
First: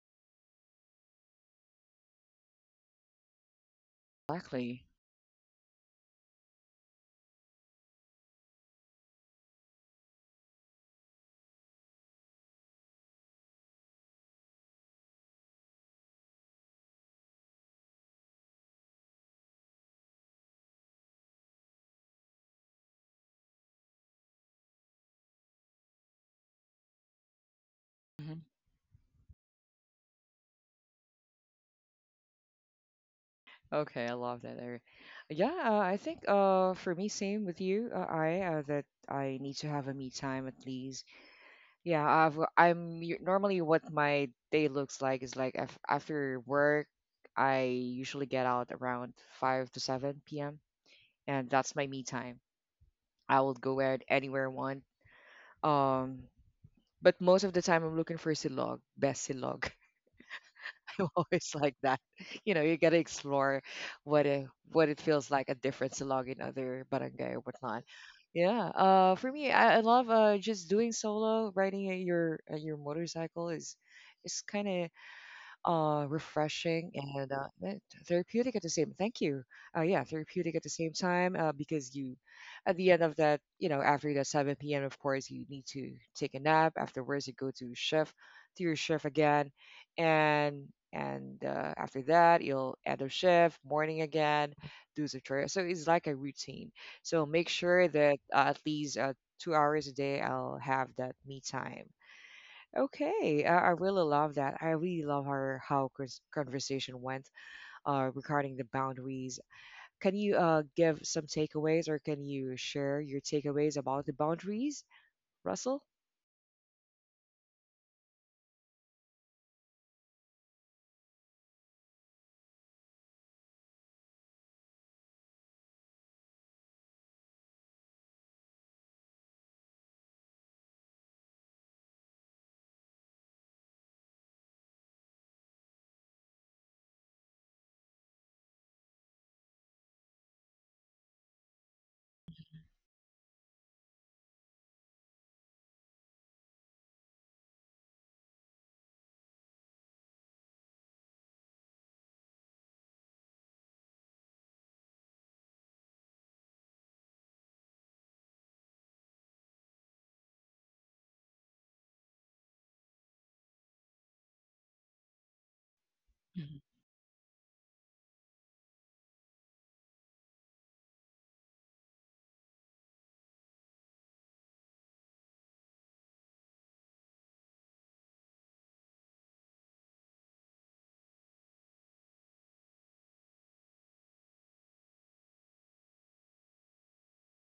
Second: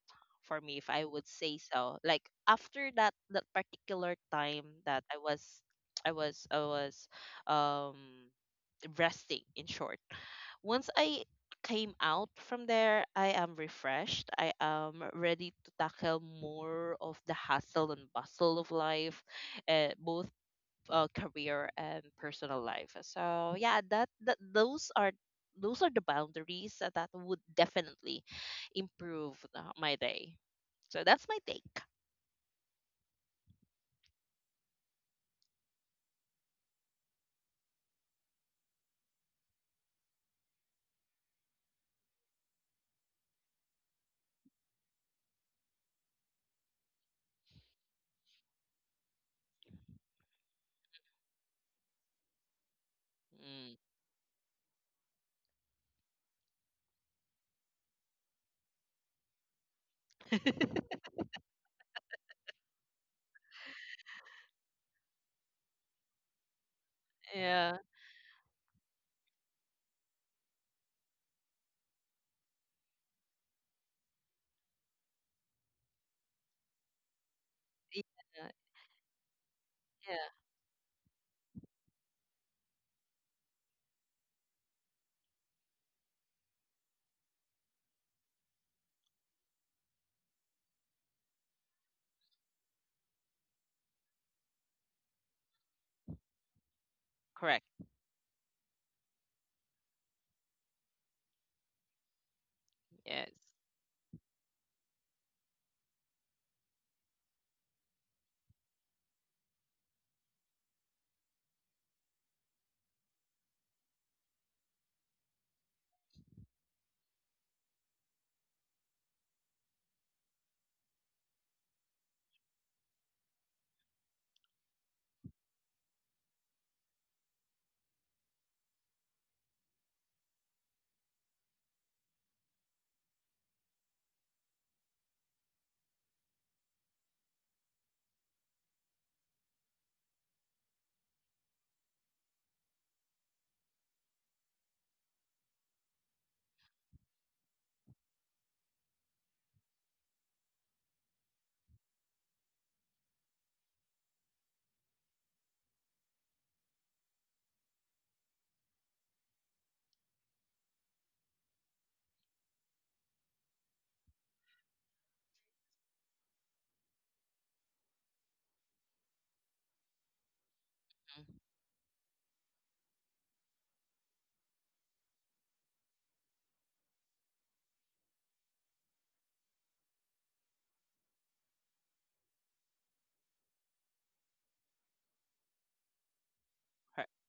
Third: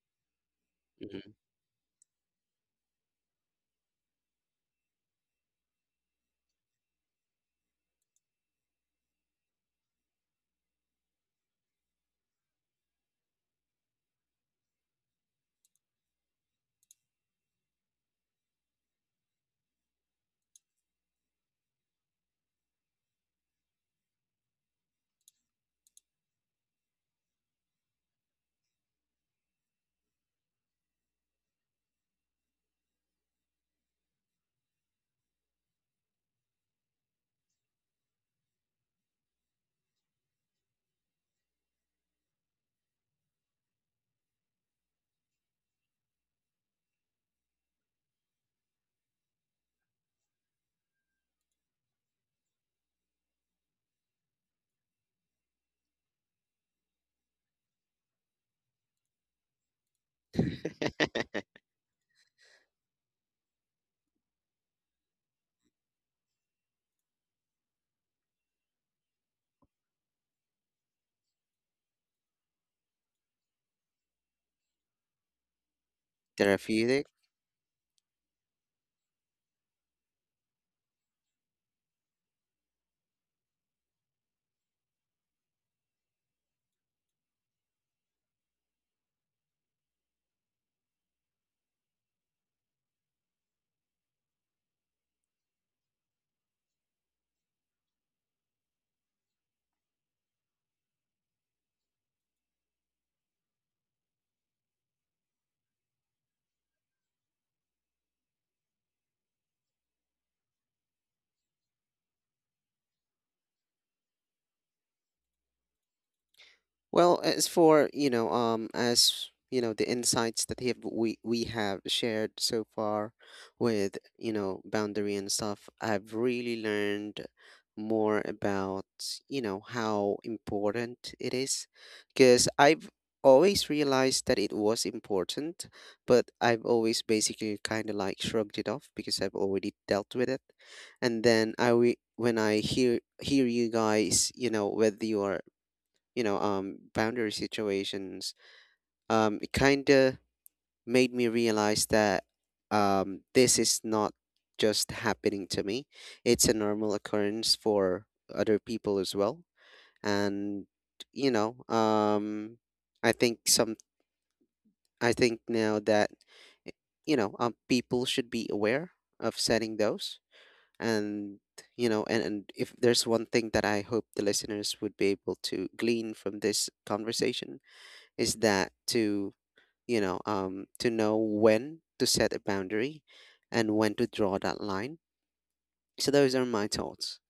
B: for me, if I would
C: <laughs>
B: say so. Like after that, that particular time
A: Exactly.
B: that I was um resting, in short, once I came out from there, I am refreshed, I am ready to tackle more of the hustle and bustle of life, both career and personal life. So yeah, that, that those are the boundaries that, would definitely
A: Mm-hmm.
B: improve my day. So that's my take.
A: Okay, I love that area. Yeah, I think for me same with you. I need to have a me time at least. Yeah, normally what my day looks like is like af after work, I usually get out around 5 to 7 p.m. and that's my me time. I will go
B: Mm.
A: out anywhere I want. Um, but most of the time I'm looking for silog, best silog. <laughs> I'm always like that. You know, you gotta explore what it what it feels like a difference to log in other barangay or whatnot.
B: Yeah,
A: Yeah. For me, I love just doing solo riding at your motorcycle is kind of refreshing
C: Therapeutic.
A: and
B: yeah,
A: therapeutic at the same. Thank you. Yeah,
B: yeah.
A: therapeutic at the same time because you, at the end of that, after that 7 p.m., of course, you need to take a nap. Afterwards, you go to shift, to your shift again, and and after that, you'll end of shift, morning again, do some chores. So it's like a routine. So make
B: Correct.
A: sure that at least 2 hours a day, I'll have that me time.
B: Yes.
A: Okay, I really love that. I really love our how conversation went regarding the boundaries. Can you give some takeaways, or can you share your takeaways about the boundaries, Russell?
C: Well, as for, as you know, the insights that he have, we have shared so far with, boundary and stuff, I've really learned more about, how important it is, because I've always realized that it was important, but I've always basically kind of like shrugged it off because I've already dealt with it. And then I, when I hear you guys, you know, whether you are, boundary situations, it kind of made me realize that, this is not just happening to me, it's a normal occurrence for other people as well. And, you know um I think some I think now that,
A: Mhm.
C: eh, people should be aware of setting those, and,
B: Mm.
C: and, if there's one thing that I hope the listeners would be able to glean from this conversation is that to, to know when to set a boundary and when to draw that line. So those are my
B: Correct.
C: thoughts.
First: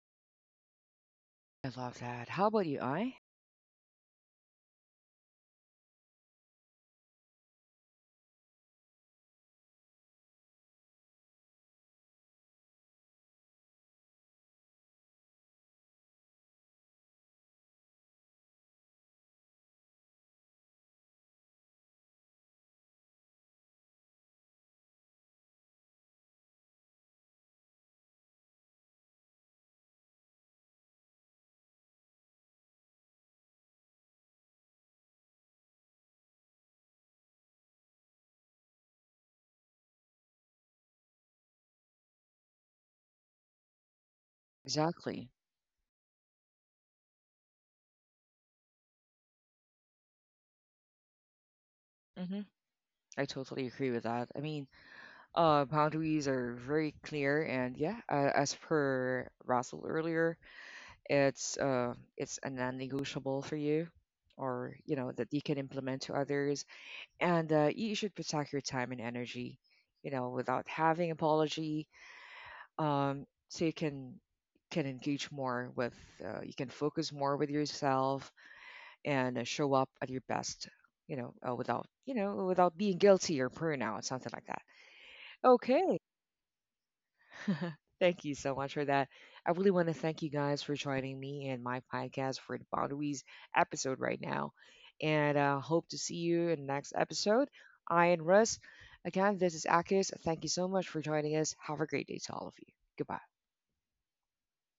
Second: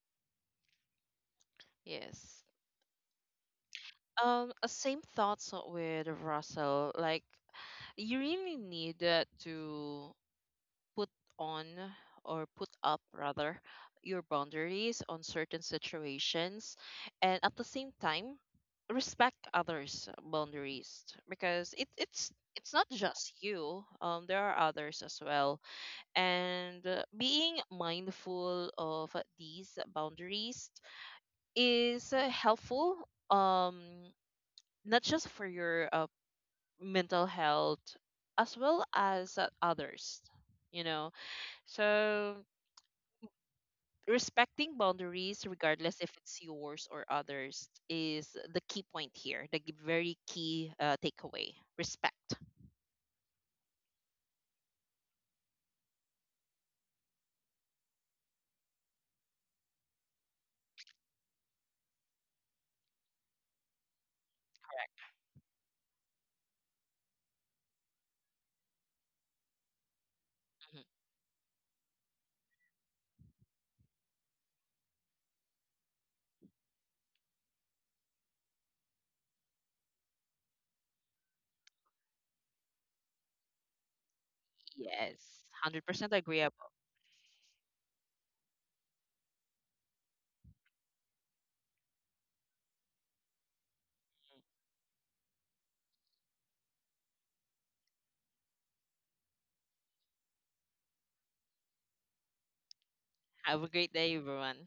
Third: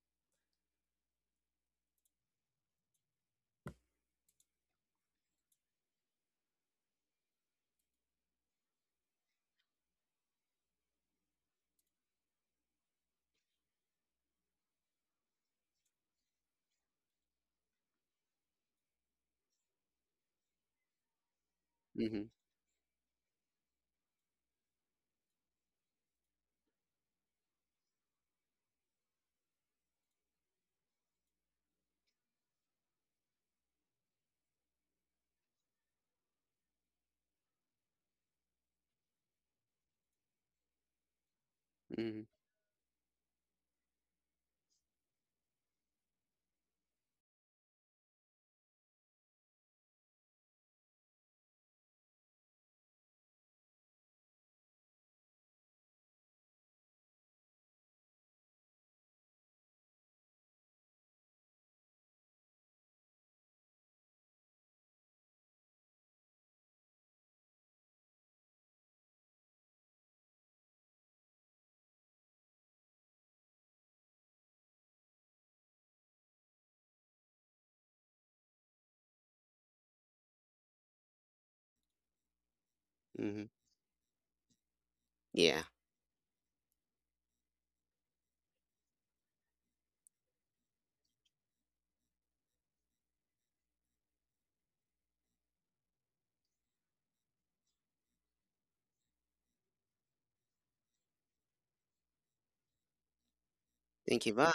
A: I love that.
B: Yes.
A: How about you, I?
B: Same thoughts with Russell. Like, you really need to put on, or put up rather, your boundaries on certain situations, and at the same time, respect others boundaries, because
C: Mm-hmm.
B: it's not just you, there are others as well, and being mindful of these boundaries is helpful, um not just for your mental health, as well as others, you know.
C: Mm-hmm.
B: So respecting
A: Exactly.
B: boundaries, regardless if it's yours or others, is the key point here, the g- very key takeaway, respect.
A: Hmm. I totally agree with that. I mean, boundaries are very clear, and yeah, as per Russell earlier, it's a non-negotiable for you, or you know that you can implement to others. And you should protect your time and energy, without
B: Mhm.
A: having apology, so you can engage more you can focus more with yourself and show up at your best, you know, without you know without being guilty
C: Mm-hmm.
A: or burnout, something like that.
B: Yes,
C: Yeah,
A: Okay.
B: 100% agreeable.
A: <laughs> Thank you so much for that. I really want to thank you guys for joining me and my podcast for the Boundaries episode right now. And hope to see you in the next episode. I and Russ, again, this is Akis. Thank you so much for joining us. Have a great day to all of you. Goodbye.
B: Have a great day,
C: thank you, bye.
B: everyone.